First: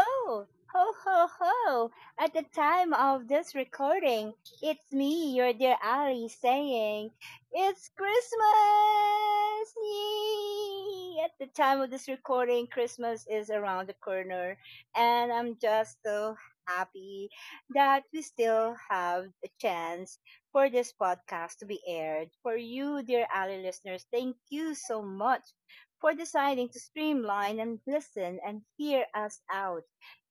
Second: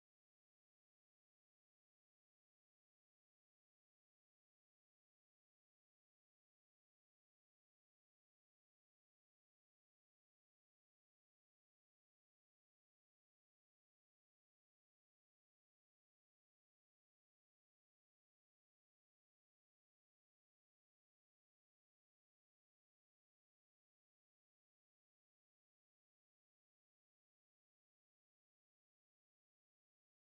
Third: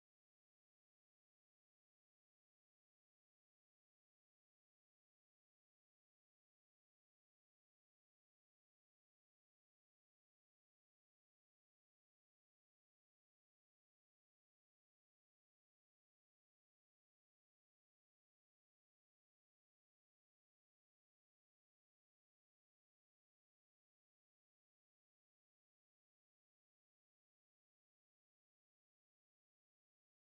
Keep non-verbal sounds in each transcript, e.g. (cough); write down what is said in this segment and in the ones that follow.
hello. Ho, ho, ho. At the time of this recording, it's me, your dear Ali, saying, it's Christmas! Yay! At the time of this recording, Christmas is around the corner, and I'm just so happy that we still have a chance for this podcast to be aired. For you, dear Ali listeners, thank you so much for deciding to streamline and listen and hear us out,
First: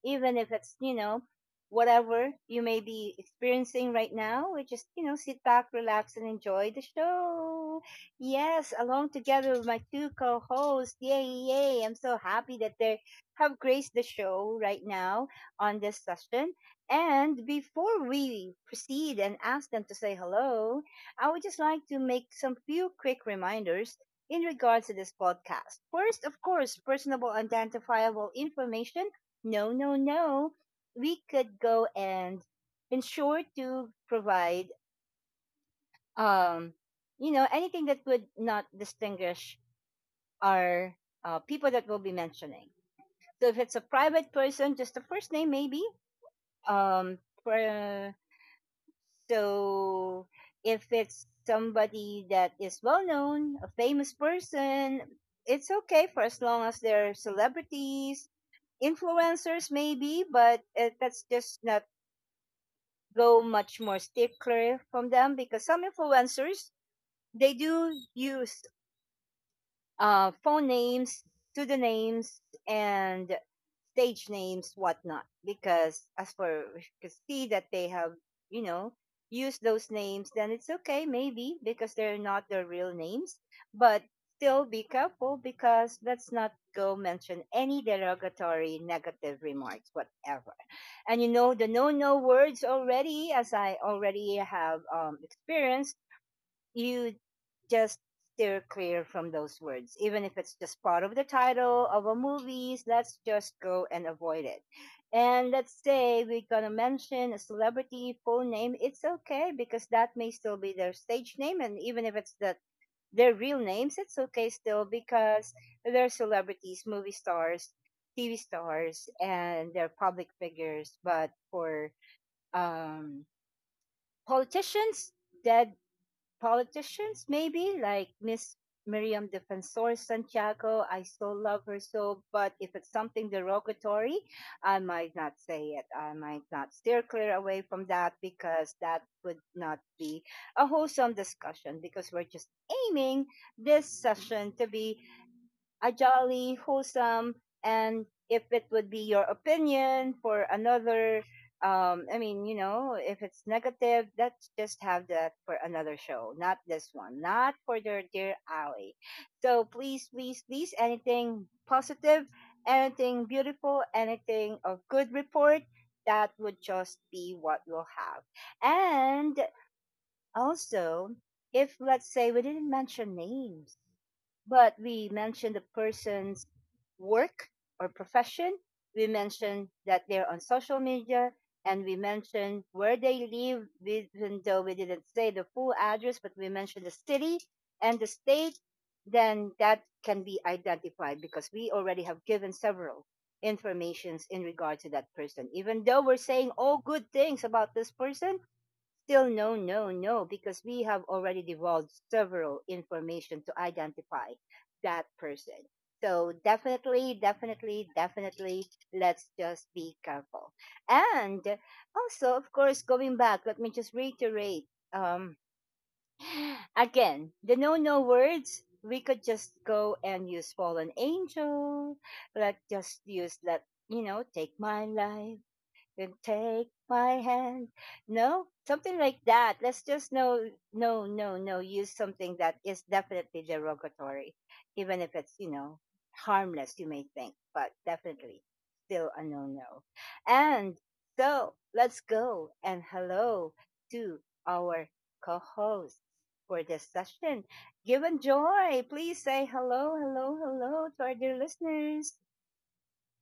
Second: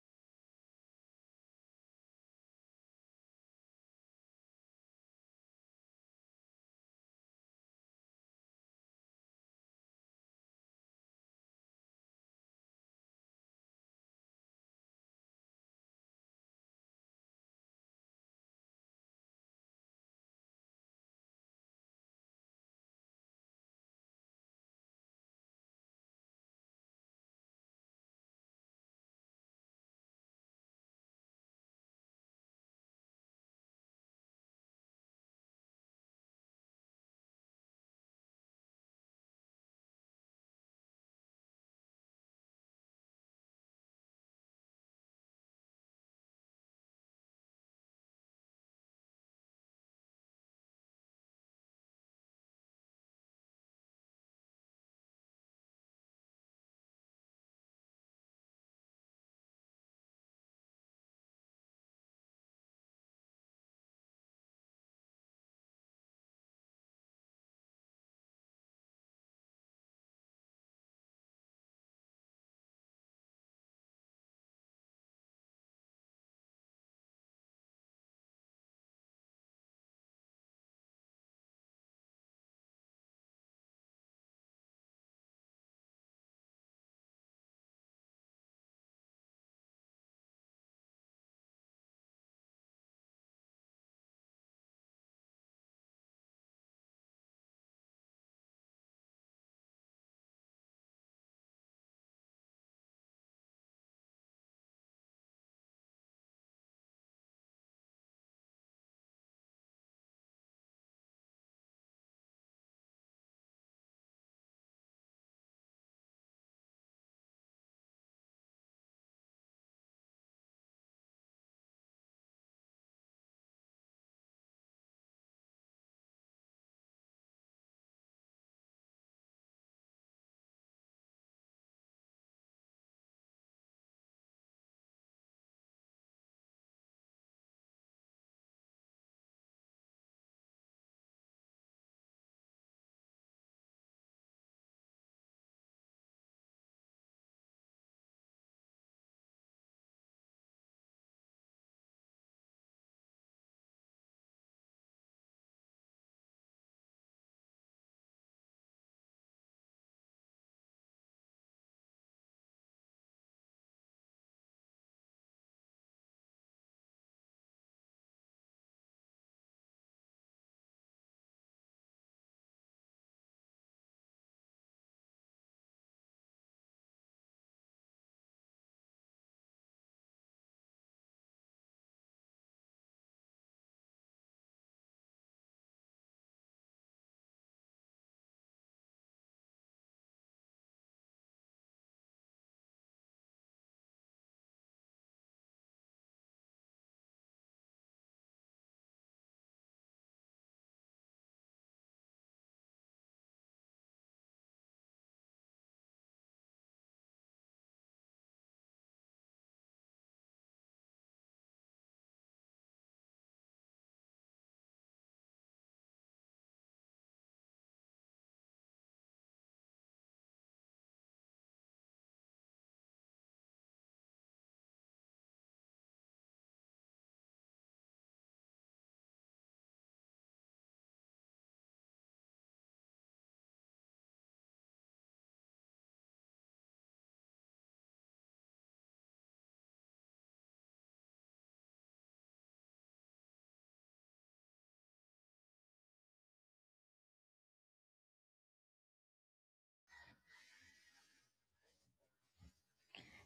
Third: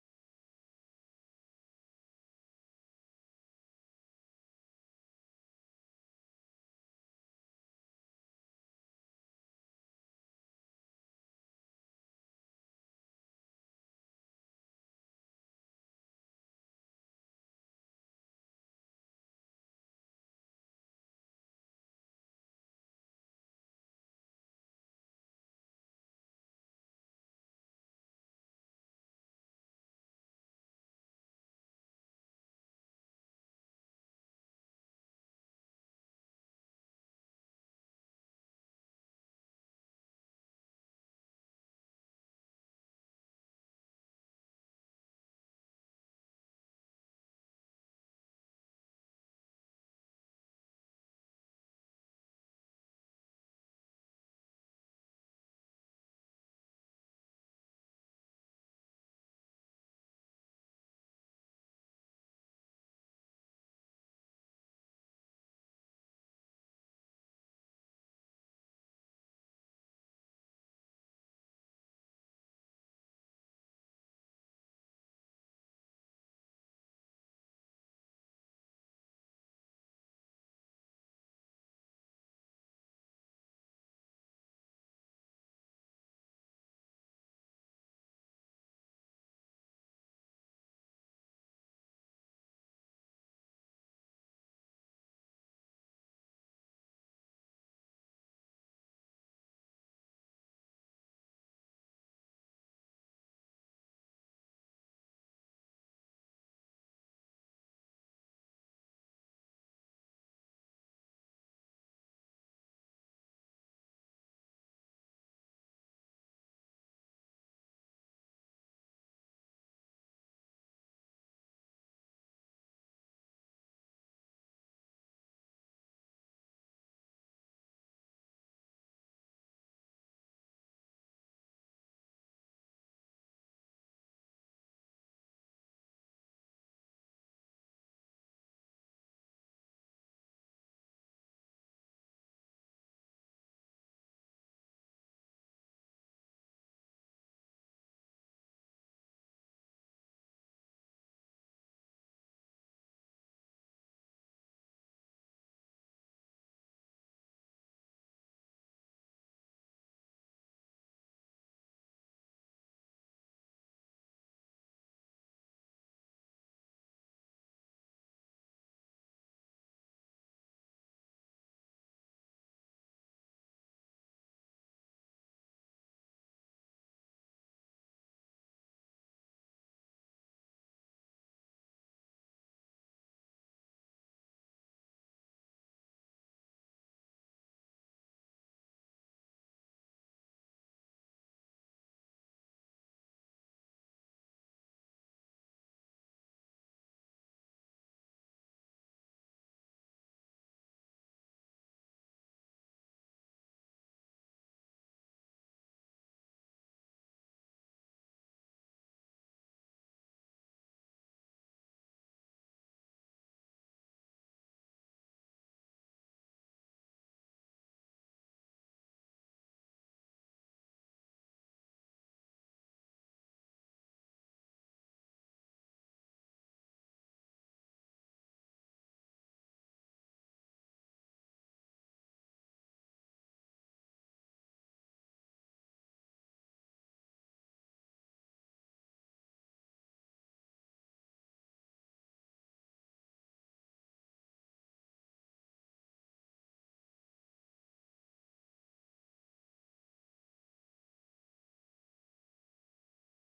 even if it's, whatever you may be experiencing right now. We just, sit back, relax, and enjoy the show. Yes, along together with my two co hosts. Yay, yay. I'm so happy that they have graced the show right now on this session. And before we proceed and ask them to say hello, I would just like to make some few quick reminders in regards to this podcast. First, of course, personable identifiable information. No, no, no. We could go and ensure to provide, um, you know, anything that would not distinguish our people that we'll be mentioning. So if it's a private person, just the first name maybe. Um, for So if it's somebody that is well known, a famous person, it's okay for as long as they're celebrities, influencers maybe, but that's just not go much more stickler from them because some influencers they do use phone names, pseudonyms, and stage names, whatnot, because as for we could see that they have, you know, used those names, then it's okay, maybe, because they're not their real names. But still be careful because let's not go mention any derogatory negative remarks, whatever. And you know, the no no words already, as I already have experienced, you just steer clear from those words. Even if it's just part of the title of a movie, let's just go and avoid it. And let's say we're going to mention a celebrity full name. It's okay because that may still be their stage name. And even if it's the, their real names, it's okay still because they're celebrities, movie stars, TV stars, and they're public figures. But for um, politicians, that politicians, maybe like Miss Miriam Defensor Santiago. I so love her so, but if it's something derogatory, I might not say it. I might not steer clear away from that because that would not be a wholesome discussion because we're just aiming this session to be a jolly, wholesome, and if it would be your opinion for another, I mean, you know, if it's negative, let's just have that for another show, not this one, not for your dear Ali. So please, please, please, anything positive, anything beautiful, anything of good report, that would just be what we'll have. And also, if let's say we didn't mention names, but we mentioned the person's work or profession, we mentioned that they're on social media, and we mentioned where they live, even though we didn't say the full address, but we mentioned the city and the state, then that can be identified because we already have given several informations in regard to that person. Even though we're saying all good things about this person, still no, no, no, because we have already divulged several information to identify that person. So definitely, definitely, definitely, let's just be careful. And also, of course, going back, let me just reiterate um, (sighs) again the no, no words. We could just go and use fallen angel. Let's just use let you know take my life then take my hand. No, something like that. Let's just no, no, no, no. Use something that is definitely derogatory, even if it's you know harmless. You may think, but definitely still a no, no. And so let's go and hello to our co-host for this session. Give and joy. Please say hello, hello, hello to our dear listeners.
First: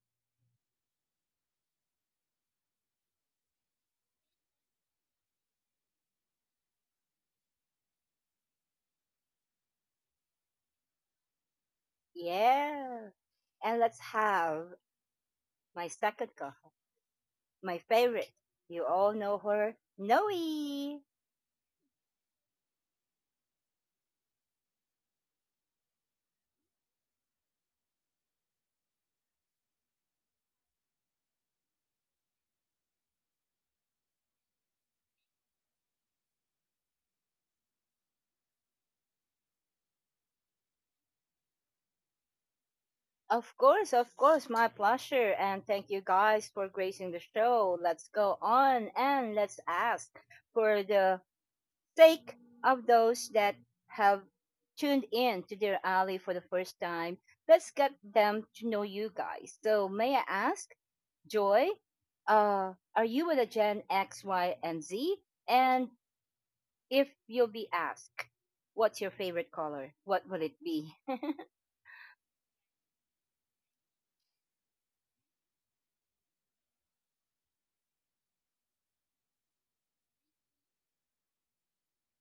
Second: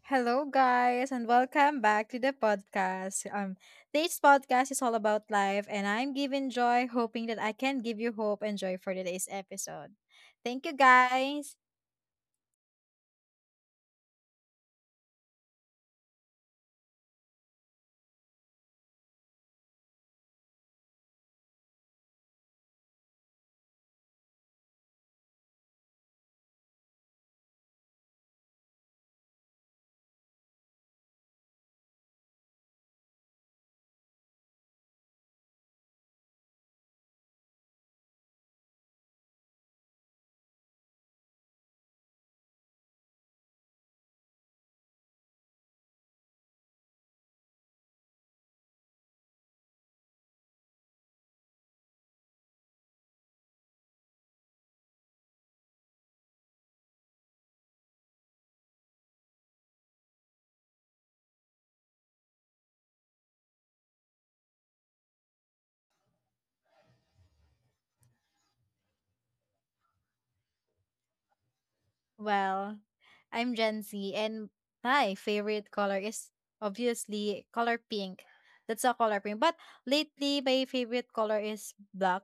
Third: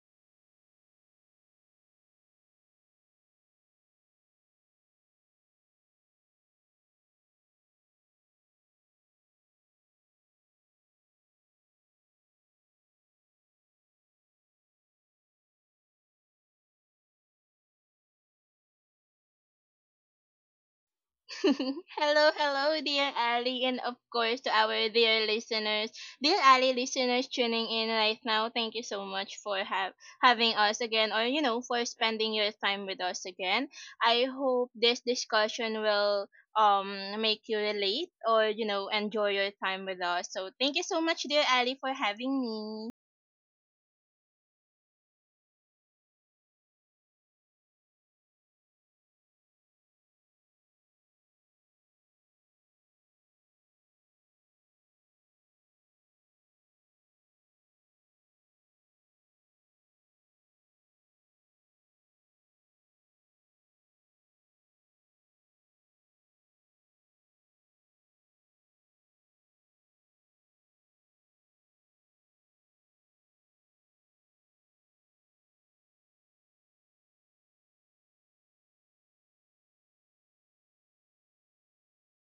Hello, guys, and welcome back to the podcast. Today's podcast is all about life, and I'm giving joy, hoping that I can give you hope and joy for today's episode. Thank you, guys. Yeah. And let's have my second co my favorite. You all know her, Noe. (laughs) Hello, hello, dear Ali, and of course to our dear listeners, dear Ali listeners tuning in right now. Thank you so much for having us again, for spending your time with us again. I hope this discussion will um make you relate or enjoy your time with us. So thank you so much, dear Ali, for having me. Of course, my pleasure. And thank you guys for gracing the show. Let's go on and let's ask for the sake of those that have tuned in to Dear Alley for the first time. Let's get them to know you guys. So, may I ask, Joy, are you with a Gen X, Y, and Z? And if you'll be asked, what's your favorite color? What will it be? (laughs) Well, I'm Gen Z, and my favorite color is obviously color pink. That's a color pink. But lately, my favorite color is black.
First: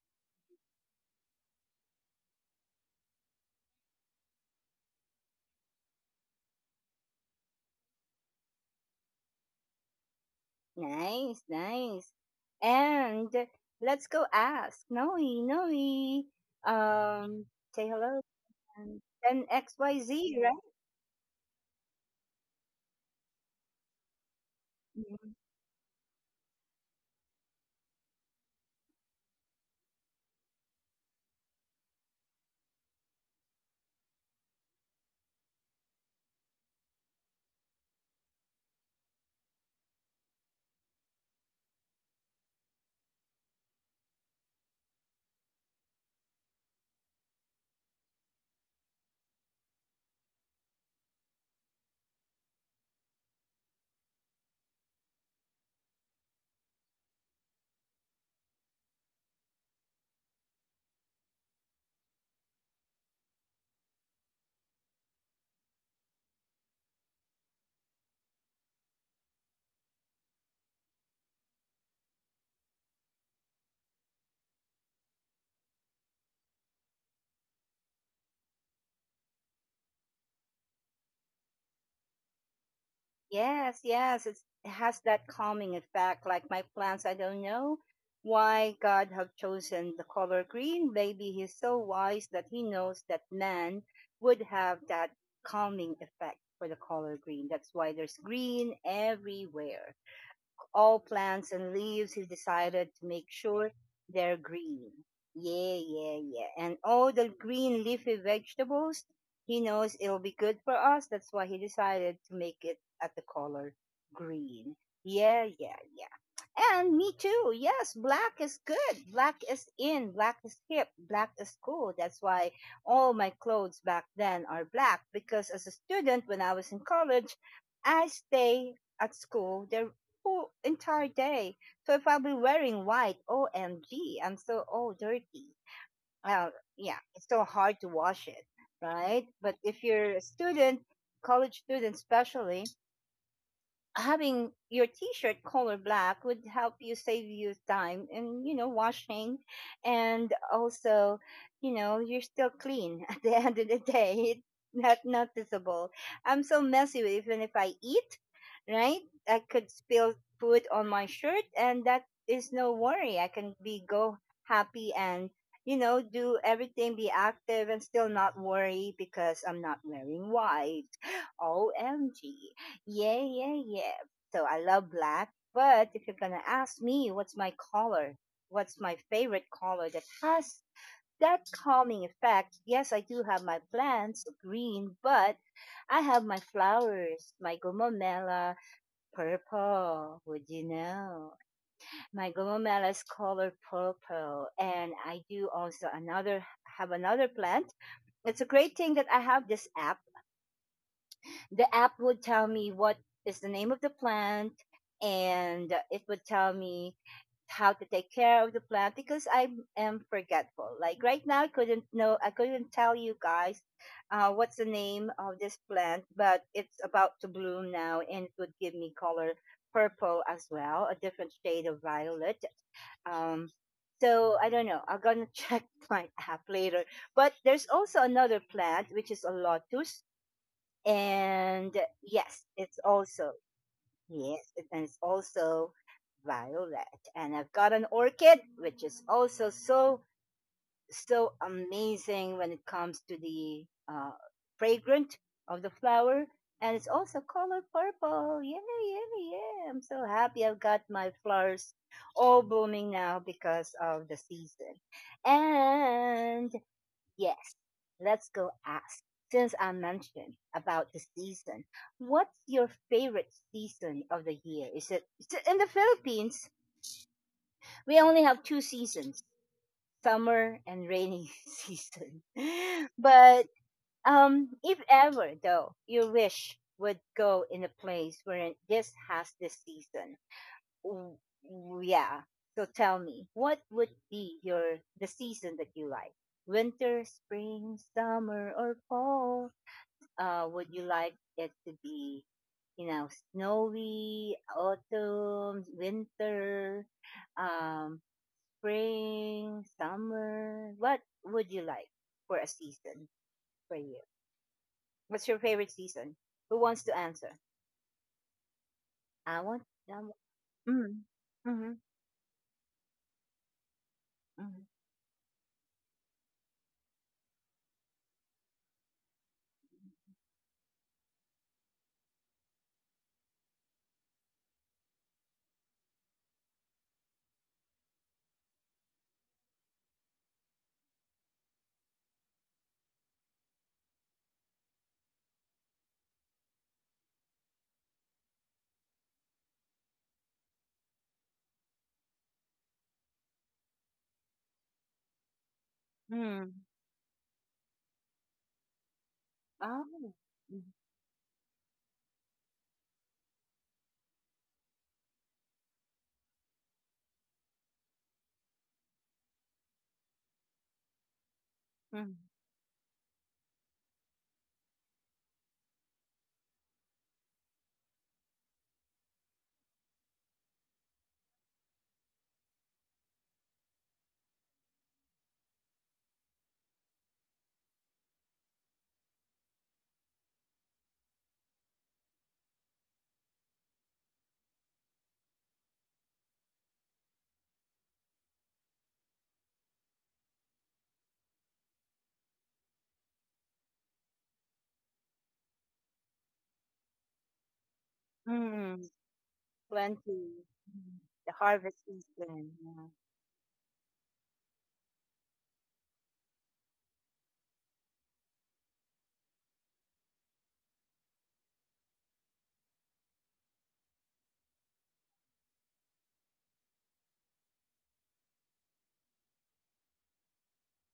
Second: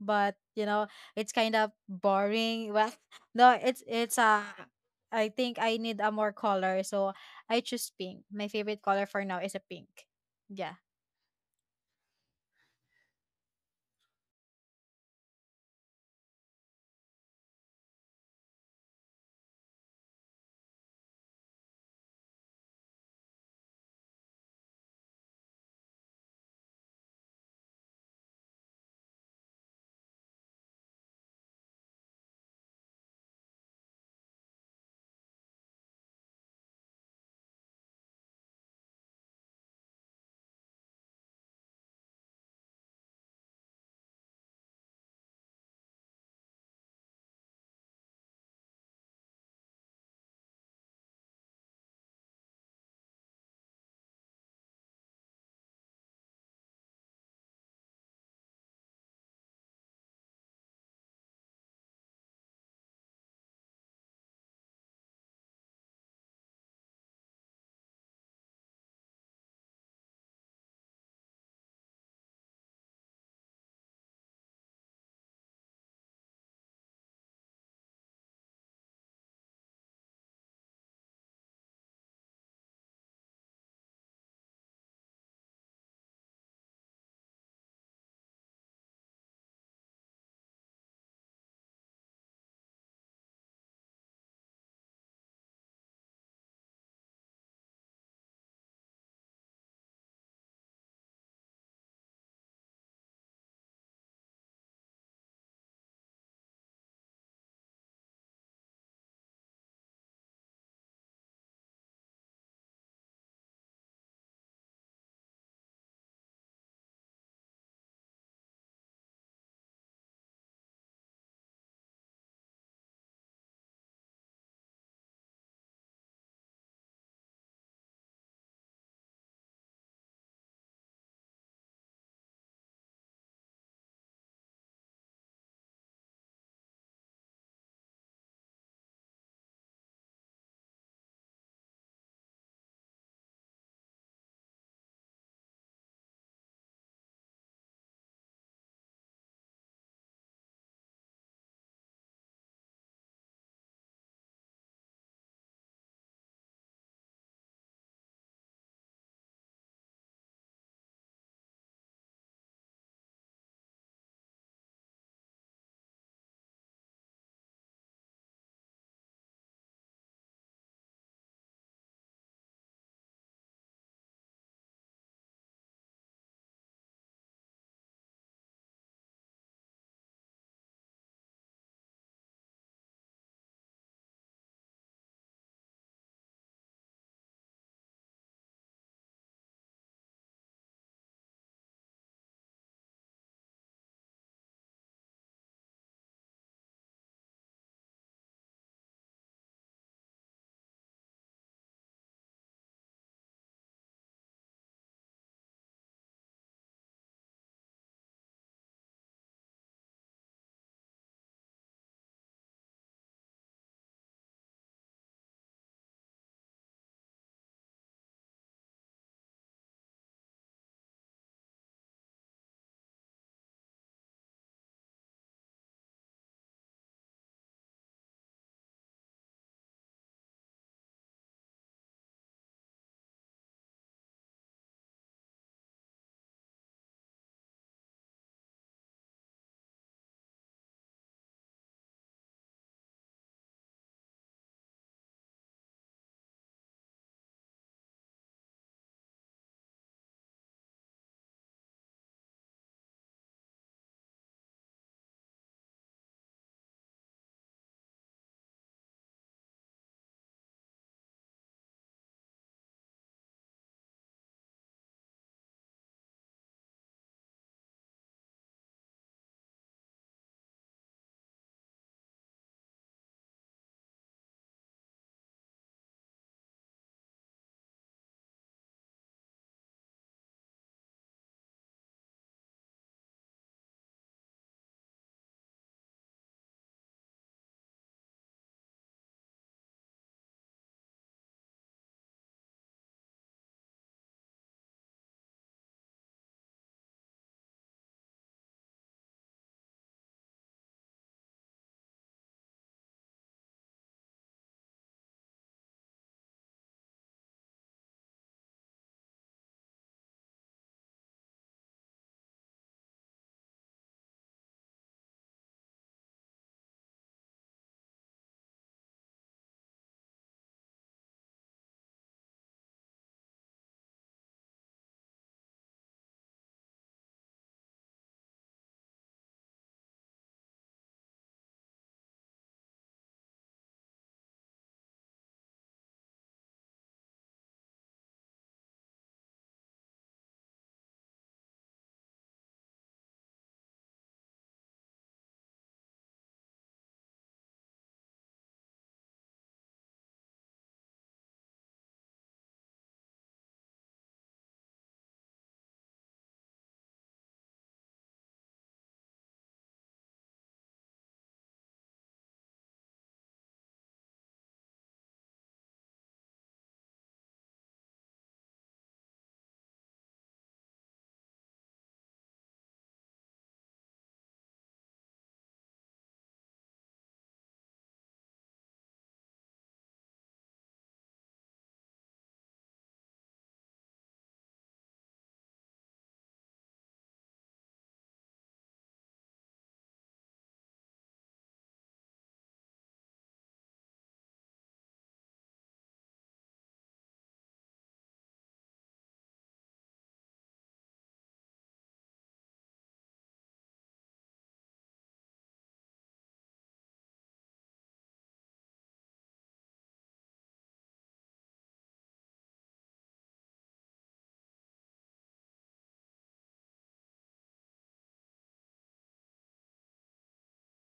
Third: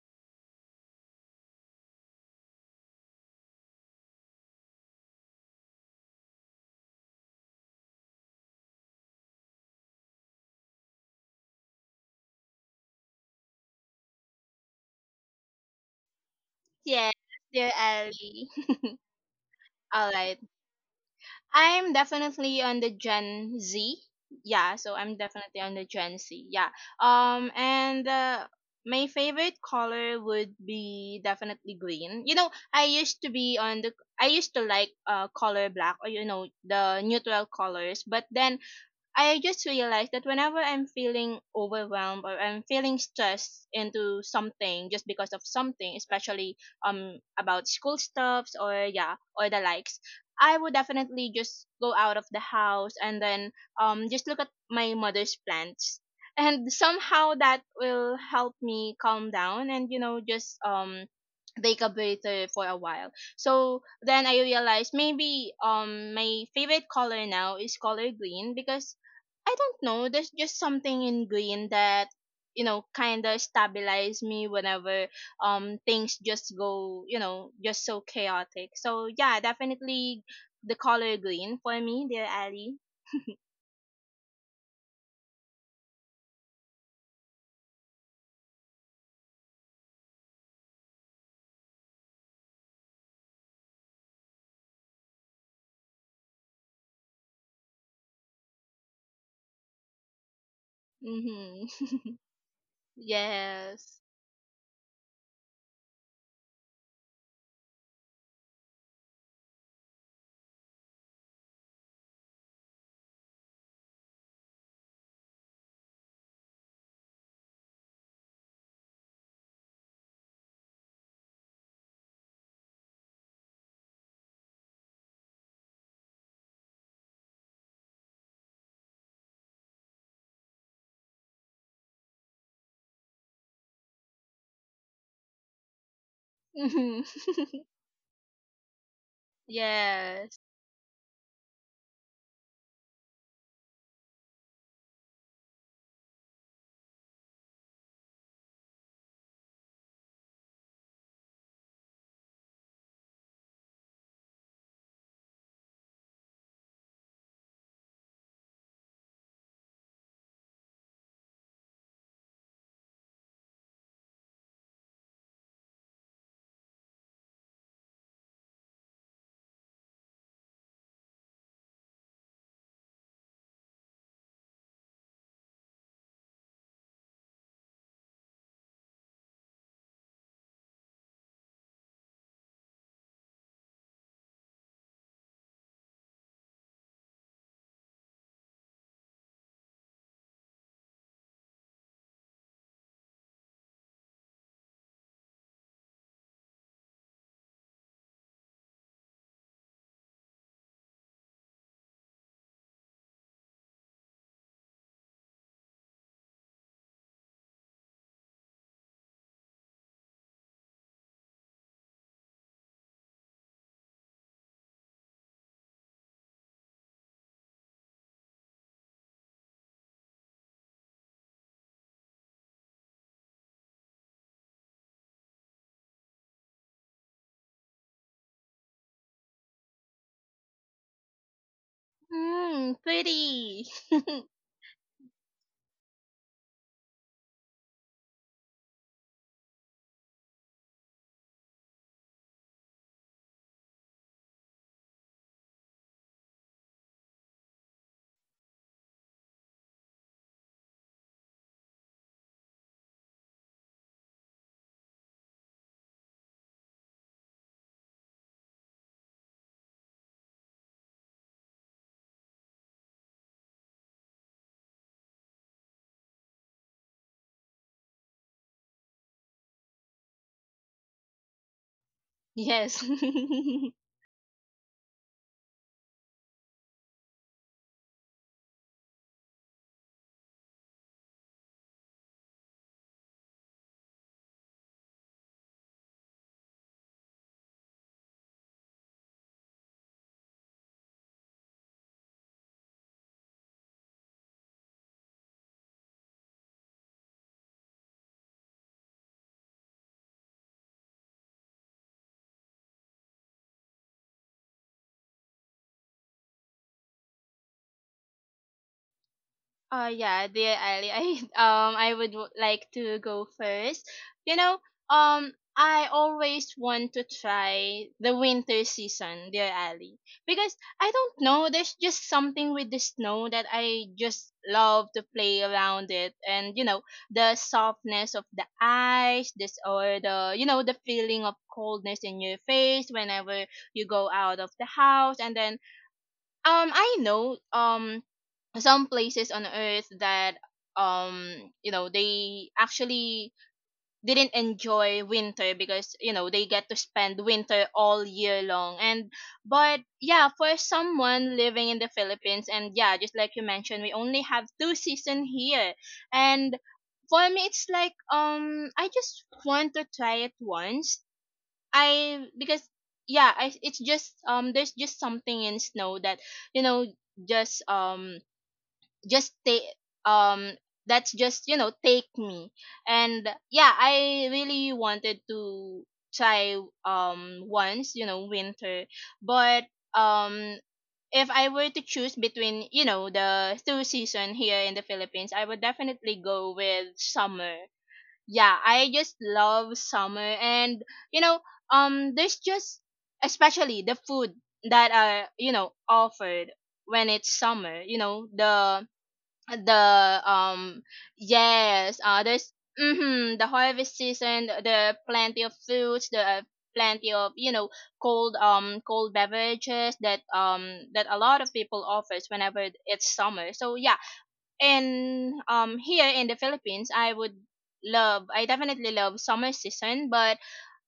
But it's kind of boring. Well, (laughs) no, it's a. I think I need a more color, so I choose pink. My favorite color for now is a pink. Yeah. Nice, nice. And let's go ask Noe, Noe. Yes, Um, dear say hello Ali. (laughs) and then All right. XYZ, I'm definitely on the Gen Z. Yeah, so I'm right? definitely on the Gen Z. Yeah. And my favorite color would be definitely green. I used to like color black, or the neutral colors. But then I just realized that whenever I'm feeling overwhelmed, or I'm feeling stressed into something just because of something, especially about school stuffs, or yeah, or the likes, I would definitely just go out of the house, and then just look at my mother's plants, and somehow that will help me calm down, and just bake a burrito for a while. So then I realized maybe my favorite color now is color green, because I don't know, there's just something in green that kind of stabilize me whenever things just go, just so chaotic. So yeah, definitely the color green for me, dear Ali. (laughs) Yes, yes, it's, it has that calming effect. Like my plants, I don't know why God have chosen the color green. Maybe He's so wise that He knows that man would have that calming effect for the color green. That's why there's green everywhere all plants Mhm. and leaves (laughs) he decided to make sure Yes. they're green. Yeah, yeah, yeah. And all the green leafy vegetables, he knows it'll be good for us. That's why he decided to make it at the color green. Yeah, yeah, yeah. And me too. Yes, black is good. Black is in. Black is hip. Black is cool. That's why all my clothes back then are black because as a student when I was in college, I stay at school the whole entire day. So if I'll be wearing white, O M am so all dirty. Uh, yeah, Mhm. it's so (laughs) hard to wash it, right? But if you're a Yes. student, college student especially, having your t-shirt color black would help you save you time and you know washing and also you know you're still clean (laughs) at the end of the day it's not noticeable. I'm so messy with- even if I eat right I could spill food on my shirt and that is no worry I can be go happy and you know do everything be active and still not worry because I'm not wearing white (laughs) omg yeah, yeah, yeah. So I love black, but if you're gonna ask me what's my color, what's my favorite color that has that calming effect, yes, I do have my plants green, but I have my flowers, my gomomela purple, would you know? My gomomela is color purple, and I do also another have another plant. It's a great thing that I have this app the app would tell me what is the name of the plant and it would tell me how to take care of the plant because I am forgetful. Like right now, I couldn't know, I couldn't tell you guys what's the name of this plant, but it's about to bloom now and it would give me color purple as well, a different shade of violet. Um, so I don't know. I'm gonna (laughs) check my app later. But there's also another plant which is a lotus and yes, it's Mm, also pretty. (laughs) yes, it- and it's also violet. And I've got an orchid, which is also so so amazing when it comes to the fragrant of the flower, and it's also color purple. Yeah, yeah, yeah! I'm so happy I've got my flowers all blooming now because of the season, and yes, let's go ask. Since I mentioned about the season, what's your favorite season of the year? Is it in the Philippines? We only have two seasons, summer and rainy (laughs) season. Yes. But (laughs) if ever though, your wish would go in a place where this has this season, w- yeah. So tell me, what would be your the season that you like? Winter, spring, summer, or fall? Would you like it to be, you know, snowy, autumn, winter, um, spring, summer? What would you like for a season for you? What's your favorite season? Who wants to answer? I want. I want yeah, dear Ali, mm, I (laughs) mm-hmm, I would like to go first. You know, mm-hmm, um I always want to try the winter season, dear Ali, because I don't know, there's just something with the snow that I just love to play around it. And the softness of the ice, this or the the feeling of coldness in your face whenever you go out of the house. And then I know some places on earth that um they actually didn't enjoy winter, because they mm. get to spend winter all year long. And but Oh. yeah, for someone living in the Philippines, and yeah, just like you mentioned, we only have two season here. And for me it's like, I just want to try it once. Mm, I because yeah, I it's just there's just something in snow that you know just um just take um that's just you know take me. And yeah, I really wanted to try once, winter. But um if I were to choose between, the two season here in the Philippines, I would definitely go with summer. Yeah, I just love summer. And, you know there's just, especially, the food that are, offered when it's summer. You know, mm, the— 20. the um Mm, The harvest yes, season. there's— Yeah. mm-hmm, the harvest season, the plenty of foods, the plenty of, cold— cold beverages that that a lot of people offers whenever it's summer. So yeah. And here in the Philippines, I definitely love summer season. But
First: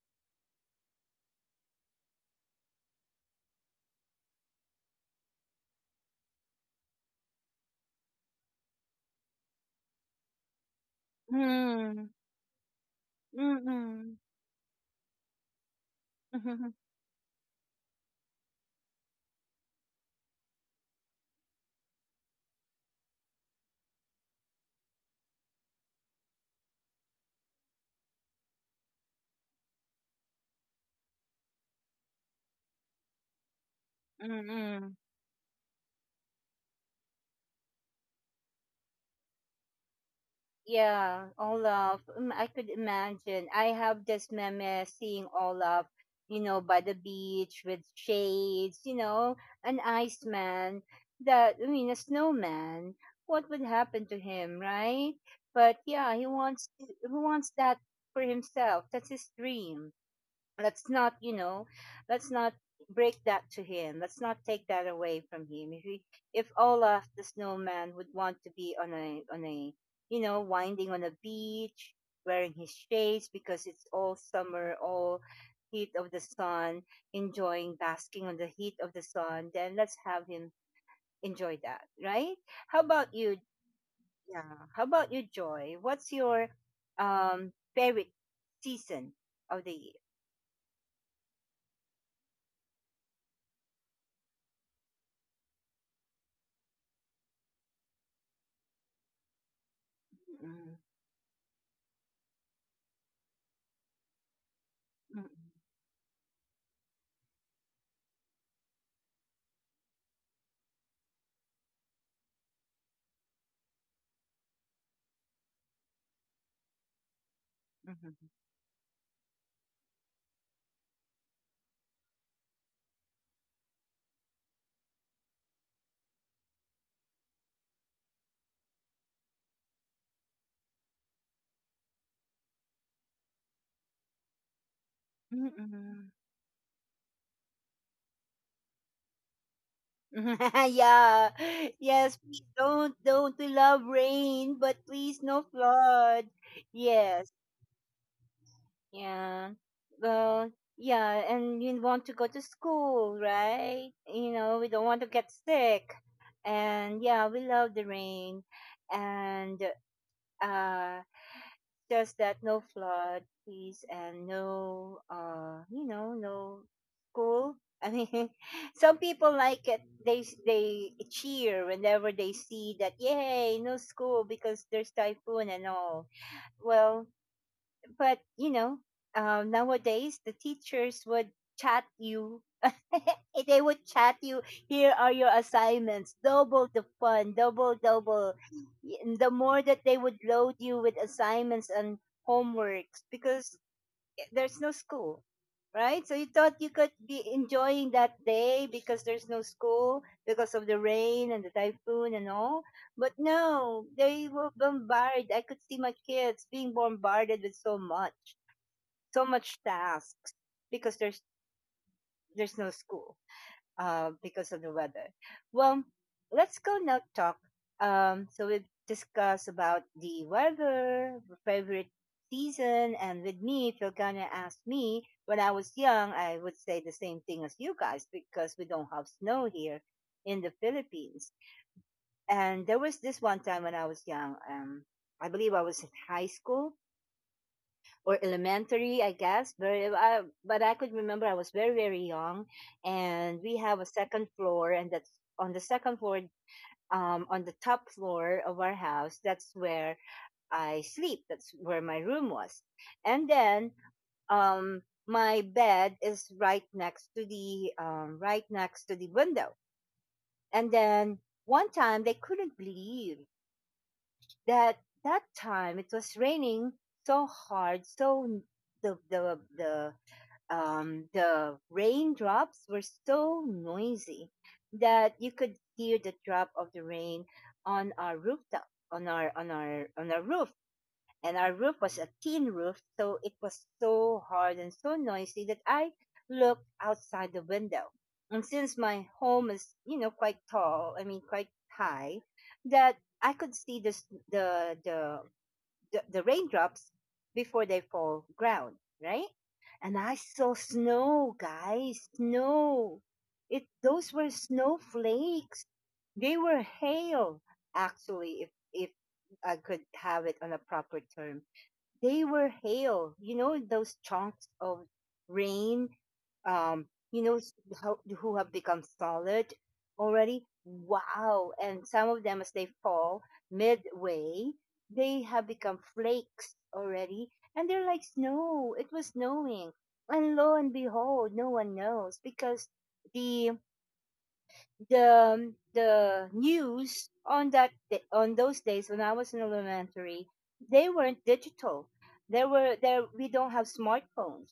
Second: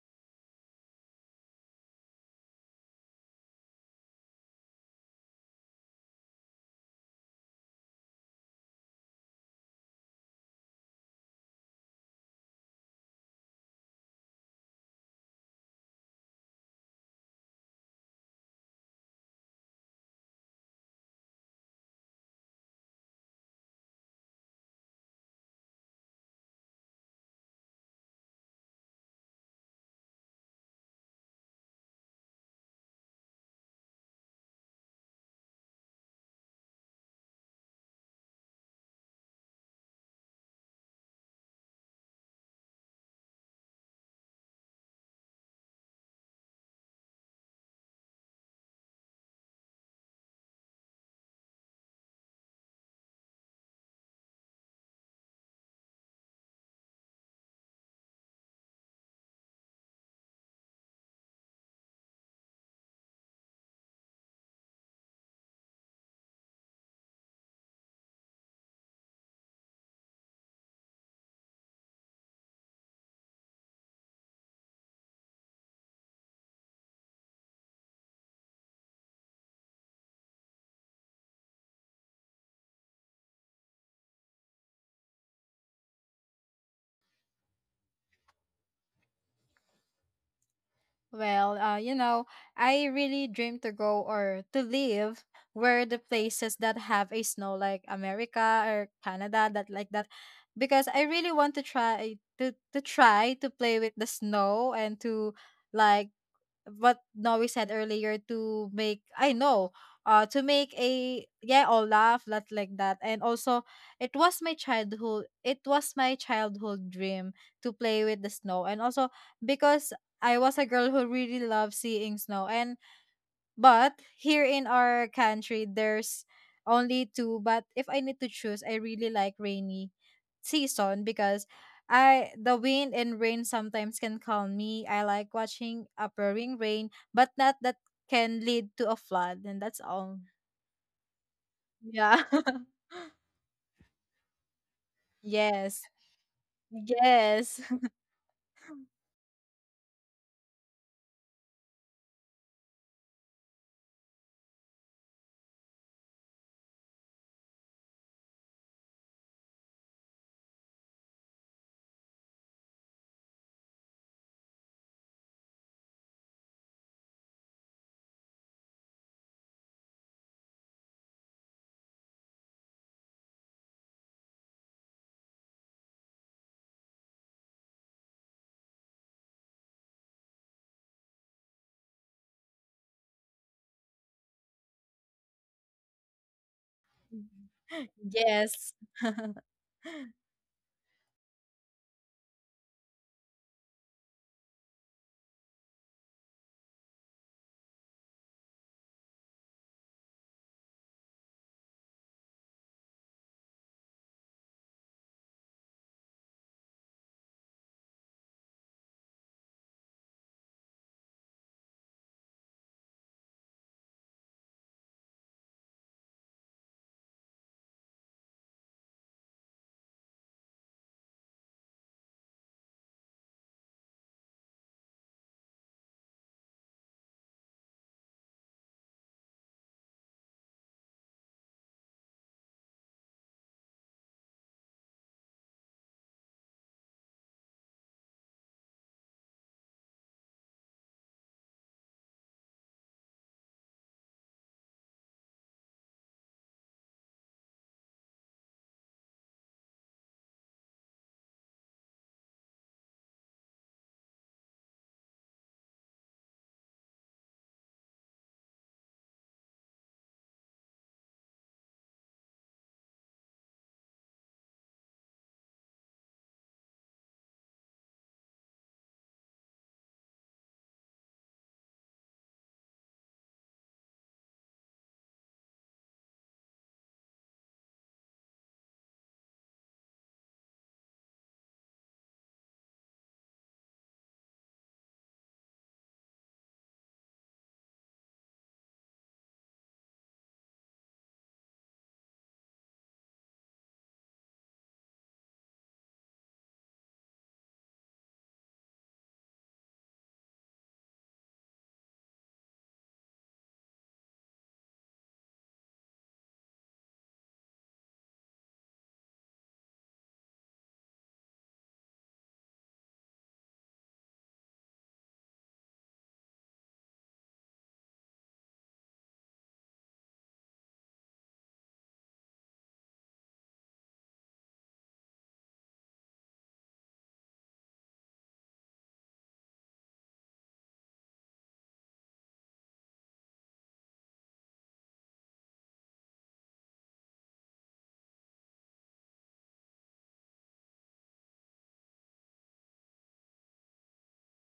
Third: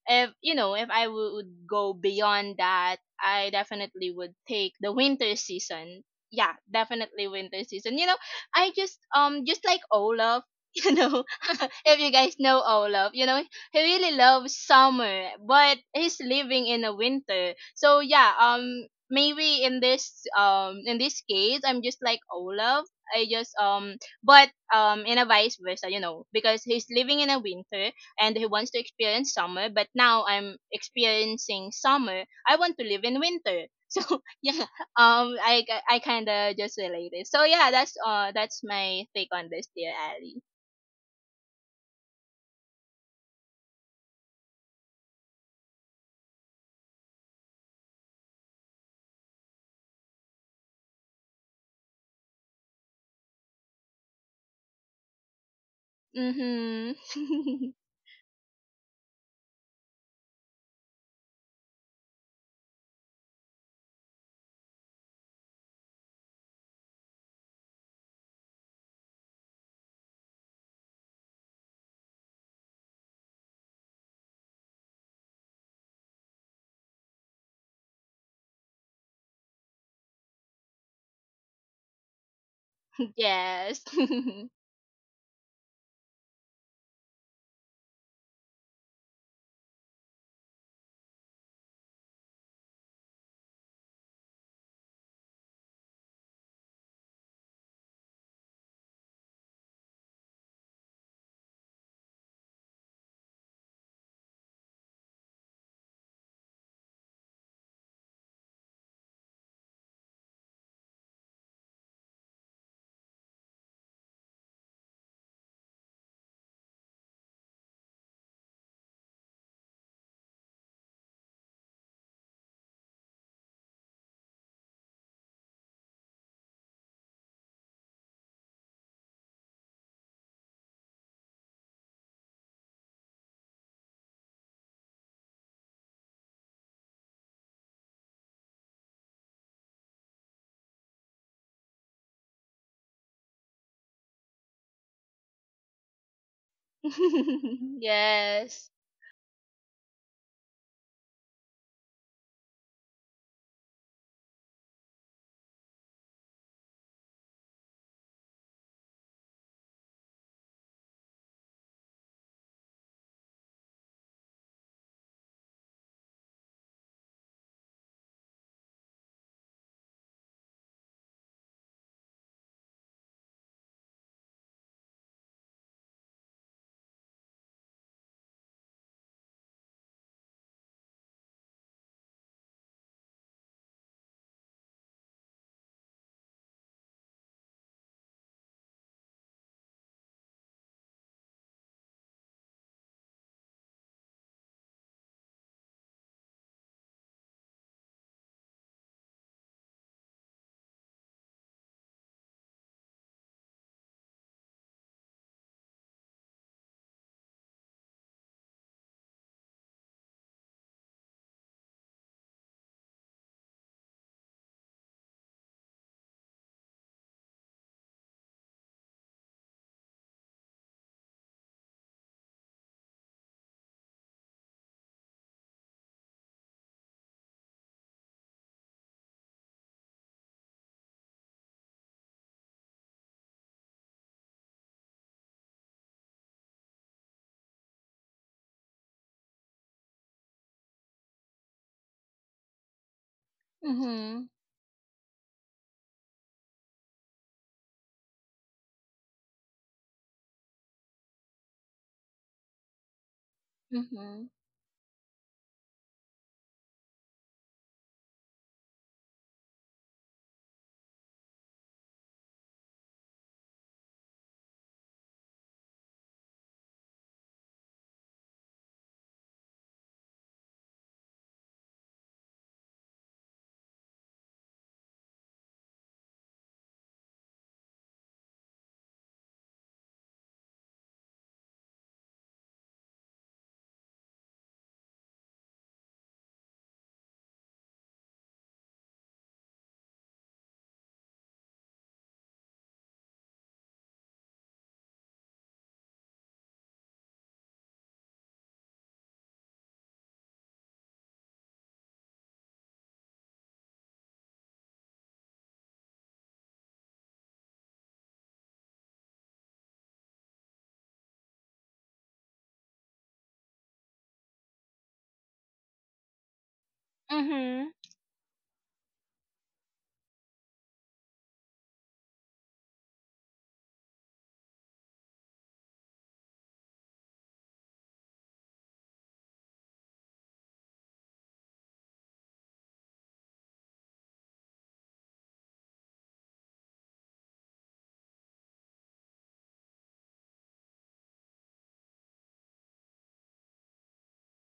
if, if I would go beyond that, I definitely would take the winter season. Yeah, definitely winter season. I just like Olaf, (laughs) you know, (laughs) if Mm, you guys know Olaf, he really mm-mm. loves summer, but he's living in (laughs) a winter. So yeah, maybe in this— case I'm just like Olaf. I just but in a vice versa, because he's living in a winter, and who wants to experience summer. But now I'm experiencing summer. I want to live in winter. (laughs) So yeah, Mm-mm. um, I I kind of just related. So yeah, that's— that's my take on this, dear Ali. Yeah, Olaf. Mm, I could imagine. I have this meme seeing Olaf, you know, by the beach with shades, you know, an iceman that, I mean, a snowman. What would happen to him, right? But yeah, he wants to, Mhm. he wants that for himself. That's his dream. Let's not you know let's not break that to him. Let's not take that away from him if he, if Olaf the snowman would want to be on a you know winding on a beach wearing his shades because it's all summer all heat of the sun enjoying basking on the heat of the sun then let's have him enjoy that, right? How about (laughs) you? Yes. Yeah (laughs) how about you Joy, what's your favorite season of the year? Well, I really dream to go or to live where the places that have a snow like America or Canada that like that, Mm mm. because I really want to try to play with the snow and Mm. to, like what Noe said earlier, to make, I know to make a, yeah, all laugh lot like that. And also, it was my childhood dream to play with the Mhm. snow. And also because I was a girl who really loved seeing snow. And but here in our country, there's only two. But if I need to choose, I really like rainy season, because I the wind and rain sometimes can calm me. I like watching a Mm-mm. pouring rain, but not that can lead to a flood, and that's all. (laughs) Yeah. Yes, Yeah. please (laughs) don't we love rain, but please no Yes. flood. Yes. Yes. (laughs) yes. Yeah. Well, yeah, and you want to go to school, right? You know, we don't want to get sick. And yeah, we love the rain. And uh just that no flood, please, and no, you know, no school. I mean, (laughs) some people like it. They they cheer whenever they see that, yay, no school because there's typhoon and all. Well, but you know, Nowadays the teachers would chat you. (laughs) They would chat you. Here are your assignments. Double the fun. Double, double. Yes. The more that they would load you with assignments and homeworks, because there's no school, right? So you thought you could be enjoying that day because there's no school, because of the rain and the typhoon and all. But no, they were bombarded. I could see my kids being bombarded with so much, so much tasks because there's no school, because of the weather. Well, let's go now talk. So we've discussed about the weather, favorite season, and with me, if you're gonna ask me, when I was young, I would say the same thing as you guys because we don't have snow here in the Philippines. And there was this one time when I was young, I believe I was in high school, or elementary, I guess. But I could remember I was very young, and we have a Mhm. second floor, and that's on the second floor. On the top floor of our house, that's where I sleep. That's where my room was, and then Mhm. um, my bed is right next to the right next to the window. And then one time they couldn't believe that that time it was raining so hard, so the the the the raindrops were so noisy that you could hear the drop of the rain on our rooftop, on our on our roof. And our roof was a tin roof, so it was so hard and so noisy that I looked outside the window. And since my home is, you know, quite tall, I mean, quite high, that I could see this the the the raindrops before they fall ground, right? And I saw snow, guys, snow. It Those were snowflakes. They were hail, actually, if I could have it on a proper term they were hail. You know those chunks of rain, um, you know Mhm. how, who have become solid already. Wow! And some of them, as they fall midway, they have become flakes already, and they're like snow. It was snowing, and lo and behold, no one knows because the the news on that on those days when I was in elementary, they weren't digital. There we don't have smartphones,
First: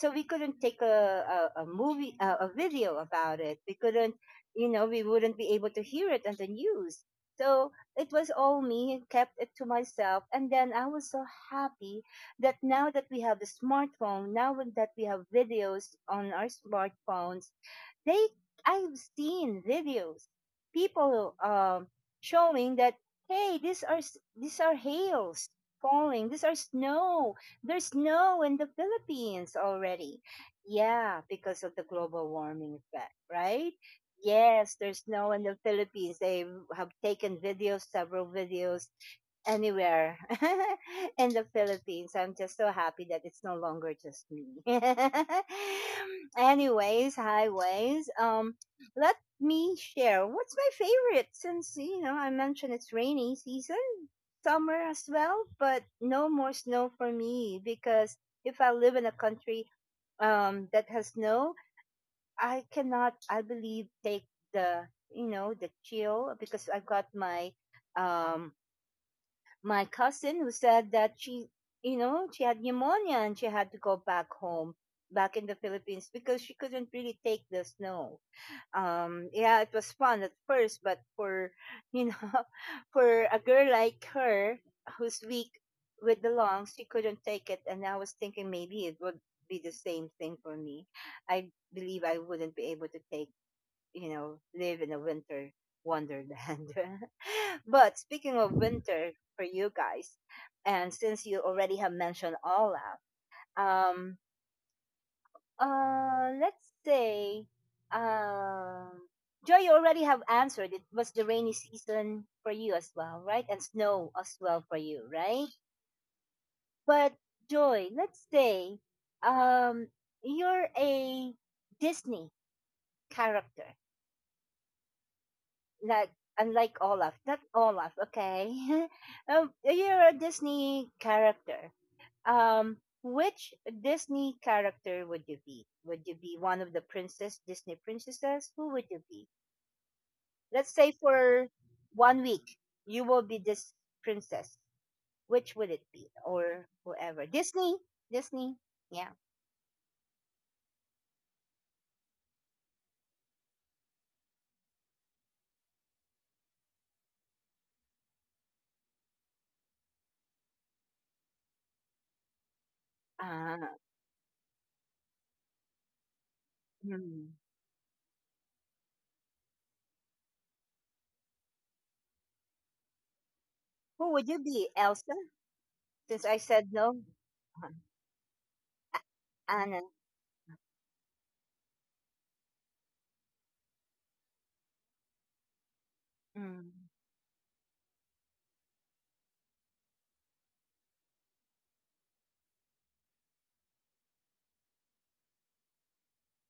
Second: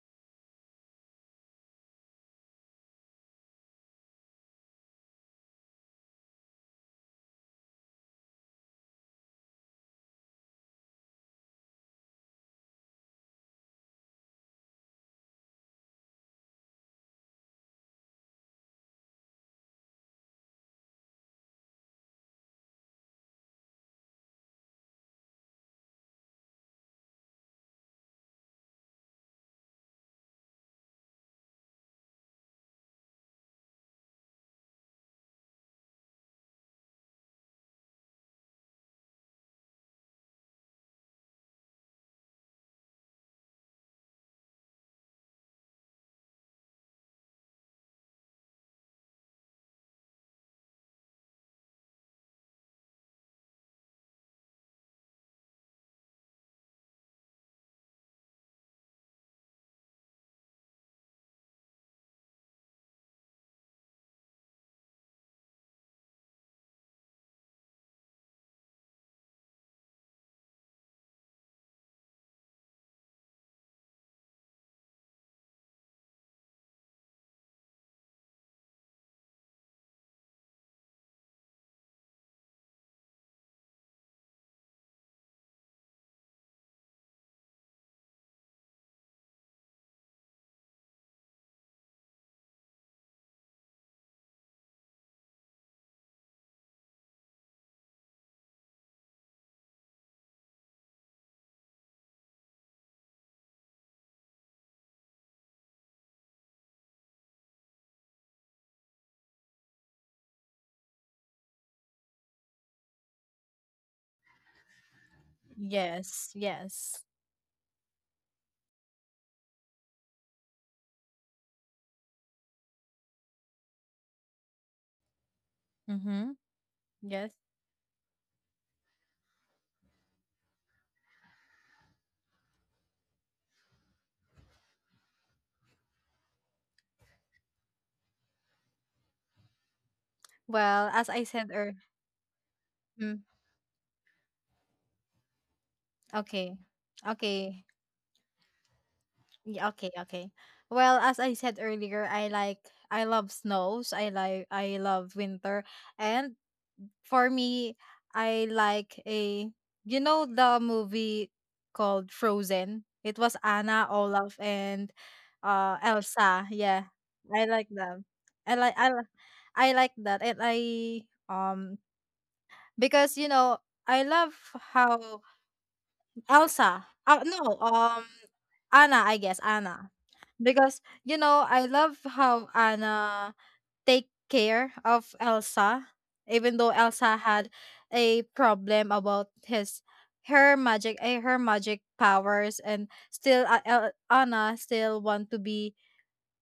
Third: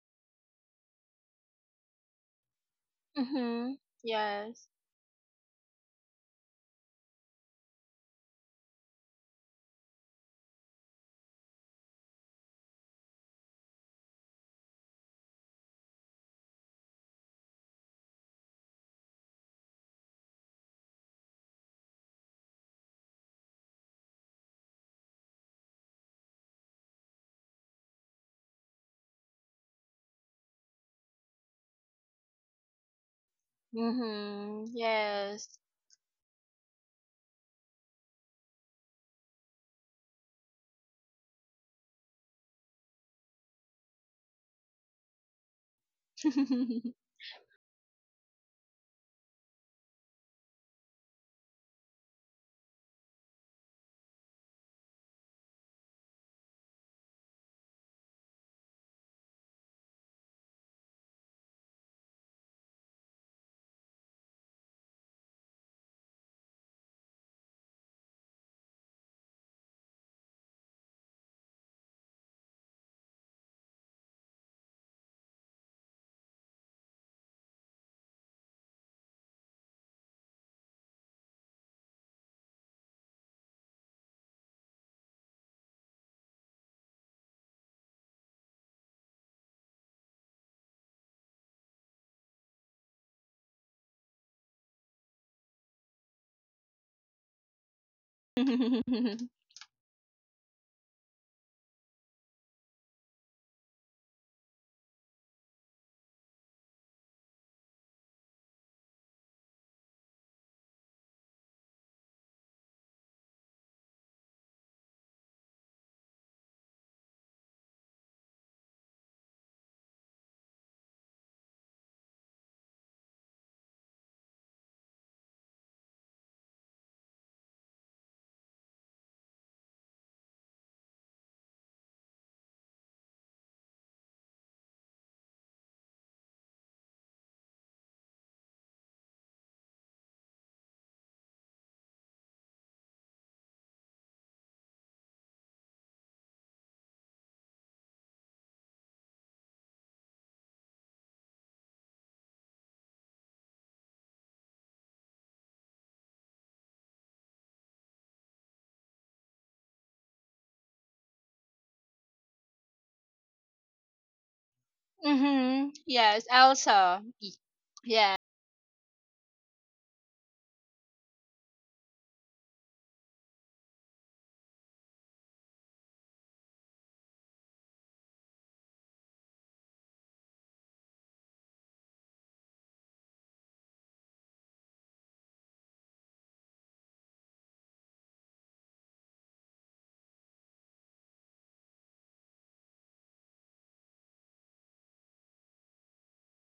so we couldn't take a movie a video about it. We Mhm. couldn't, you Yes. know, we wouldn't be able to hear it on the news. So it was all me and kept it to myself. And then I was so happy that now that we have the smartphone, now that we have videos on our smartphones, they I've seen videos, people, showing that hey, these are these are hails falling, these are snow. There's snow in the Philippines already. Yeah, because of the global warming effect, right? Mhm. Yes, there's snow in the Yes. Philippines. They have taken videos, several videos, anywhere (laughs) in the Philippines. I'm just so happy that it's no longer just me. (laughs) (laughs) Anyways, highways. Let me share. What's my favorite? Since you know I mentioned it's rainy season, summer as well, but no more snow for me because if I live in a country that has snow, I cannot. I believe take the you know the chill because I've got my um my cousin who said that she, you know, she had pneumonia and she had to go back home, back in the Philippines, because she couldn't really take the snow. Yeah, it was fun at first, but for, you know, (laughs) for a girl like her who's weak with the lungs, she couldn't take it. And I was thinking maybe it would be the same thing for me. I believe I wouldn't be able to take, you know, live in a winter wonderland. (laughs) But speaking of winter for you guys, and since you already have mentioned Olaf, um, let's say, um, Joy, you already have answered. It was the rainy season for you as well, right? And snow as well for you, right? (laughs) Yes. Yes. But Joy, let's say, um, you're a Disney character like Mm-hmm. unlike Olaf, Yes. not Olaf, okay? (laughs) You're a Disney character. Um, which Disney character would you be? Would you be one of the princess Disney princesses? Who would you be? Let's Well, say as I said for one week you earlier, will be this princess. Which would it be, okay. or whoever? Okay. Disney, Disney, yeah. Yeah, okay, okay. Well, as I said earlier, I love snows. I love winter. And for me, I like a the movie called Frozen. It was Uh, Anna, Olaf, and mhm. Yes. Elsa. Yeah. Elsa. hmm. I like them. Yes. I like I li- I like that. And I, um because, I Who would love you be, Elsa? how Since I said Elsa. no, No, Uh, Anna, I guess, Anna. Anna. Because, I love how Anna take care of Elsa, even though Mm. Elsa had a problem about his her magic, her magic powers. And still, Anna still want to be,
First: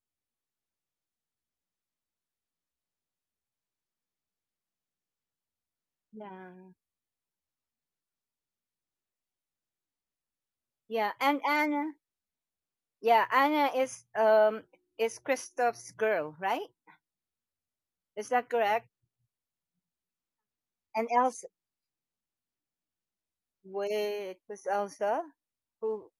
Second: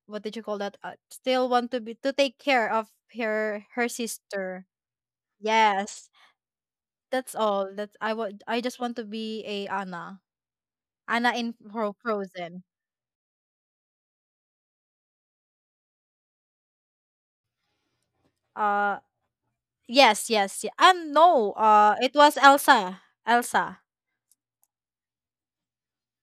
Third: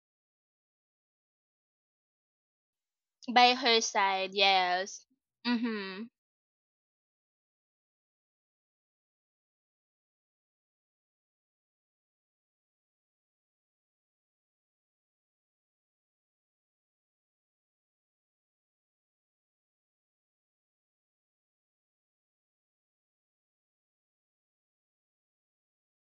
what did you call that? Still want to be, to take care of By her her side, sister. yes. Mhm. Yes, Yeah. that's all. That's I want. I just want to be a Anna. Yeah, Anna and in Anna, Frozen. yeah, Anna is Kristoff's girl, right? Is that correct? Uh, yes, yes, yeah. And No. Elsa, It was Elsa. Elsa. wait, was Elsa who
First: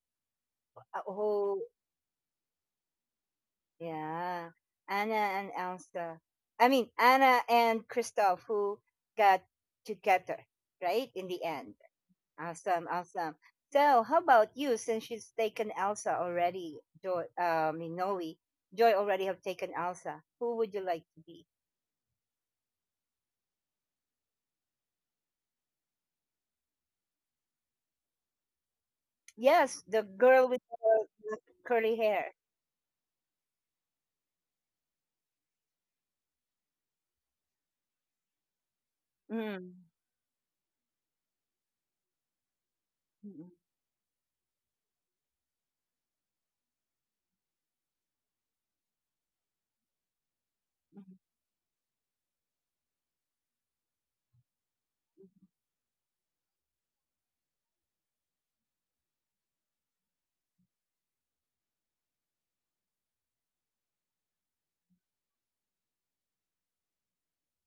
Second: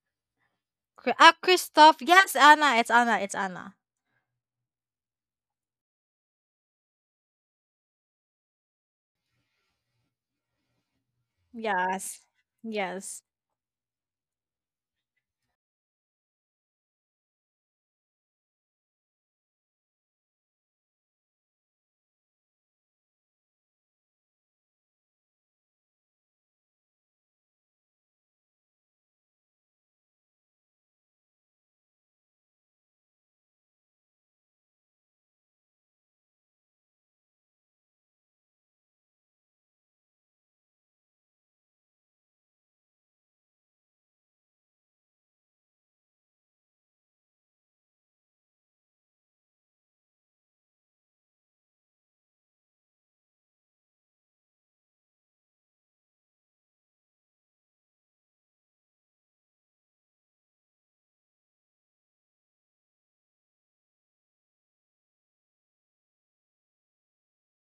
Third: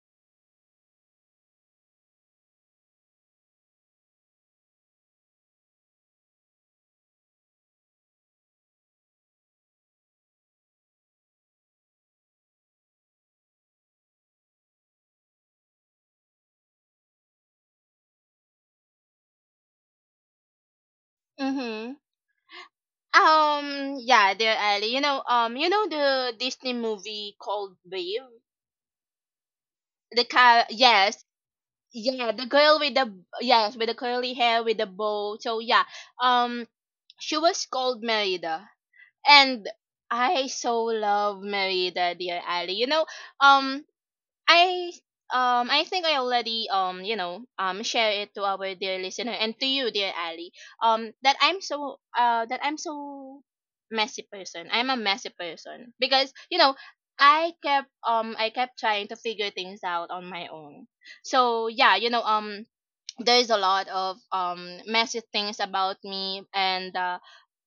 who? Kristoff. Yes, Anna. It's Anna. It's Anna. Yeah, Anna and Elsa. I mean Anna and Kristoff who got together, right? In the end, Yes, awesome, yes, awesome. So, how about you? Since she's taken Elsa already, Joy, I mean Noe, Joy already have taken Elsa. Who would you like to be? Mm-hmm. Um, yeah, dear Ali. You know the Disney movie called Brave. Yes, the girl with Yes, the curly hair. yeah, the girl with the yes, with the curly hair with the bow. So yeah, um, she was called Merida, and Mm. I so love Merida, dear Ali. Mm. um, I I think I already share it to our dear listener, and to you, dear Ali, that I'm so messy person. I'm a messy person, because, I kept trying to figure things out on my own. So yeah, there's a lot of messy things about me, and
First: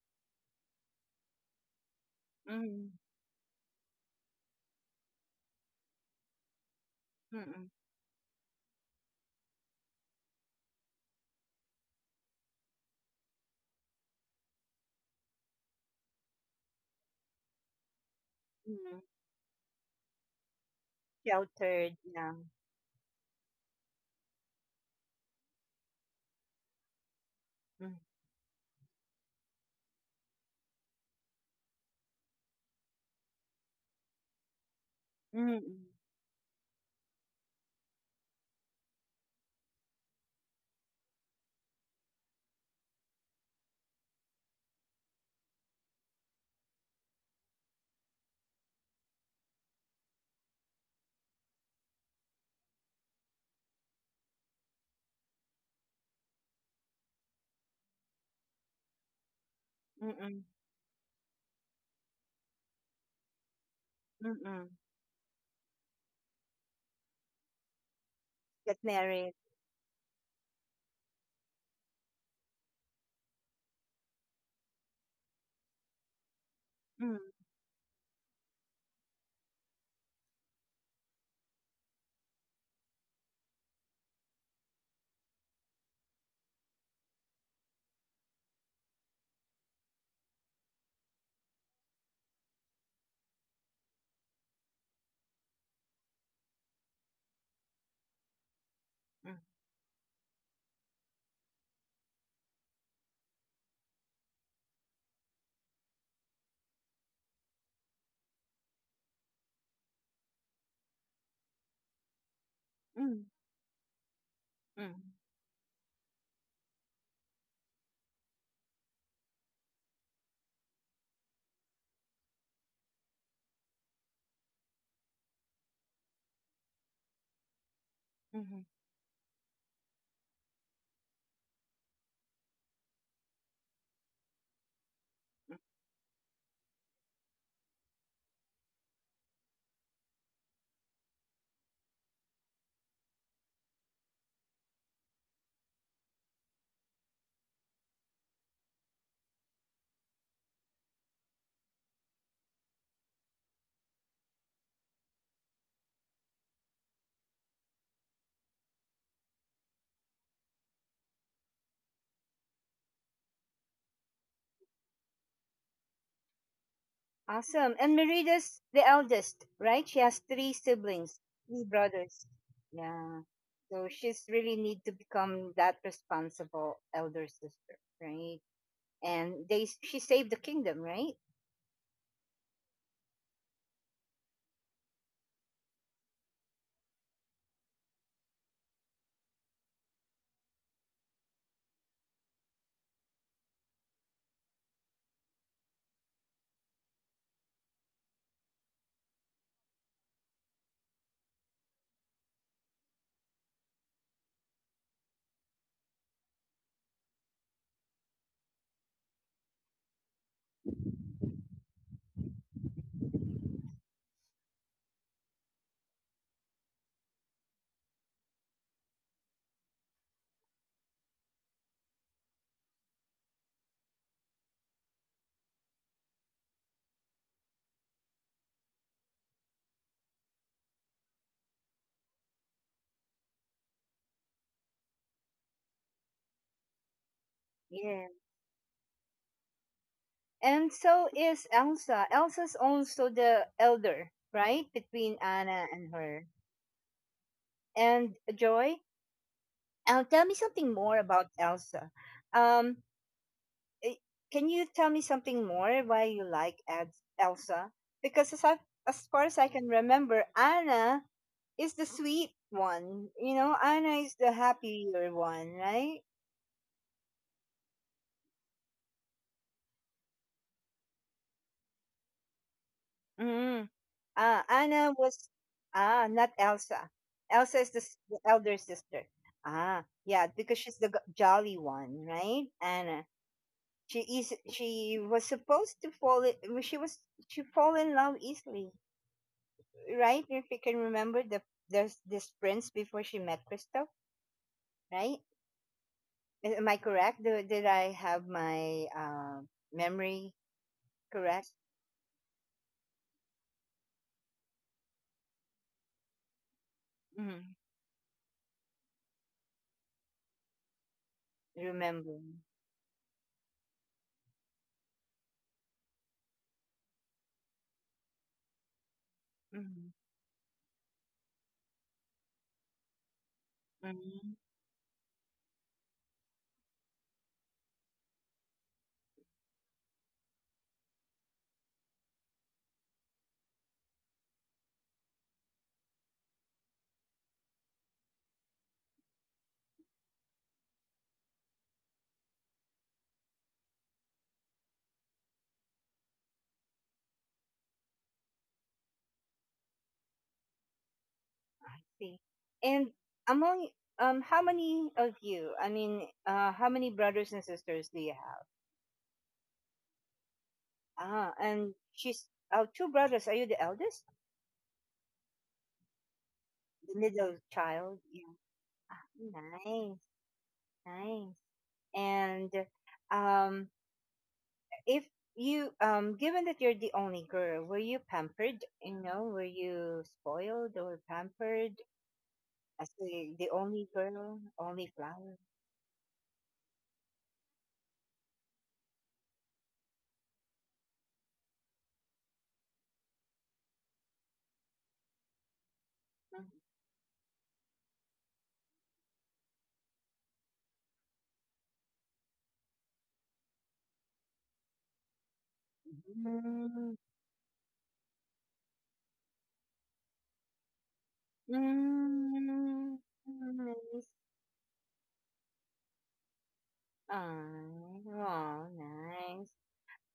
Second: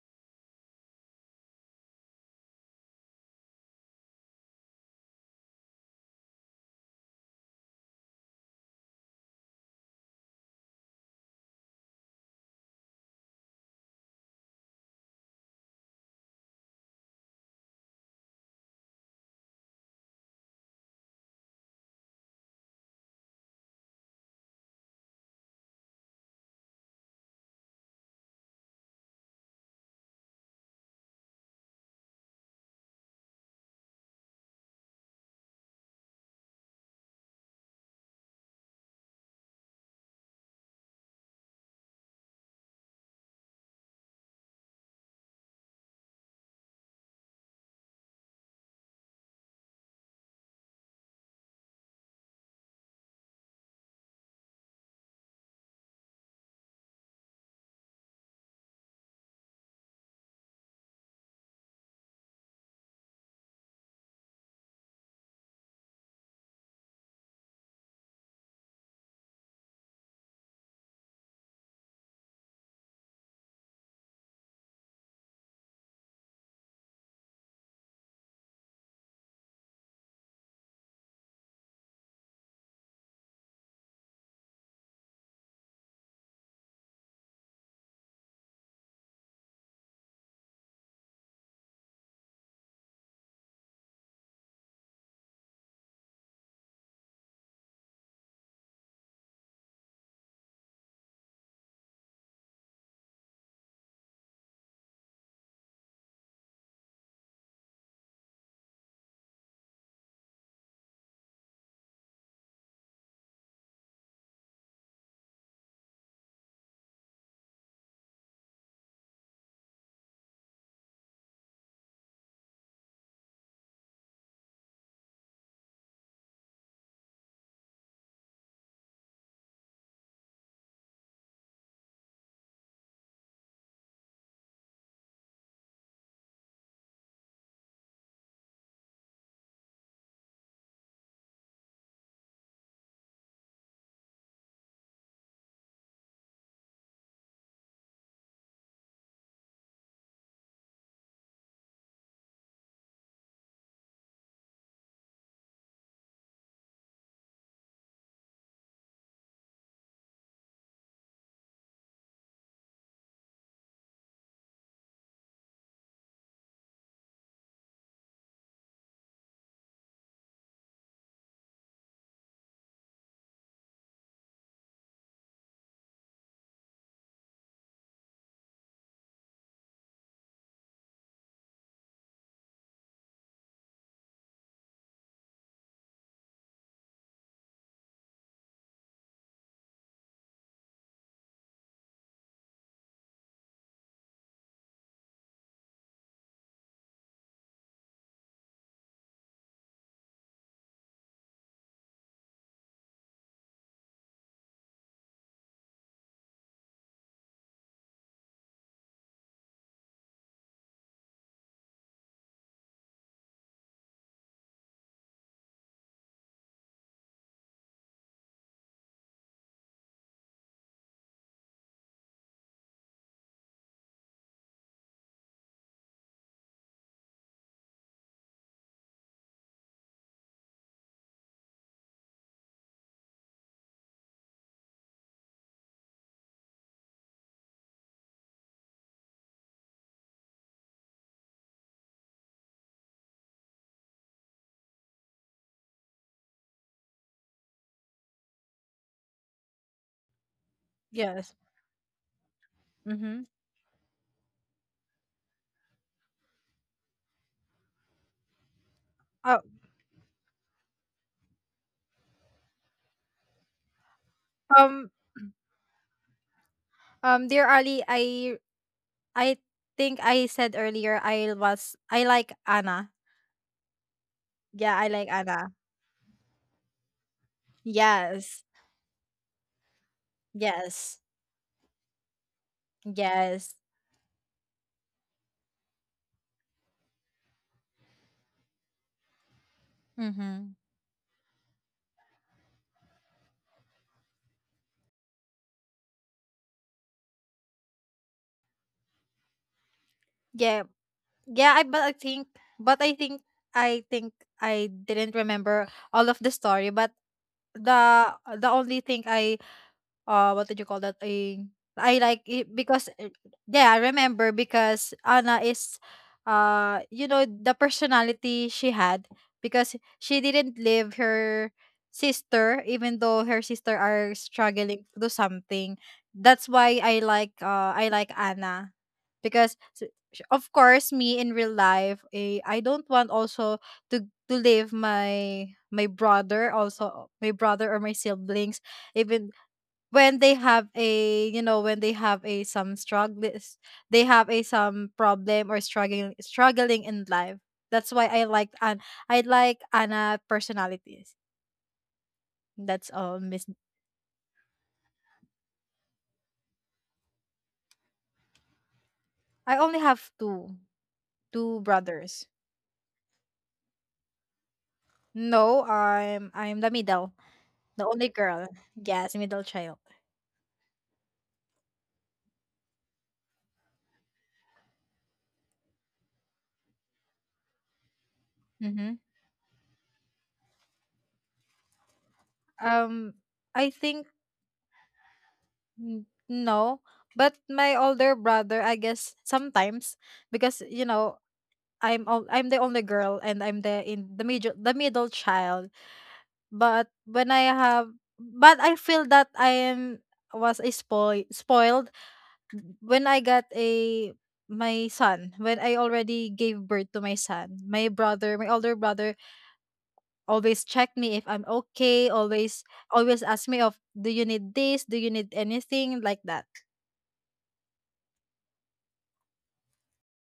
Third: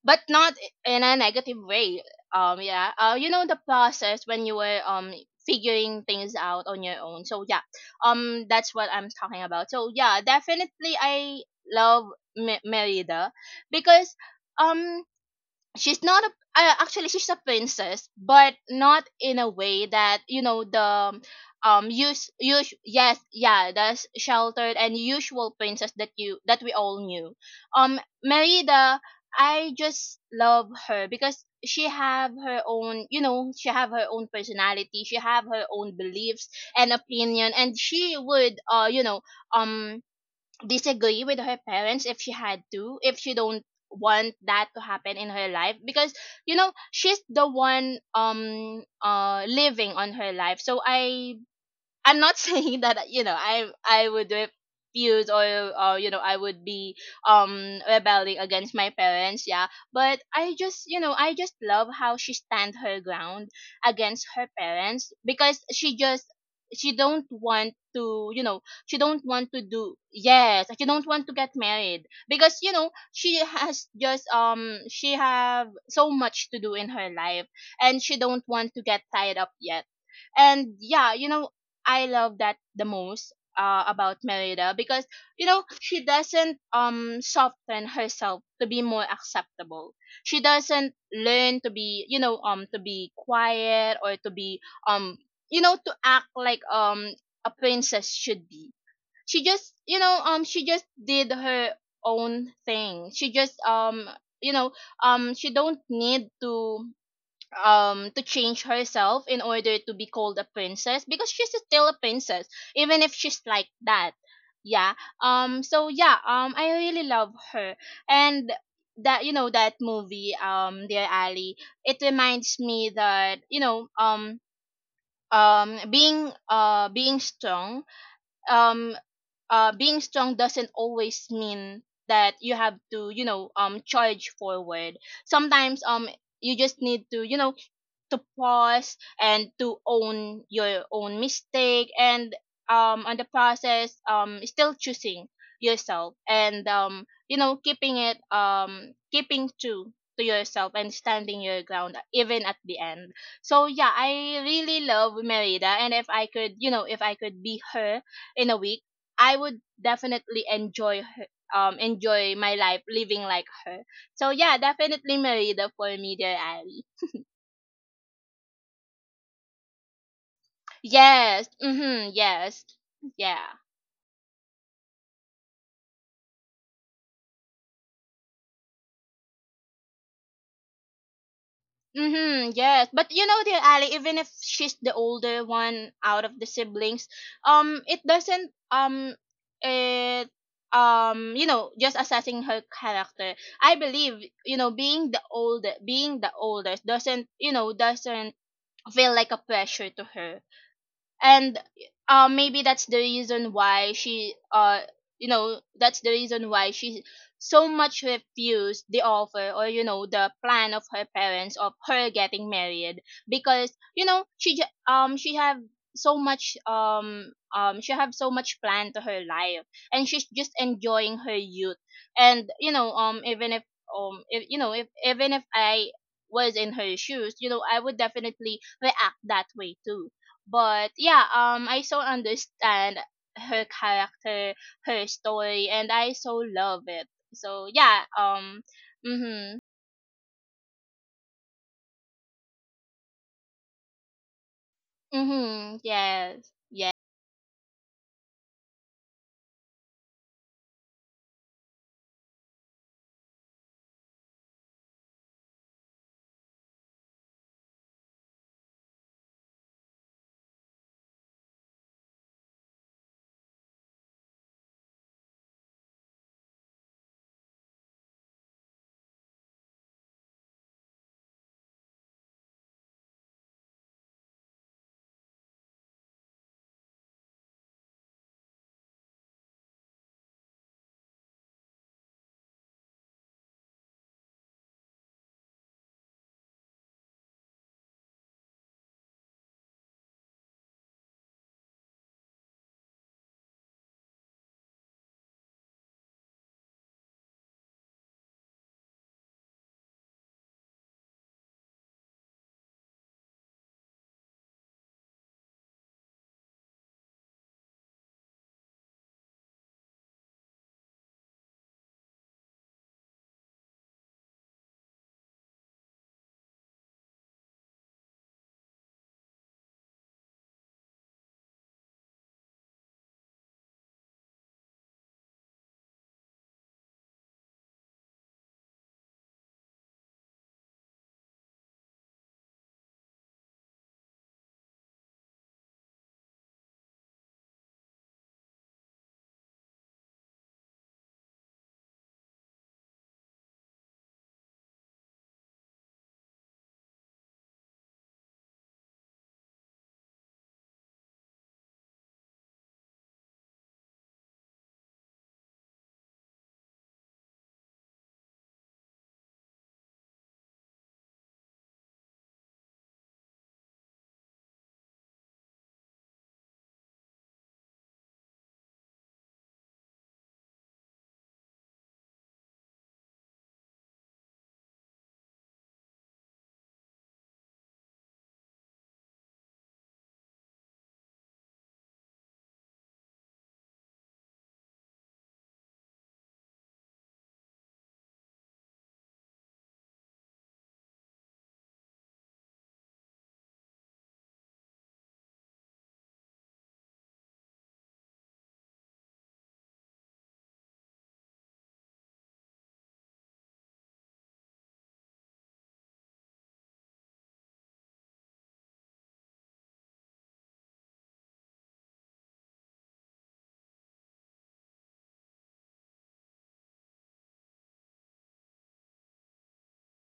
but not in a negative way. Mm. Yeah. You know the process when you were figuring things out on your own. So yeah, Mm. That's what I'm talking about. So yeah, definitely I love Merida, because um she's not a actually, she's a princess, but Mm. not in a way that, you know, the— Sheltered. use Yeah. use yes, yeah, the sheltered and usual princess that we all knew. Mm. Merida, I just love her because she have her own— you know, she have her own personality, she have her Mm. own beliefs and opinion, and she would um disagree with her parents if she don't want that to happen in her life, because, she's the one living on her life. So I'm not (laughs) saying that, I would refuse, or, I would be rebelling against my parents, yeah. But Mm. I just— I just love how she stand her ground against Mm. her Mm. parents. Because she don't want to— Get she don't married. want to do yes, she don't want to get married, because, she has just she have so much to do in her Mm. life, and she don't want to get tied up yet. And yeah, I love that the most about Merida, because, she doesn't soften herself to be more acceptable. She doesn't learn to be— to be quiet, or to be um to act like a princess should be. Mm. She just— she just did her own thing. She just you know she don't need to— to change herself in order to be called a princess, because she's still a princess even if Mm. she's like that. Mm. Yeah, so yeah, I really love her. And that you know that movie, dear Ali, it reminds me that, um being uh being strong Mm. um being strong doesn't always mean that you have to, charge forward. Sometimes, you just need to, to pause, and to own your own mistake, and on the process still choosing yourself, and keeping it keeping true to yourself, and standing your ground even at the end. So yeah, I really love Merida, and if I could— if I could be her in a week, I would definitely enjoy her enjoy my life living like her. So yeah, definitely Merida for me, dear Ali. Awesome. And Merida's the eldest, right? She has three siblings, Yes. three Mhm. brothers. Yes. Yeah. Yeah. So she's really need to become that responsible elder sister, right? And they she saved the kingdom, right? Mhm. Yes. But, dear Ali, even if she's the older one out of the siblings, it doesn't it just assessing her character. I believe, being the oldest doesn't, doesn't feel like a pressure to her. And maybe that's the reason why she so much refused the offer, or, the plan of her parents, of her getting married. Because, she have so much plan to her life. And she's just enjoying her youth, and, even if— even if I was in her shoes, I would definitely react that way too. But yeah, I so understand her character, her story, and I so love it. So yeah. Yeah. Mhm, And so is Elsa. Elsa's also the elder, right? Between Anna mhm. and her. Yes, And Joy, tell me something more about yes. Elsa. Um, Mm-hmm. eh, can you tell me something more why you like Elsa? Because as, I, as far Uh, as I can remember, Anna is the sweet one. You know, Anna is the um, happier one, right? Dear Ali, I think I said earlier I like Anna. Ah, Yeah, I Anna like was Anna. ah not Elsa. Elsa is the, the Yes, elder sister. Ah, yeah, because she's the yes, jolly one, right? Anna. yes. She is. She was supposed to fall. She was. She fall in love easily, right? Mm-hmm. If you can remember there's this prince before she met Christoph, right? Am I correct? Did I have my memory Yeah, Yeah, correct? I but I think I think I didn't remember all of the story. But Mm-hmm. The only thing I, what did you call that, a, I Remember? like it because it- yeah, I remember, because Anna is, the personality she had, because she didn't leave her sister even though her sister are Mm-hmm. struggling to do something. That's why I like Anna, because of course, me in real life, I don't want also to leave my brother or my siblings, even when they have a when they have a some struggle, they have a some problem, or struggling in life. That's why I like Anna personalities. I see. That's And all, Miss. among, how many of you? How many brothers and sisters do you have? I only have two, Ah, and brothers. she's oh, two brothers. Are you the eldest, No, I'm the the middle. middle The child? only Yeah. girl. Ah, Yes, middle child. nice, nice. And um, if you given that you're the only girl, were you pampered? Mm-hmm. You know, were you spoiled or pampered as um the I only think, girl, only flower? No. But my older brother, I guess sometimes, because, I'm the only girl and I'm the in the middle child. But when I have but I feel that I am was a spoiled when I got a, my son, when I already gave birth Mm-hmm. to my son, my brother, my older brother, always check me if I'm okay. Mm, Always mm, ask me of, do nice. you need this? Do you need anything like that? Aw, nice.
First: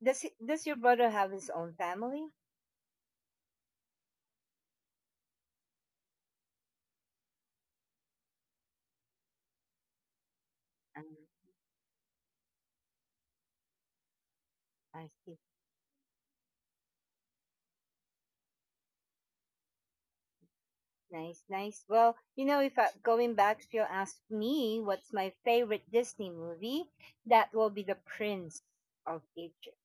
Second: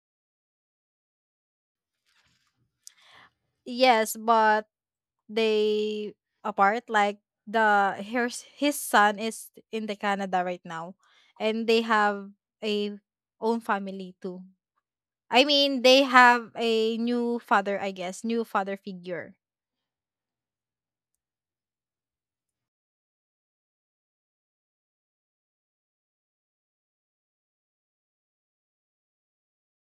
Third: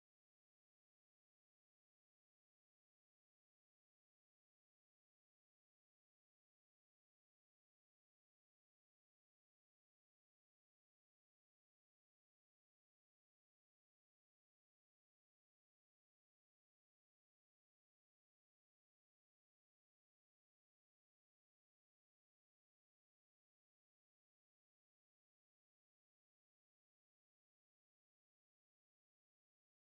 Does your brother have his own family? Yes, but they apart. Like the, his son is in the Canada right now, Um, and they have a own family too. I see. I mean, they have a new father, I guess, new father figure. Nice, nice. Well, you know, if I, going back, if you ask me what's my favorite Disney movie, that will be The Prince of Egypt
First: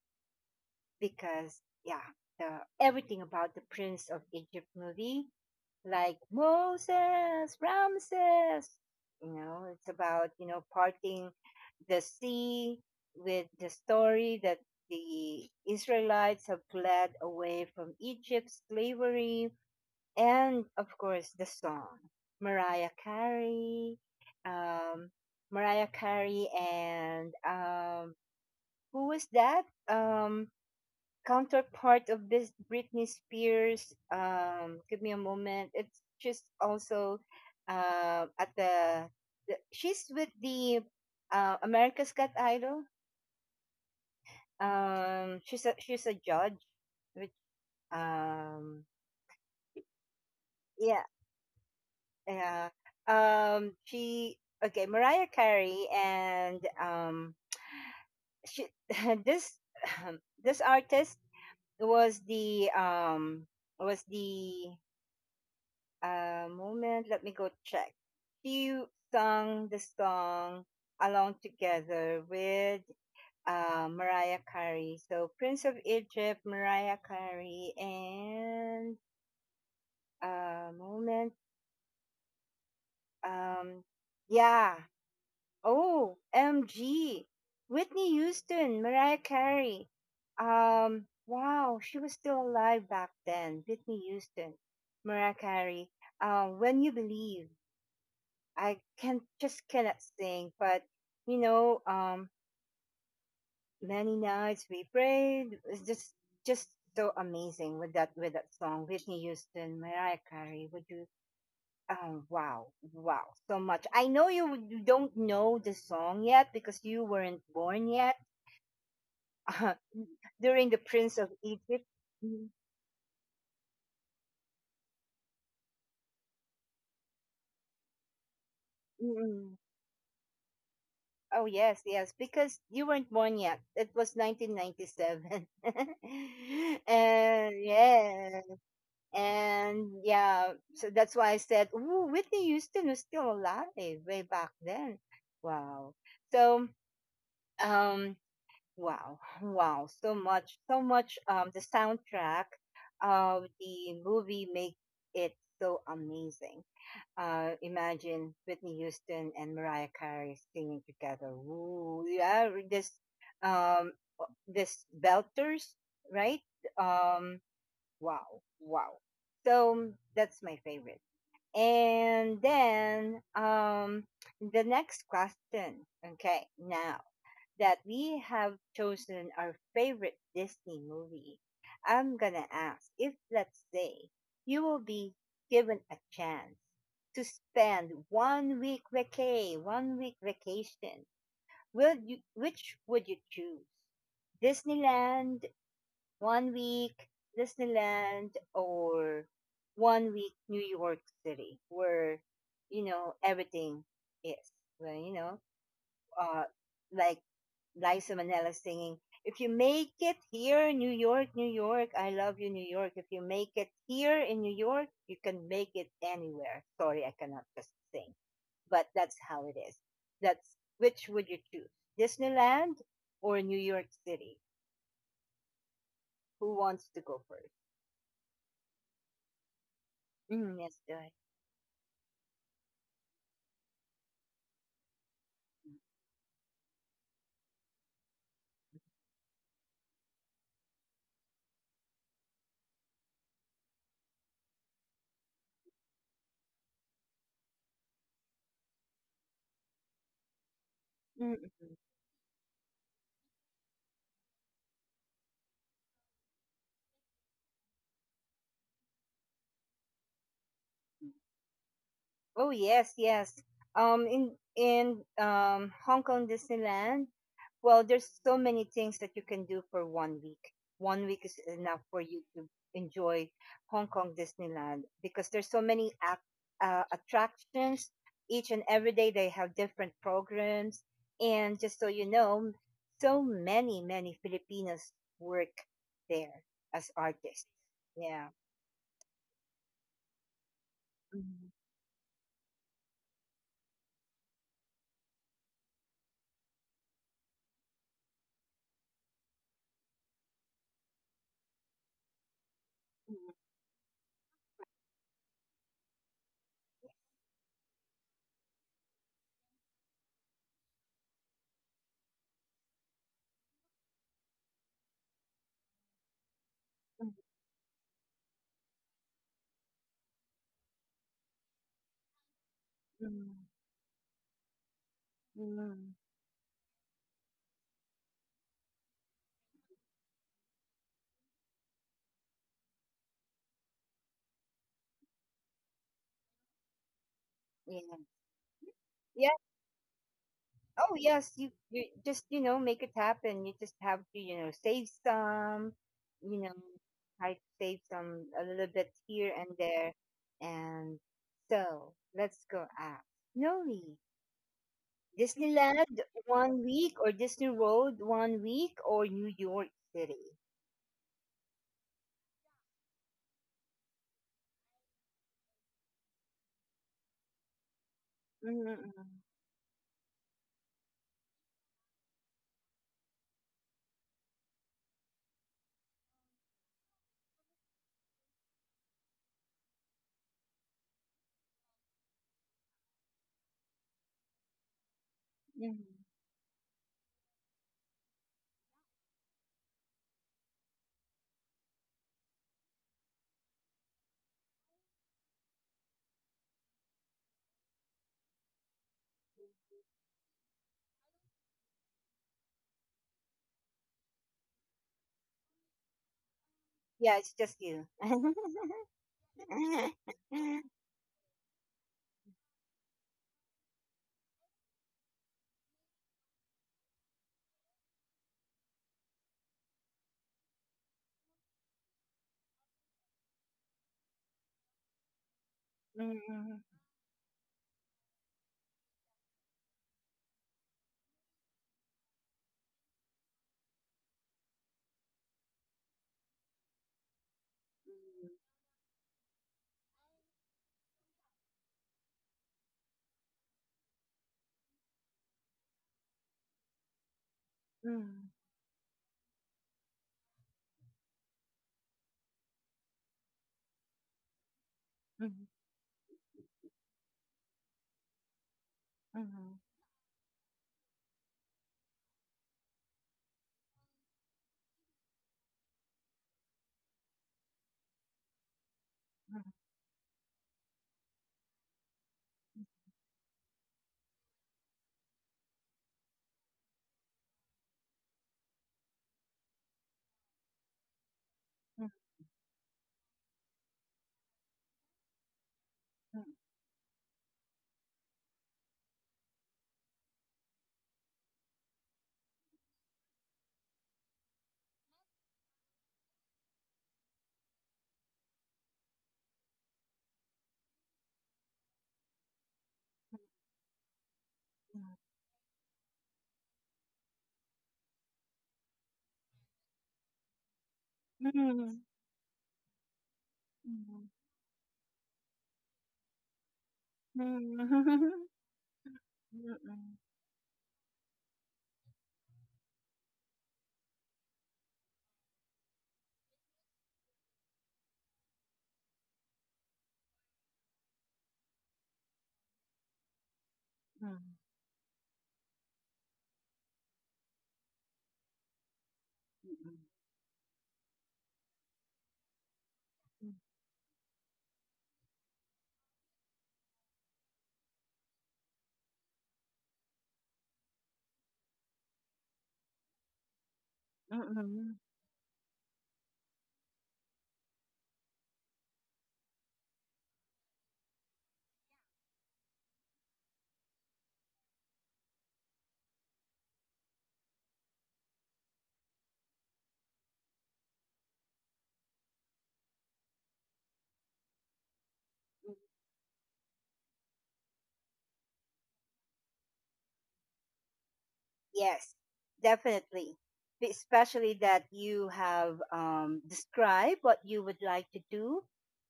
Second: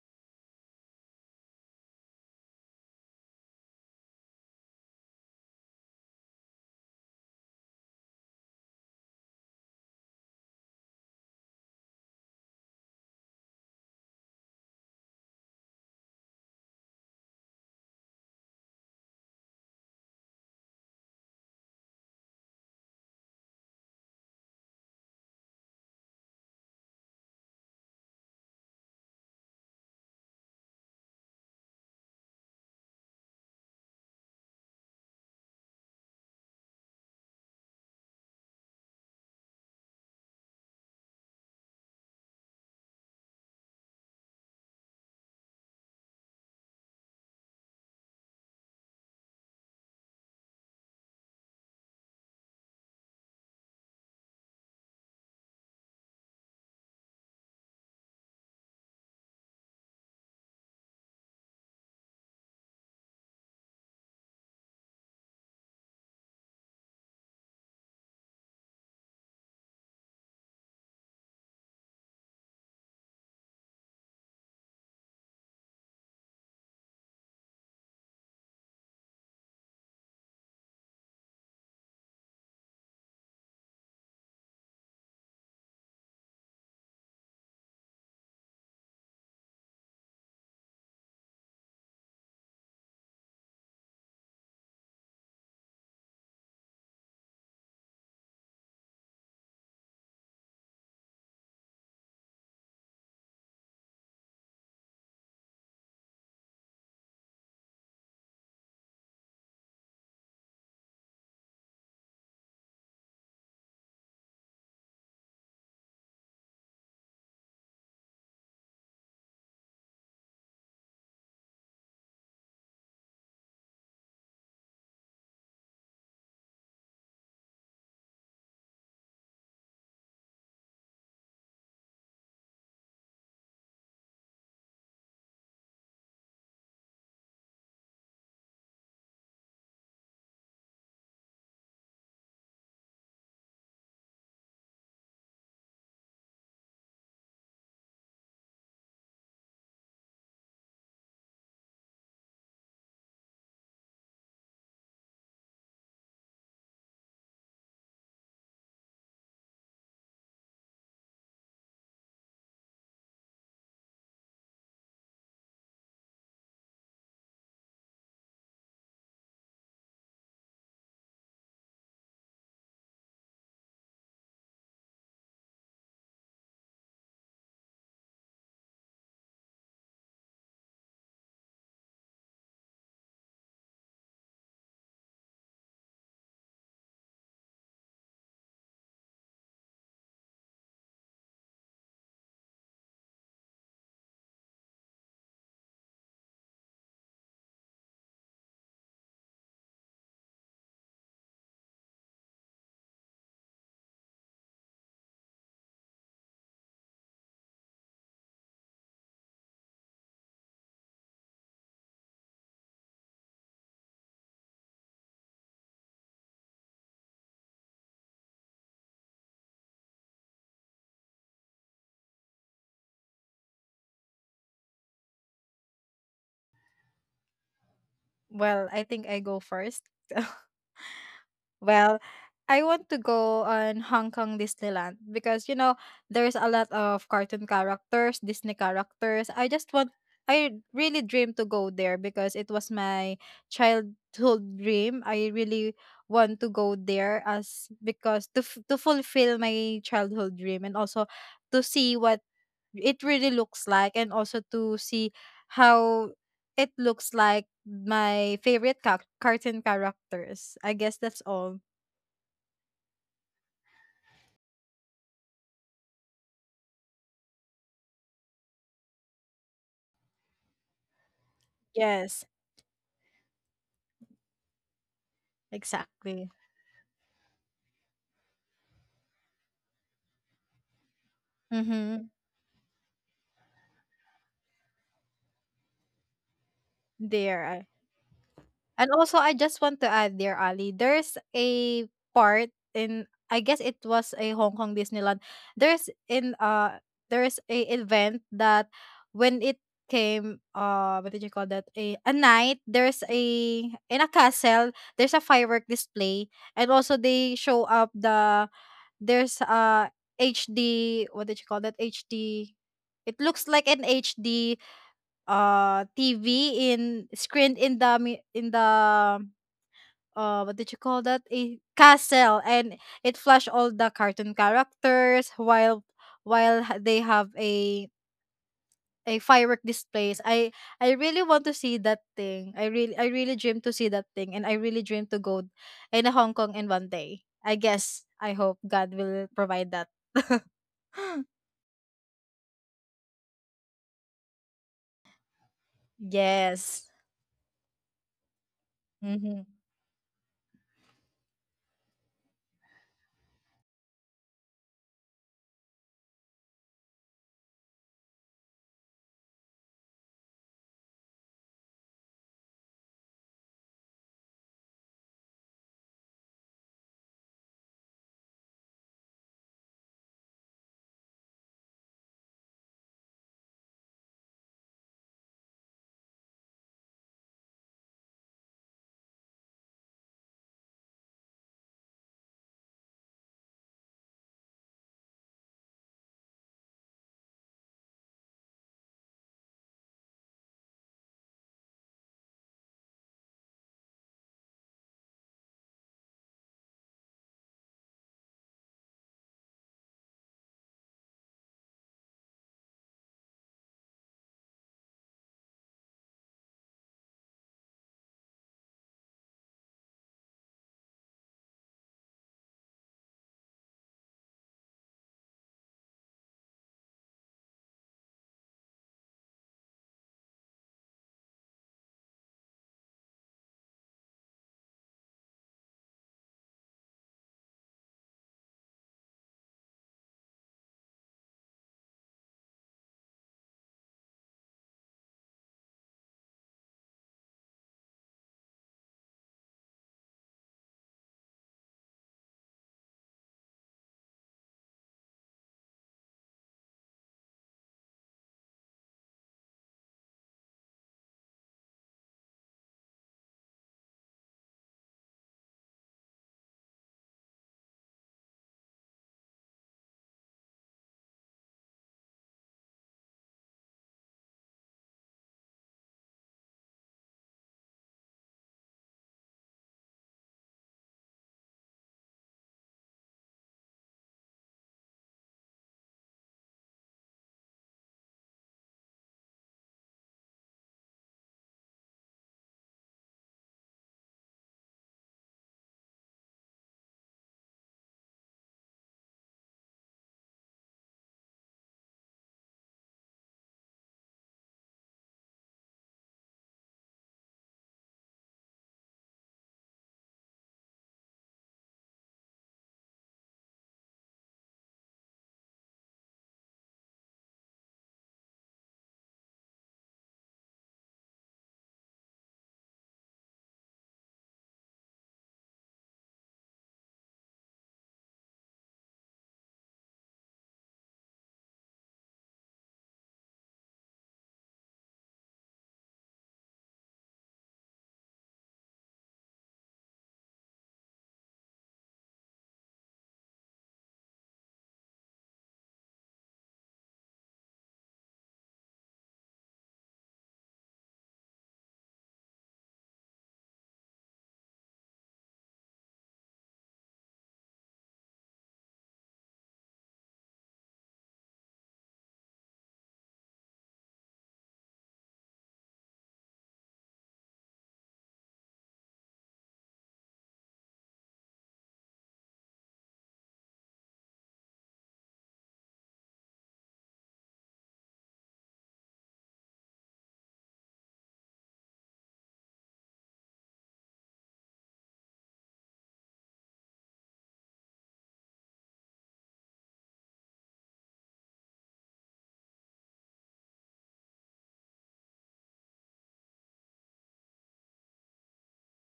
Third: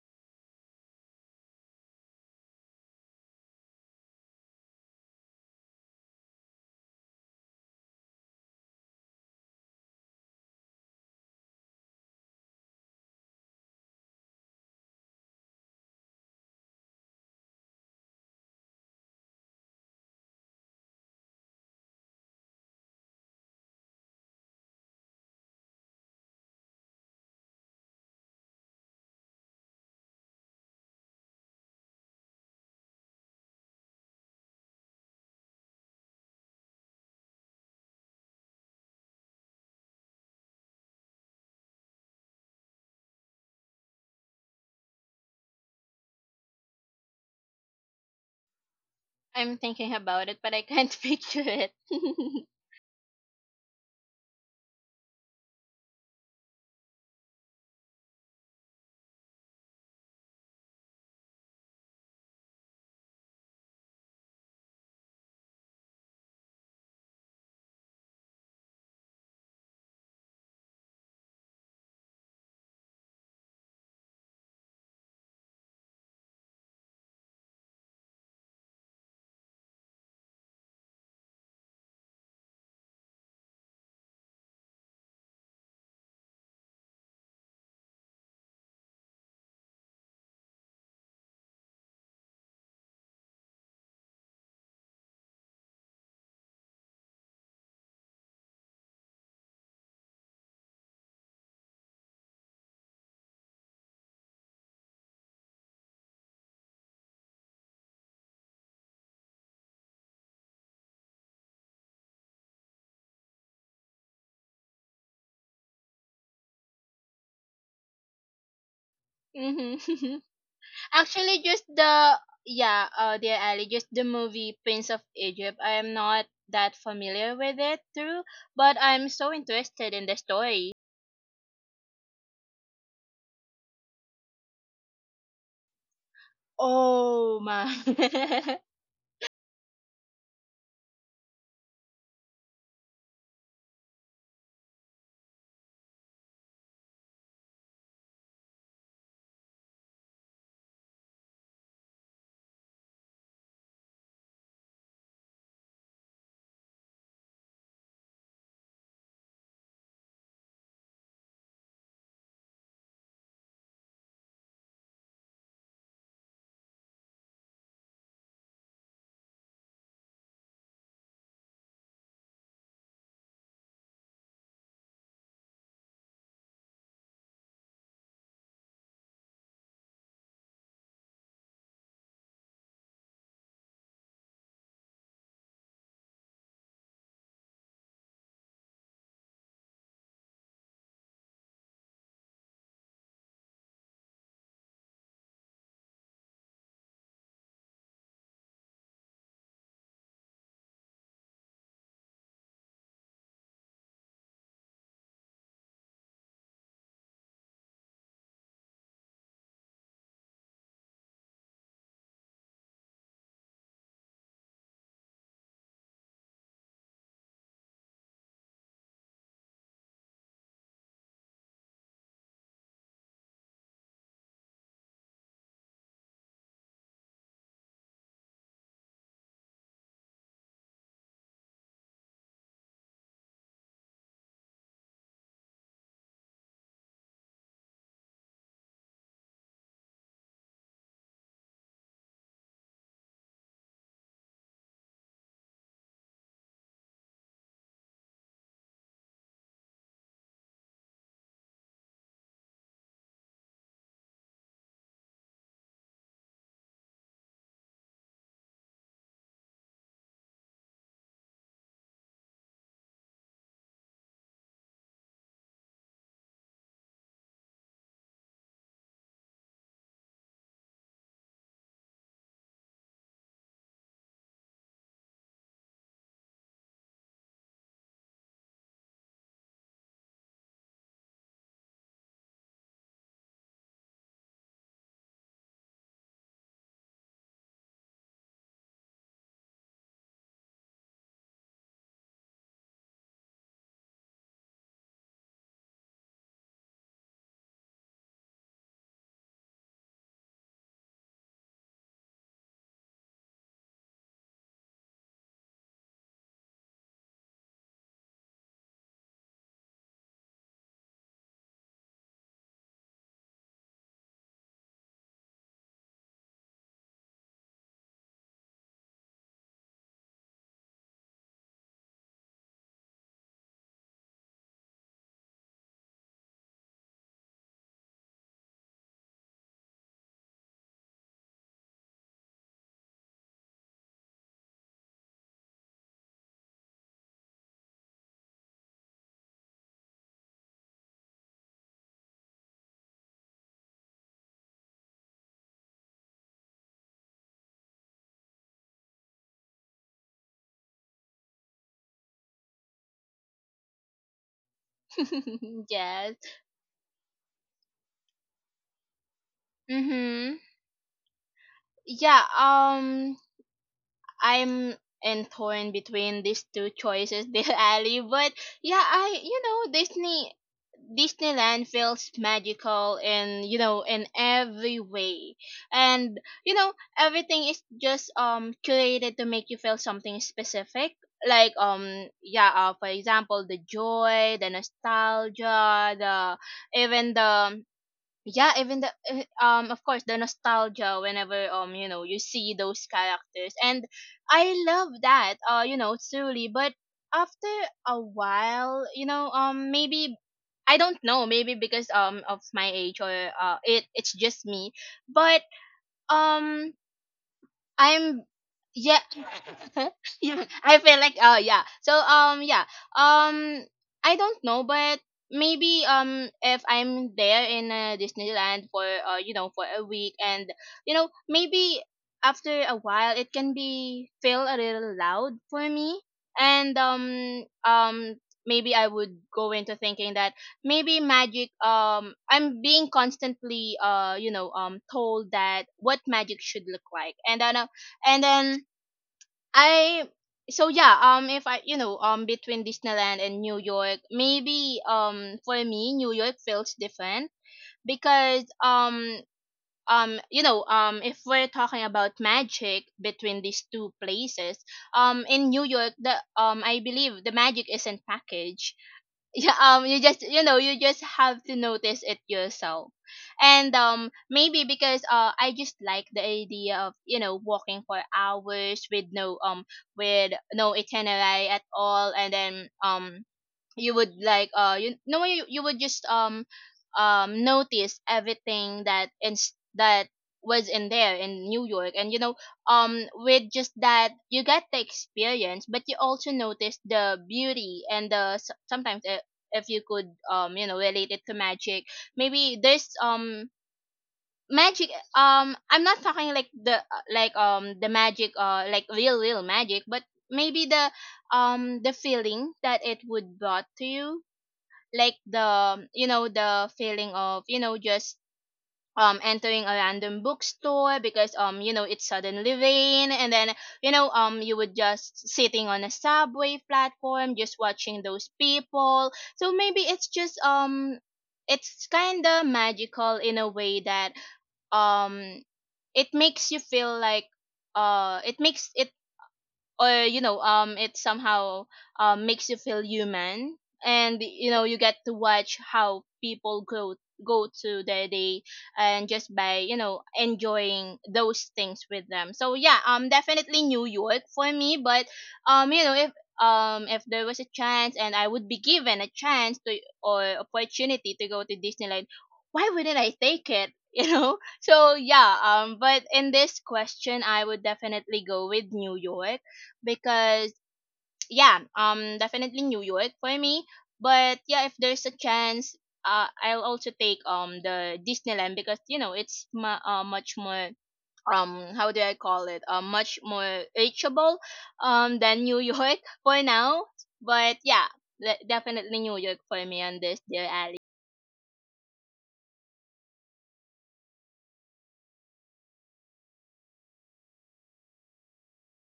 because yeah, the everything about the Prince of Egypt movie like Moses, Ramses. You know, it's about, you know, parting the sea with the story that the Israelites have fled away from Egypt's slavery. And of course, the song Mariah Carey, um, Mariah Carey, and who was that? Counterpart of this Britney Spears. Give me a moment. It's just also uh, at the, the she's with the America's Got Idol. She's a judge, which um I'm thinking about it, but I can't (laughs) yeah picture it. (laughs) yeah she okay, Mariah Carey and she (laughs) this (clears throat) (laughs) this artist was the um was the A moment, let me go check. She sung the song along together with, Mariah Carey. So Prince of Egypt, Mariah Carey, and a moment, um, yeah. Oh, MG, Whitney Houston, Mariah Carey. Wow, she was still alive back then. Whitney Houston, Mariah Carey. When you believe. I can just cannot sing, but you know, many nights we prayed. It's just so amazing with that song, Whitney Houston, Mariah Carey. Would you? Oh wow, wow, so much. You don't know the song yet because you weren't born yet Mhm. (laughs) (laughs) during the Prince of actually just Egypt. the Mhm. yeah, dear Ali, just the movie Prince of Egypt, I'm not that familiar with it too, but I'm so Mm. interested in the story. Oh yes, yes, because you weren't born yet. It was 1997, (laughs) Oh and my. yeah, and yeah, so that's why I said, ooh, Whitney Houston was still alive way back then. Wow. So, um, wow, wow, so much, so much. The soundtrack of the movie makes it so amazing. Imagine Whitney Houston and Mariah Carey singing together. Ooh, yeah, this, um, this belters, right? Um, Wow. Wow. So that's my favorite. And then the next question. Okay, now that we have chosen our favorite Disney movie, I'm gonna ask if let's say you will be given a chance to spend one week vacay, one week vacation, will you which would you choose? Disneyland one week Disneyland or one week New York City, where you know everything is. Well, uh, like Liza Minnelli singing, "If you make it here, New York, New York, I love you, New York. If you make it here in New York, you can make it anywhere." Sorry, I cannot just sing, but that's how it is. That's which would you choose, Disneyland or New York City? Who wants to go first? Well, I think I go first. (laughs) Mm, yes, go ahead. Well, I want to go on Hong Kong Disneyland, because there's a lot of cartoon characters, Disney characters. I just want I really dream to go there, because it was my childhood dream. I really want to go there, as because, to fulfill my childhood dream, and also Mm, to mm. see what it really looks like, and also to see how it looks like, my favorite cartoon characters. I guess that's all. Oh yes, yes. In Hong Kong Disneyland, well, there's so many things that you can do for one week. One week is enough for you Yes, to enjoy Hong Kong Disneyland because there's so many ac exactly. Attractions. Each and every day they have different programs, and just so Mm-hmm. you know, so many Filipinos work there as There. artists. Yeah. And also I just want to add there, Ali, there's Mhm, a part in, I guess it was a Hong Kong Disneyland. There's a event that, when it came, what did you call that? A night, there's a, mhm, in a castle, there's a firework display. And also, they show up there's, HD, what did you call that? HD, it looks like an HD TV in screened in in the, what did you call that, a castle. And it mhm, flashed all the cartoon characters mhm, while, mhm. They have a firework displays. I really want to see that thing. I really dream to see that thing. And I really dream to go in Hong Kong in one day, I Yeah. guess. I hope God will Yeah. provide that. Oh, (laughs) yes. You just make it happen. You just have to save some. You know, Yes. try to save some a little bit here Mm-hmm. and there. And so let's go out. Noli, (laughs) Disneyland Yes. one week or Disney World one week or New York City. Mhm. Yeah, I'm in torn between these two choices, (laughs) dear Ali. But yeah, Mm-hmm. Disneyland feels magical in— every way. And everything is just curated to make you feel something specific. Like for example, the joy, the Hmm. nostalgia, the even the yeah even the of course the nostalgia whenever you see those characters, and I love that truly. But after a while, maybe, I don't know, maybe because of my age, or it's just me. But um Yeah, it's just you. (laughs) I'm yeah. (laughs) Yeah, I feel like, oh yeah. Um I don't know, but maybe if I'm there in Disneyland for for a week, and you know, maybe after a while it can be feel a little loud for me. Mm-hmm. And maybe I would go into thinking that maybe magic, I'm being constantly told that what magic should look like. And then I So yeah, if I, between Disneyland and New York, maybe for me, New York feels different Mm-hmm. because if we're talking about magic between these two places, in New York, the I believe the magic isn't packaged. Mm-hmm. Yeah, you just, you know, you just have to notice it yourself. And maybe because I just like the idea of, you know, walking for hours with no itinerary at all. And then you would like you no you, you would just notice everything that in that was in there in New York. And you know, with just that you get the experience, but you Mm-hmm. also notice the beauty and the sometimes if you could, relate it to magic, maybe there's magic. I'm not talking like the the magic like real magic, but maybe the feeling that it would brought to you, like the feeling of, you know, just entering a random bookstore Mm, because, you mm, know, it's suddenly rain. And then, you mm. know, you would just sitting on a subway platform just watching (laughs) those people. So maybe Mm, it's just it's kind of magical in a way that um it makes you feel like it makes it or you know, it somehow makes you feel human. And mm, you know, you get to watch how people go to their day, and just by, you know, enjoying those things with them. So yeah, mm, definitely New York for me. But you know, if there was a chance and I would be given a chance to or opportunity to go to Disneyland, why wouldn't I take it? (laughs) You mm, know, mm. so yeah, but in this question, I would definitely go with New York. Because yeah, definitely New York for me. But yeah, if there's a chance, I'll also take the Disneyland, because you know it's much more how do I call it, much more reachable than New (laughs) York for now. But yeah, definitely New York for me on this, dear Ali. Yes, definitely. Especially that you have described what you would like to do.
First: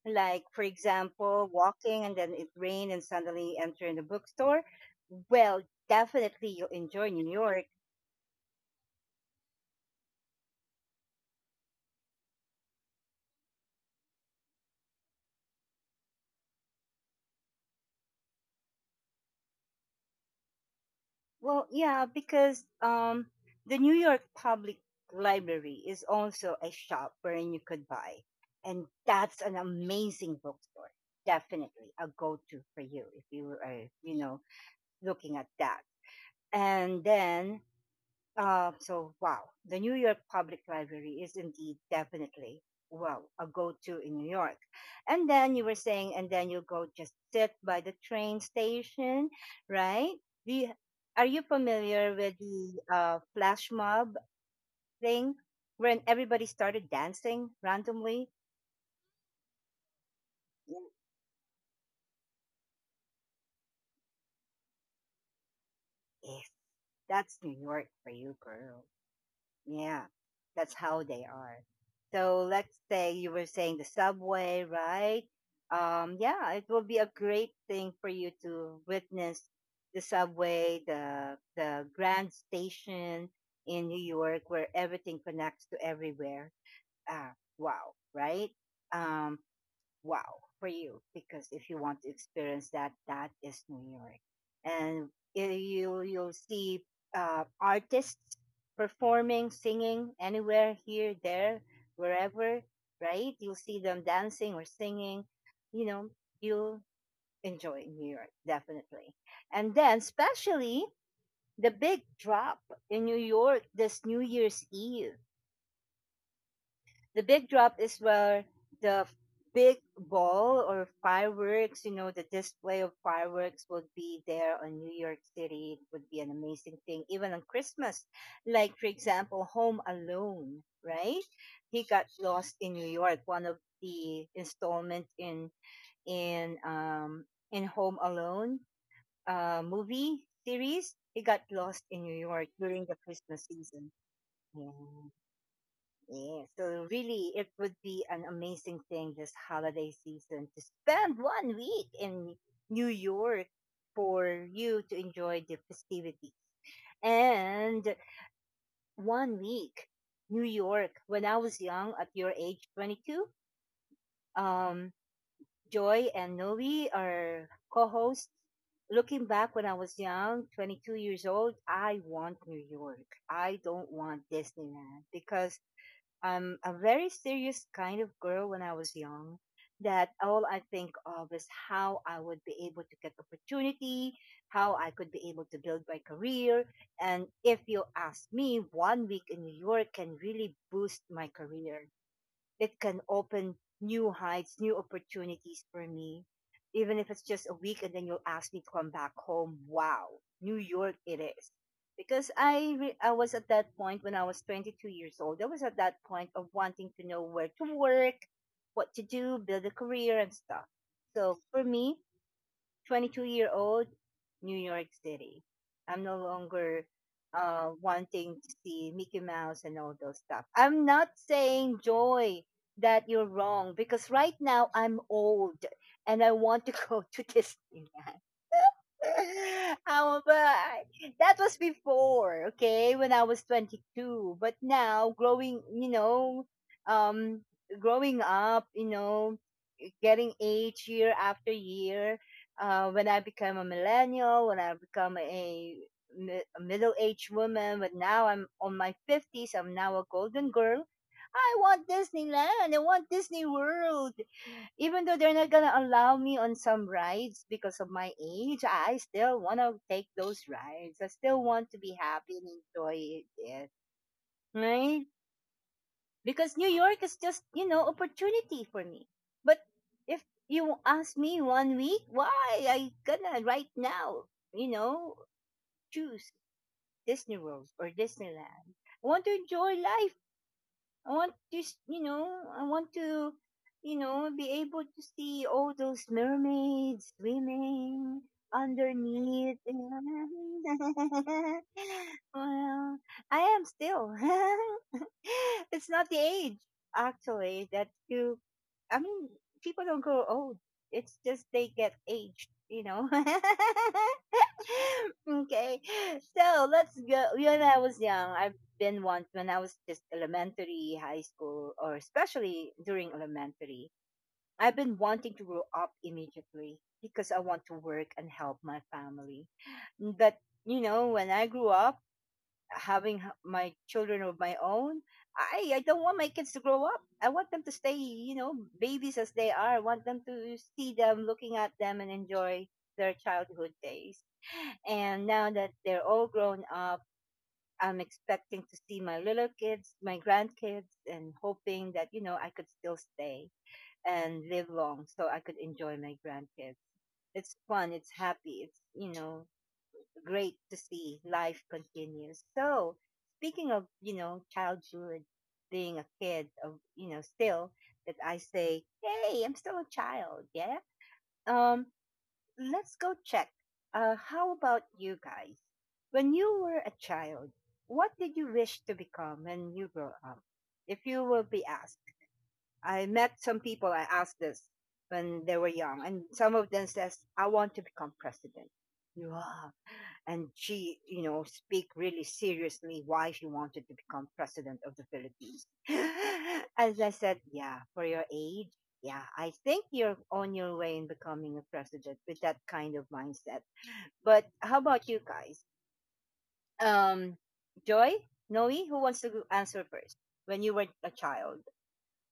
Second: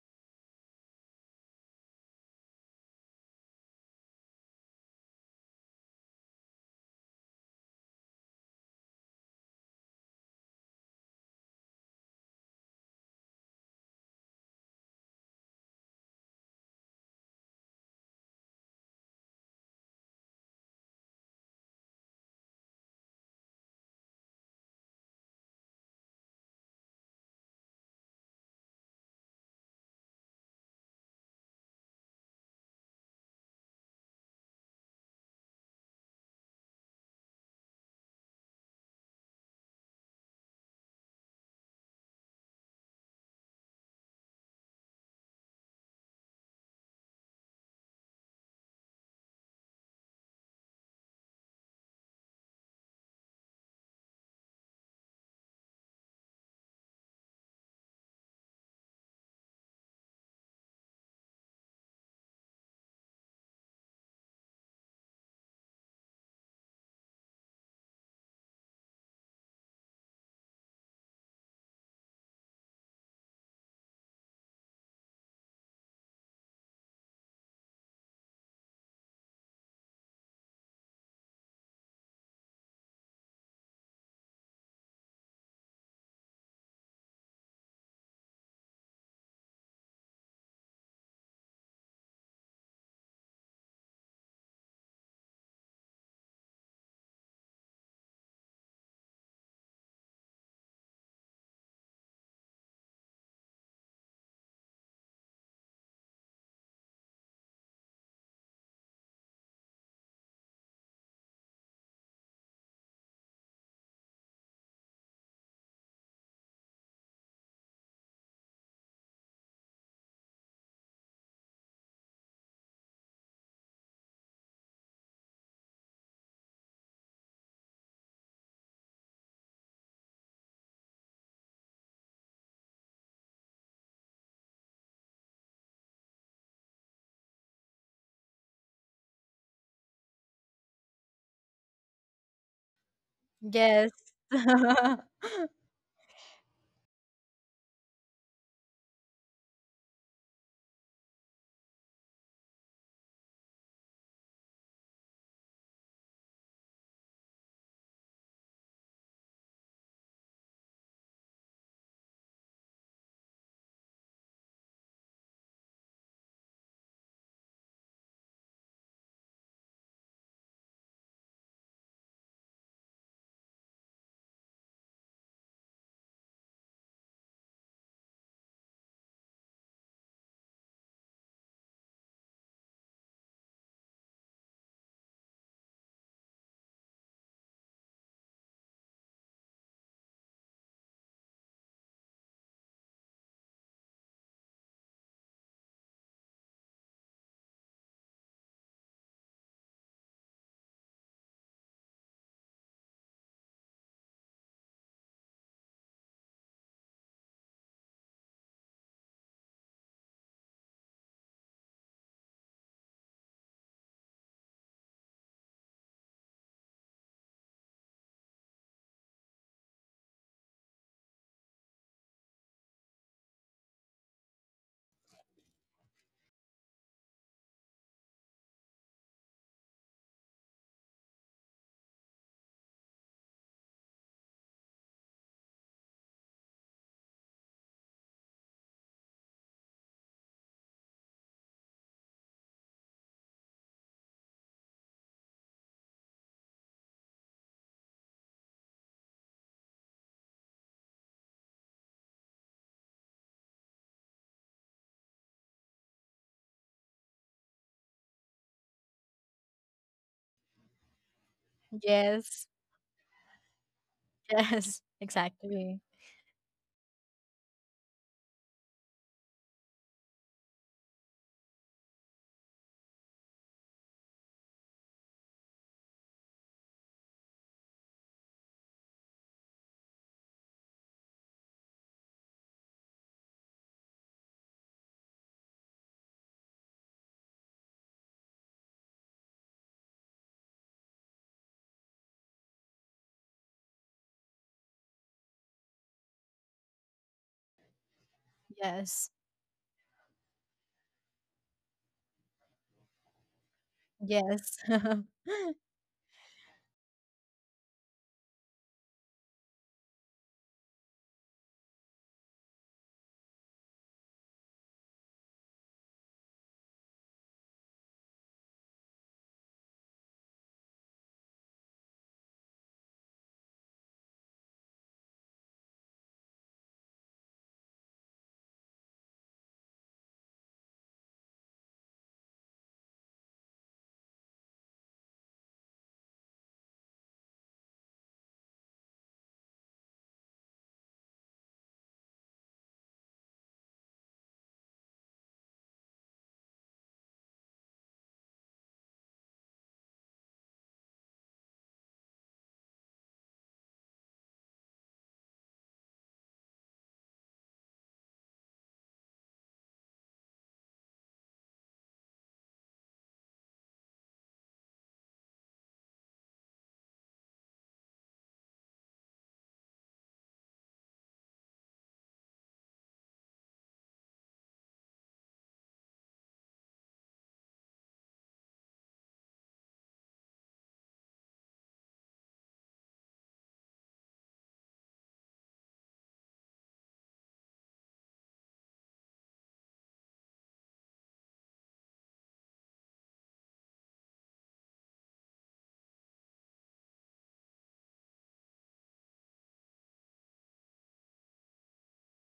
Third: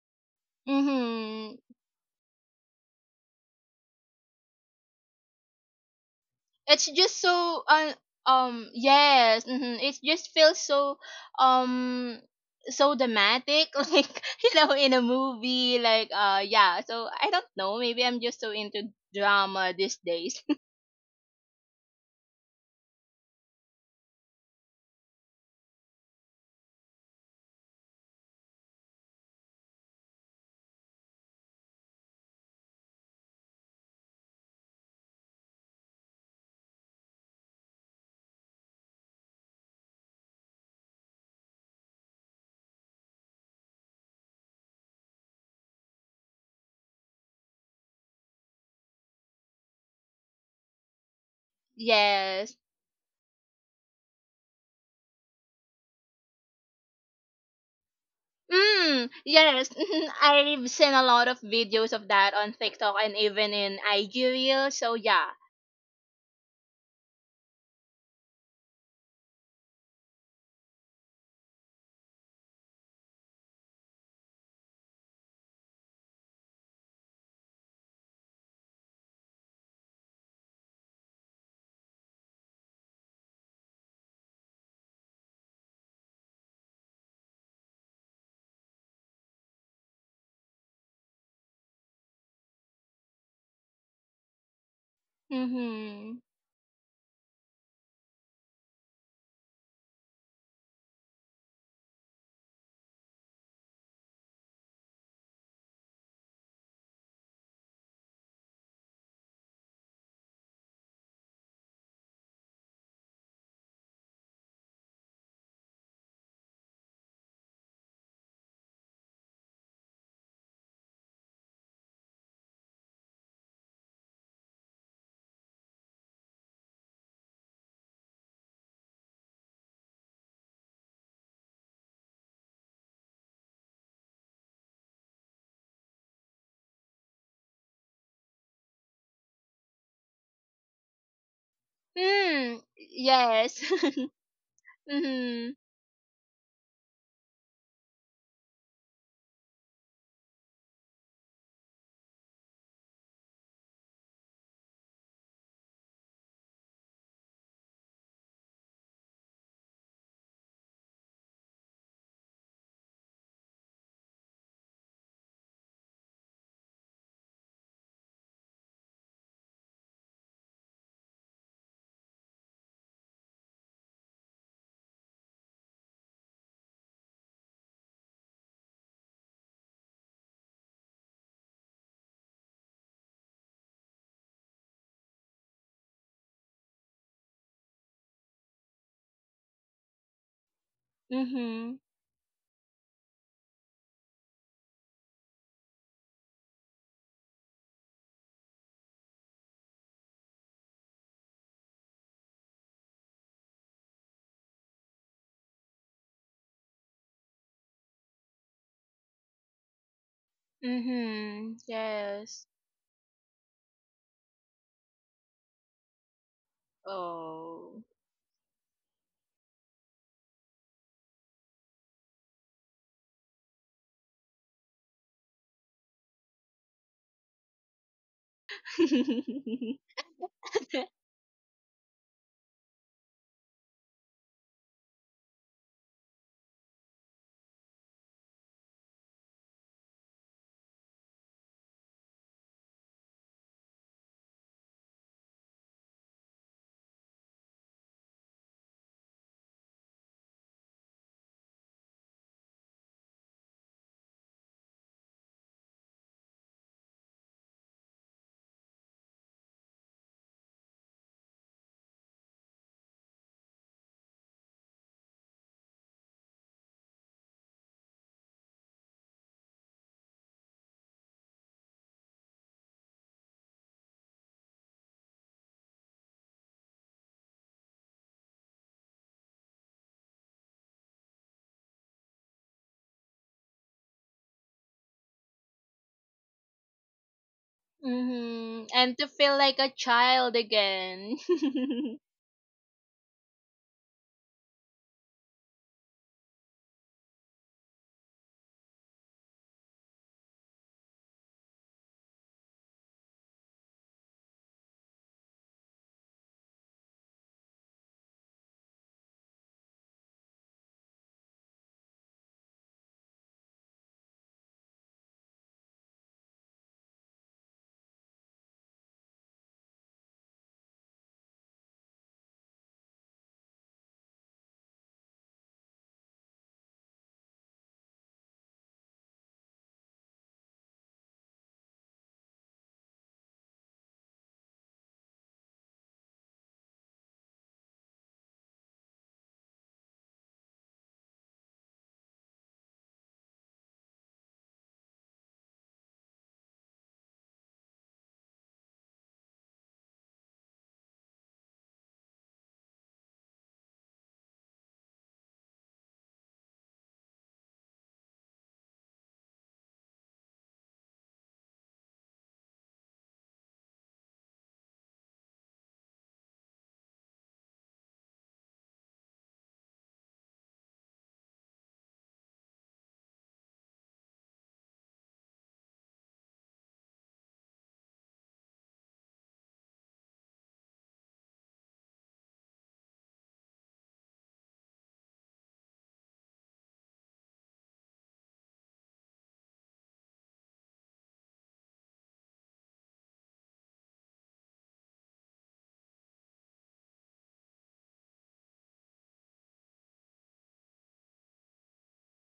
Like, for example, Mm-hmm. walking and then it rained and suddenly enter in the bookstore. Well, definitely you'll It's enjoy just New so York. Yes, it just feels so um so dramatic. (laughs) Like, you know, in a movie, like yeah. So I don't know, maybe I'm just so into drama these days. Well, yeah, because the New York Public Library is also a shop wherein you could buy, and that's an amazing bookstore. Definitely a go-to for you if you are, looking at that. And then so wow, the New York Public Library is indeed definitely well a go-to in New York. And then you were saying, and then you go just sit by the train station, right? Do you, are you (laughs) familiar with Yes. the flash mob thing, when everybody started dancing randomly? Mm, yes. Mhm, I've seen a lot of videos of that on TikTok and even in IG Reel, so yeah. Yes, that's New York for you, girl. Yeah, that's how they are. So let's say you were saying the subway, right? Yeah, it will be a great thing for you to witness the subway, the Grand Station in New York, where everything connects to everywhere. Ah, wow, right? Um, wow for you because if you want to experience that, that is New York, and i- you Mm-hmm. you'll see artists performing, singing anywhere here, there, wherever, right? You'll see them dancing or singing. You know, you'll enjoy New York definitely, and then especially the big drop in New York this New Year's Eve. The big drop is where the big ball or fireworks, the display of fireworks would be there on New York City. It would be an amazing thing, even on Christmas. Like, for example, Home Alone, right? He got lost in New York, one of the installment in um in Home Alone movie series. He got lost in New York Mm, during the Christmas yes. (laughs) season. Yes. Yeah. Mm-hmm. Yeah, so really, it would be an amazing thing this holiday season to spend one week in New York for you to enjoy the festivities. And one week, New York. When I was young, at your age, 22, um, Joy and Noe are co-hosts. Looking back when I was young, 22 years old, I want New York. I don't want Disneyland because I'm a very serious kind of girl when I was young that all I think of is how I would be able to get opportunity, how I could be able to build my career. And if you ask me, one week in New York can really boost my Mm-hmm. career. It can open new heights, new opportunities for me. Even if it's just a week and then you'll ask me to come back home. Wow, New York it is. Because I was at that point when I was 22 years old. I was at that point of wanting to know where to work, what to do, build a career and stuff. So for Mm-hmm. me, Yes. 22-year-old, New York City. I'm no longer Oh. wanting to see Mickey Mouse and all those stuff. I'm not saying, Joy, that you're wrong because right now I'm old and I want to (laughs) go to Disneyland. (laughs) (laughs) oh, but that was before, okay, when I was 22. But now, um, growing up, getting age year after year. When I become a millennial, when I become a middle-aged woman, but now I'm on my 50s, I'm now a golden girl. I want Disneyland. I want Disney World. Even though they're not gonna allow me on some rides because of my age, I still want to take those rides. I still want to be happy and Yes. enjoy it. Yes. Right? (laughs) Exactly. Because New York is just, opportunity for me. But if you ask me one week, why I gonna right now, you know, choose Disney World or Disneyland? I want to enjoy life. I want to, you know, I want to, be able to see all those mermaids swimming Mhm. And to feel underneath. like a (laughs) child again. (laughs) well, I am still. (laughs) (gasps) (laughs) it's not the age actually that you, I Yes. mean, people don't grow old. It's just they get aged. (laughs) Yes. (laughs) okay, so let's go. When I was young, I've been once when I was just elementary high school or especially during elementary. I've been wanting to grow up immediately because I want to work and help my family. But when I grew up, having my children of my own, I don't want my kids to grow up. I want them to stay, babies as they are. I want them to see them, looking at them, and enjoy their childhood days. And now that they're all grown up, I'm expecting to see my little kids, my grandkids, and hoping that I could still stay and live long so I could enjoy my grandkids. It's fun. It's happy. It's great to see life continues. So, speaking of, childhood, being a kid of, still that I say, hey, I'm still a child, yeah? Um, let's go check. How about you guys? When you were a child, what did you wish to become when you grow up? If you will be asked, I met some people I asked this when they were young, and some of them says, I want to become president. Wow, and she, speak really seriously why she wanted to become president of the Philippines. (laughs) As I said, yeah, for your age, yeah, I think you're on your way in becoming a president with that kind of mindset. But how about you guys? Um, Joy, Noe, who wants to answer first? When you were a child,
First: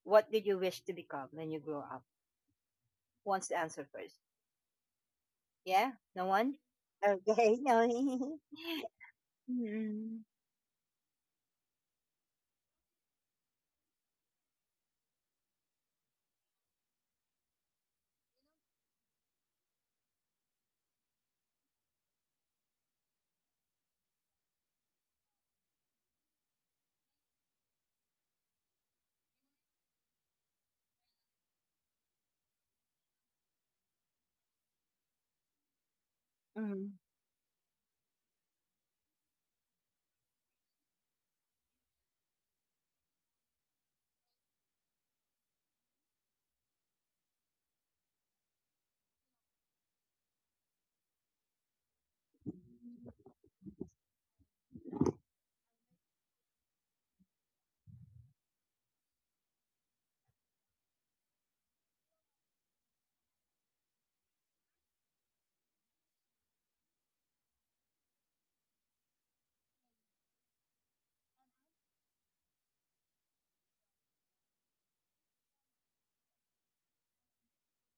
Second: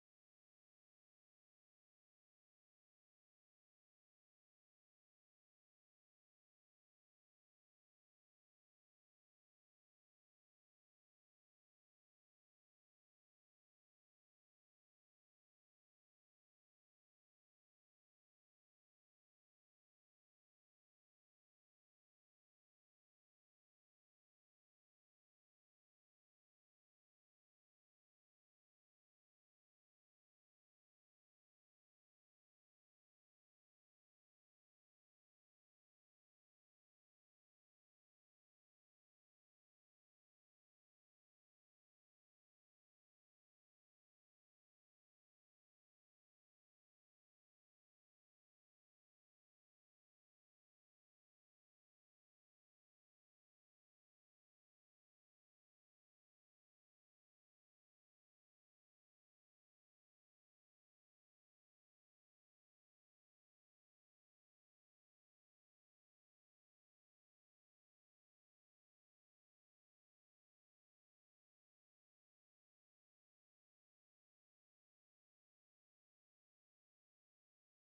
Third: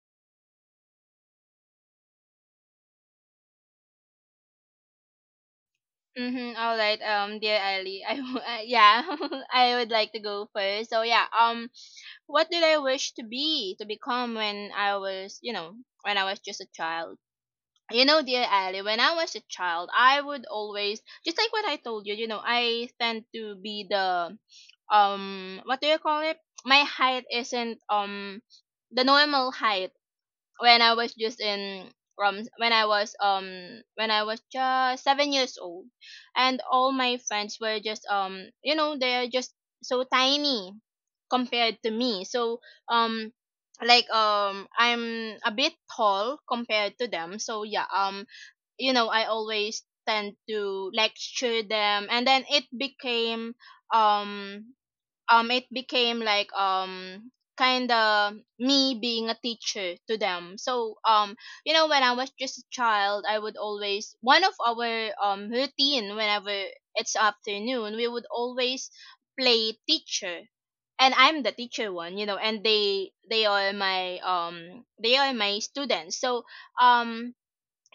what did you wish to become when you grow up? Who wants to answer first? Yeah, no Mm-hmm. one. All right, Okay, dear (laughs) Ali, Noe. (laughs) Yeah, (laughs) I would like to mm, go first. So yeah, what did I wish to be, to become when I was, you know, when I was just a child? You know, dear Ali, when I was a child, I would always, just like what I told you, you know, I tend to be the what do you call it? My height isn't the normal height when I was just in when I was just 7 years old, and all mm, my friends were just you know, they're just so tiny compared to me. So um I'm a bit tall compared to them. So yeah, you know, I always tend to lecture them, and then it became um it became like kind of me being a teacher to them. So you know, when I was just a child, I would always, one of our routine, whenever it's afternoon, we would always play teacher, and I'm the teacher one, you know, and they are my they are my students. So um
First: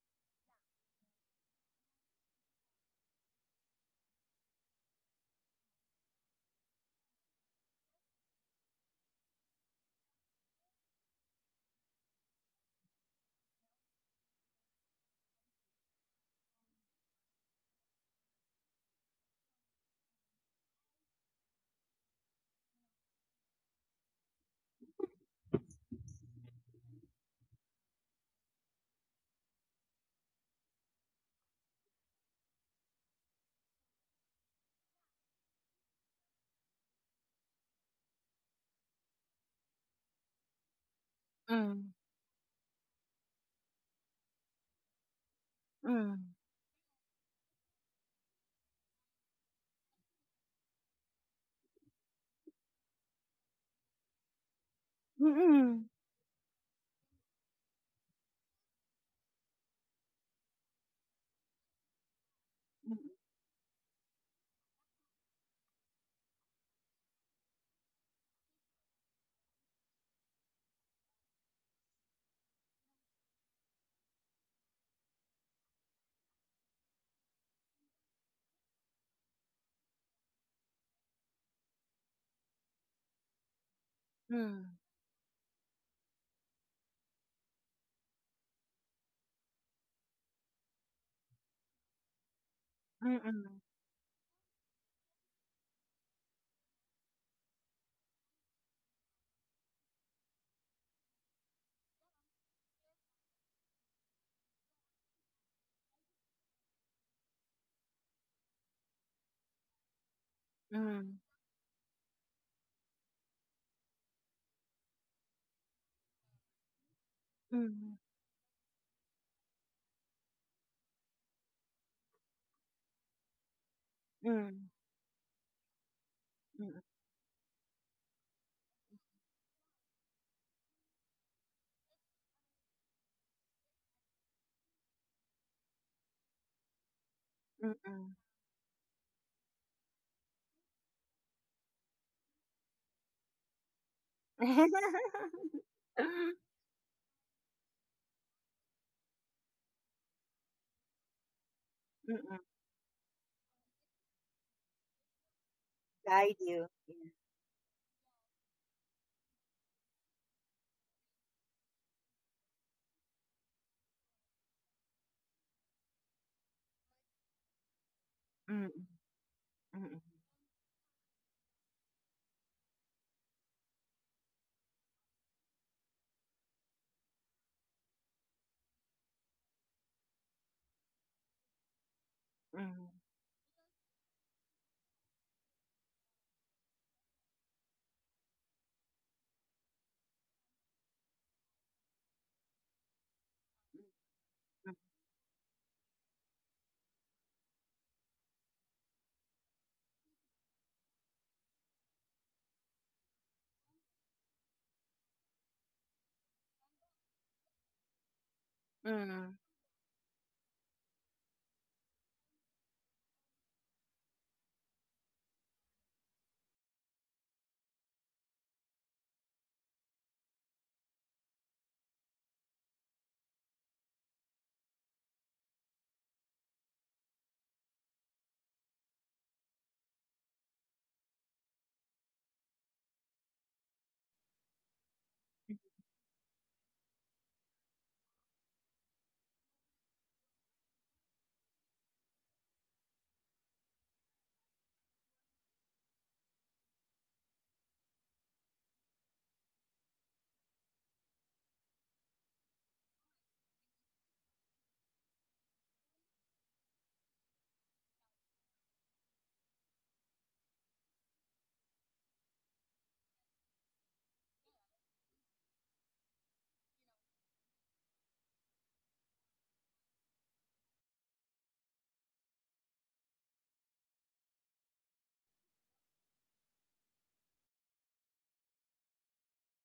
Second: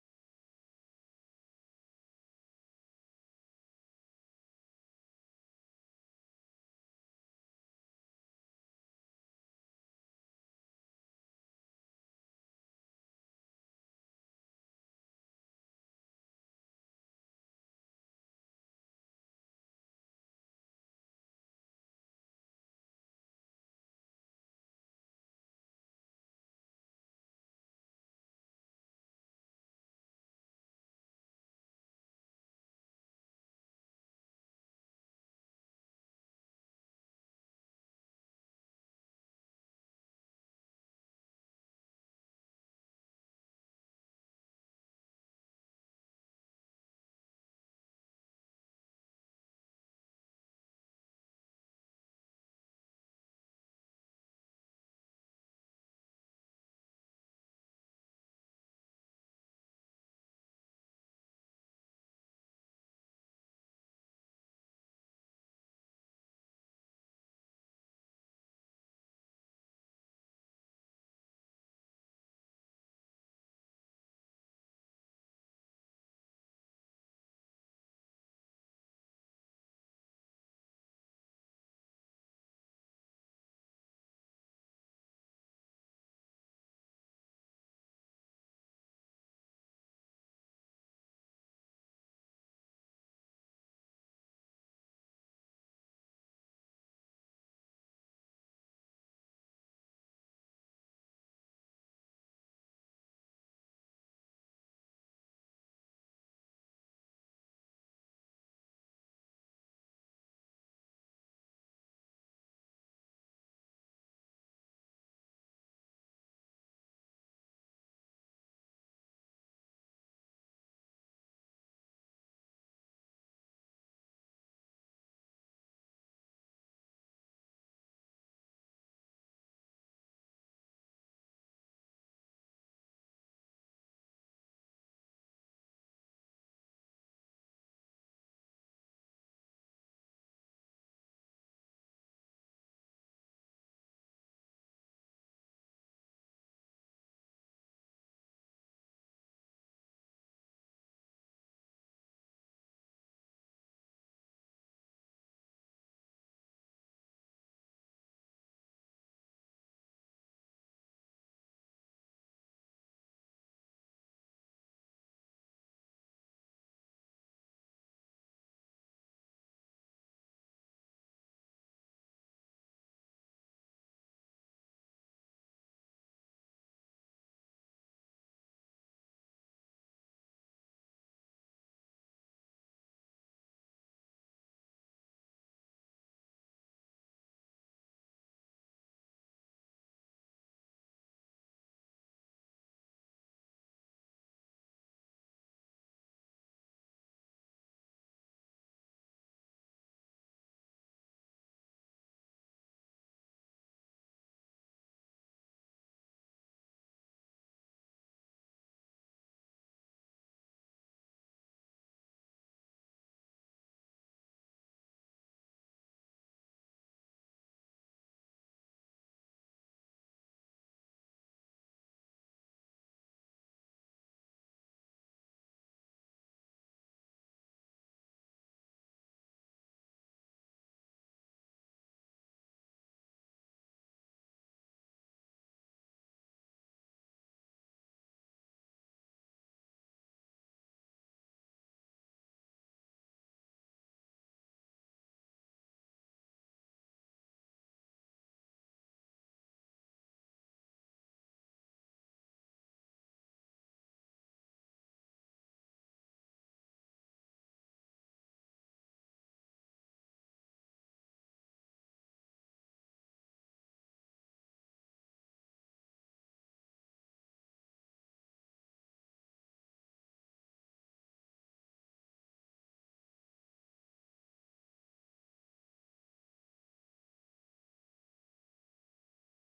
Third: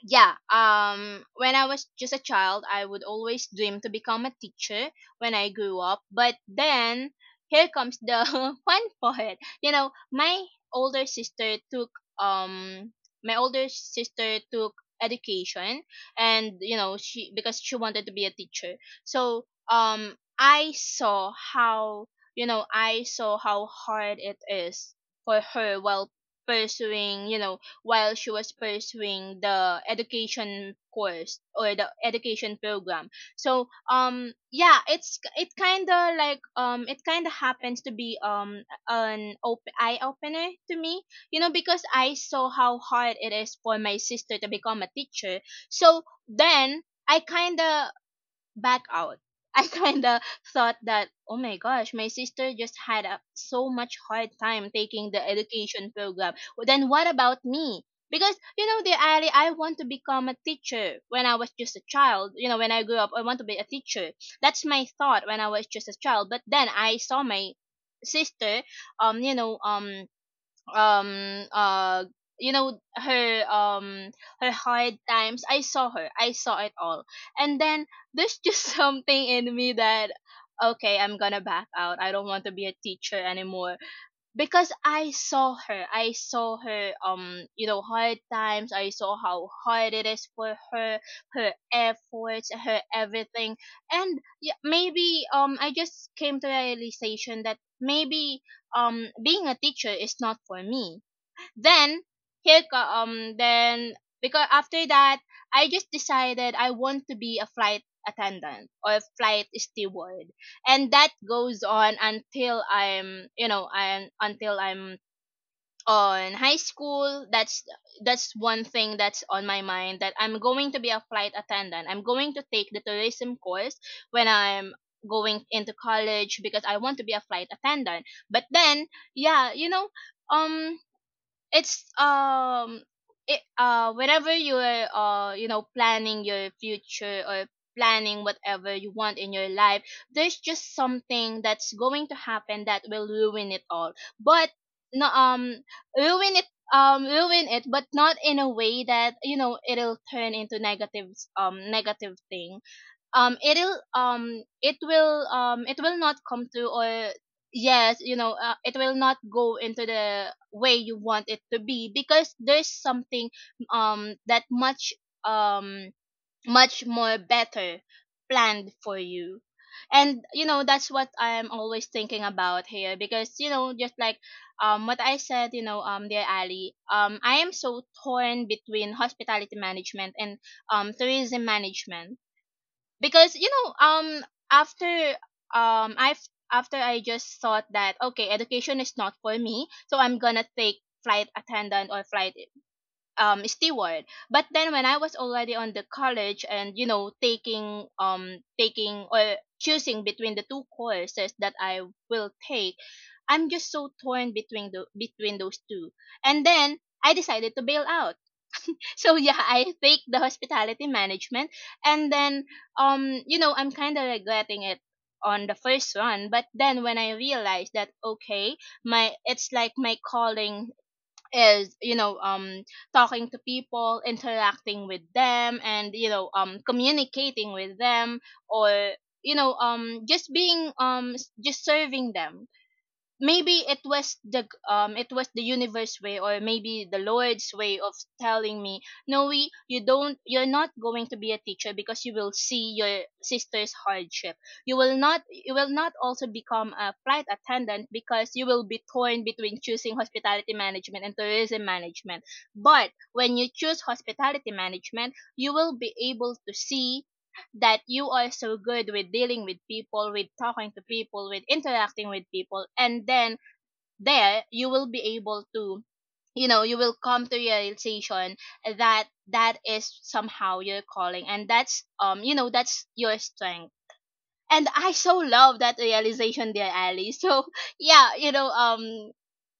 yeah, when I was just a child, I would always dream to become a teacher when I grew up. But then, here comes the (laughs) fun part. You know, my older sister took um my older sister took education. And you know, she, because she wanted to be a teacher. So I saw how, you know, I saw how hard it is for her while pursuing, you know, while she was pursuing the education course or the education program. So yeah, it's, it kind of like it kind of happens to be an eye opener to me. You know, because mm. I saw how hard it is for my sister to become a teacher. So Mm, then I kind of back out. (laughs) I kind of thought that, oh my gosh, my sister just had a, so much hard time taking the mm, education program. Well, then what about me? Because, you know, dear Ali, I want to become a teacher when I was just a child. You know, when I grew mm, up, I want to be a teacher. That's my thought when I was just a child. But then I saw my sister, um, you know, um, um uh you know, her her hard times, I saw her, I saw it all. And then there's just (laughs) something in me that, okay, I'm gonna back out, I don't want to be a teacher anymore. Because mm, I saw her. I saw her, you know, hard times. I saw how hard it is for her, her efforts, her everything. mm, And yeah, maybe I just came to the realization that maybe being a teacher is not for me. Then here co- um then because after that, I just decided I want to be a flight attendant or a flight steward. And that mm, goes on until I'm, you know, I'm, until I'm on high school. That's one thing that's on my mind, that I'm going to be a flight attendant, I'm going to take the tourism course when mm, I'm going into college, because mm, I want to be a flight attendant. But then, yeah, you know, um it's um it, whenever you're, you know, planning your future or mm. planning whatever you want in your life, there's just something that's going to happen that will ruin it all. But no, (laughs) ruin it, ruin it, but not in a way that, you know, it'll turn into negative, negative Mm-mm. thing. It'll, it will not Guide come you. to, Yeah. or yes, you know, it will not go into the way you want it to be, because there's something that much um much more better Mm, planned for you. mm, And you know, that's what I'm always thinking about here, because you know, just like what I said, you know, dear Ali, I am so torn between hospitality management and tourism management. mm, Because you know, after um I've I just thought that, okay, education is not for me, so I'm gonna take flight attendant or flight steward. But then when I was already on the college and, you know, taking or choosing between the two courses that I will take, I'm just so torn between the between those two. And then I decided to bail out. (laughs) So mm. yeah, I take the hospitality management, and then you know, I'm kind of regretting it on the first one. But then when I realized that, okay, my it's like my calling is, you know, talking to people, interacting with them, and you know, communicating with them, or you know, just being just serving them. Maybe it was the universe way, or maybe the Lord's way of telling me, no, we you don't, you're not going to be a teacher because you will see your sister's hardship. You will not, you will not also become a flight attendant because you will be torn between choosing hospitality management and tourism management. But when you choose hospitality management, you will be able to see that you are so good with dealing with people, with talking to people, with interacting with people. And then there you will be able to, you know, you will come to realization that that is somehow your calling, and that's, you know, that's your strength. And I so love that realization, dear Ali. So (laughs) yeah, you know, um,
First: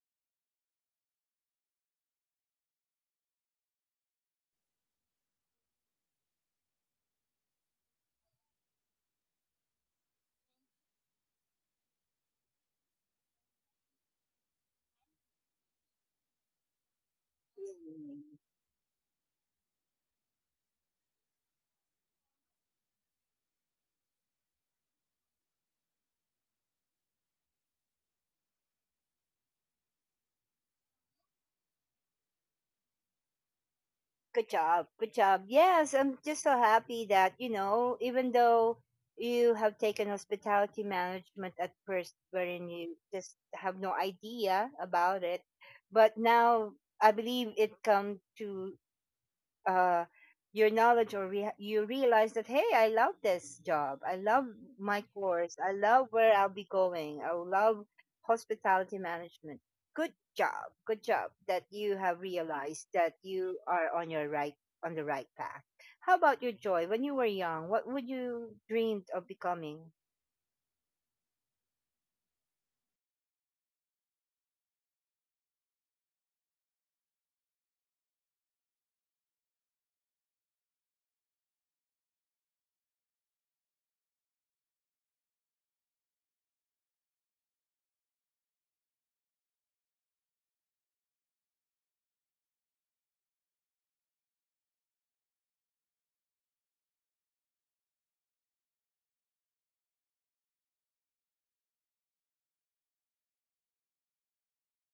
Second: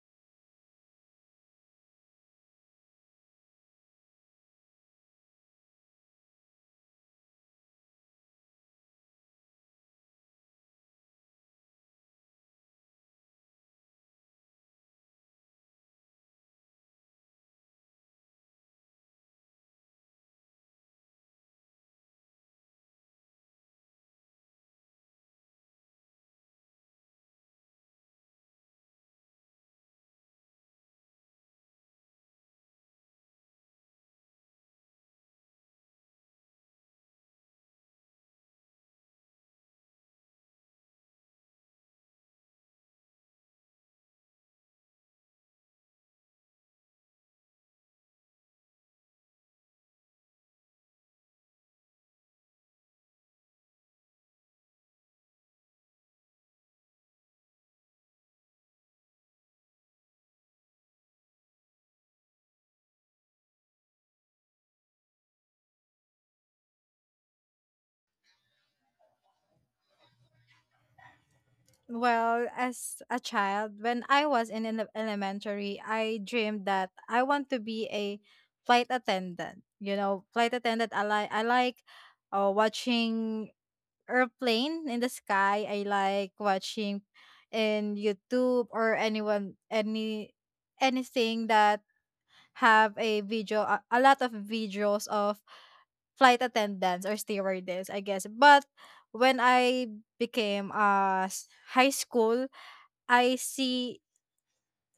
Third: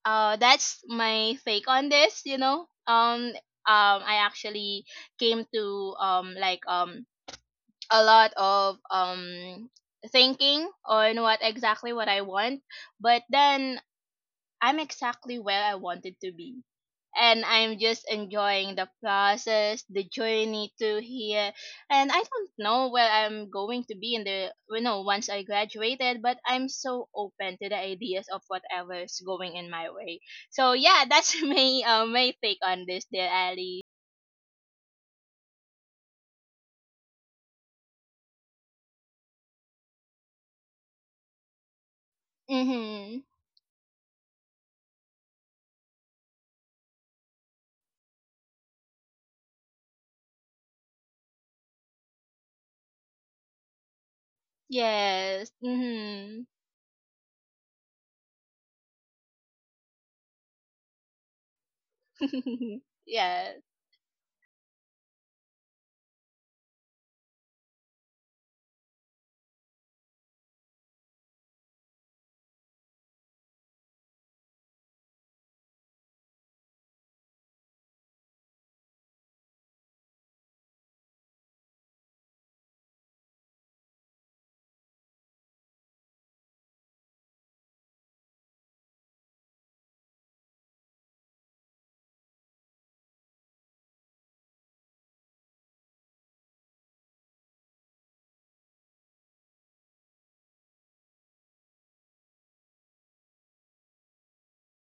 uh, that's my take on this. You know, I actually came to a lot of thinking on what exactly what I want, but then I'm exactly where I wanted to be. And I'm just Yay. enjoying the process, the journey to here. And I don't know where I'm going to be in the you know, once I graduated, but I'm so open to the ideas of whatever's going in my way. So yeah, that's (laughs) my my take on this, dear Ali. Good job. Good job. Yes, I'm just so happy that, even though you have taken hospitality management at first, wherein you Mhm. just have no idea about it, but now I believe it come to uh, your knowledge, or you realize that hey, I love this job, I love my Yes. course, I love where Mhm. I'll be going, I love hospitality management. Good job, good job that you have (laughs) realized that you Yes. are on your right, on the right path. How about you, Joy? When you were young, what would you dreamed of becoming? Well, as a child, when I was in elementary, I dreamed that I want to be a flight attendant. You know, flight attendant. I like, watching airplane in the sky. I like watching in YouTube, or anyone any anything that have a video, a lot of videos of flight attendants or stewardess, I guess. But when I became high school, I see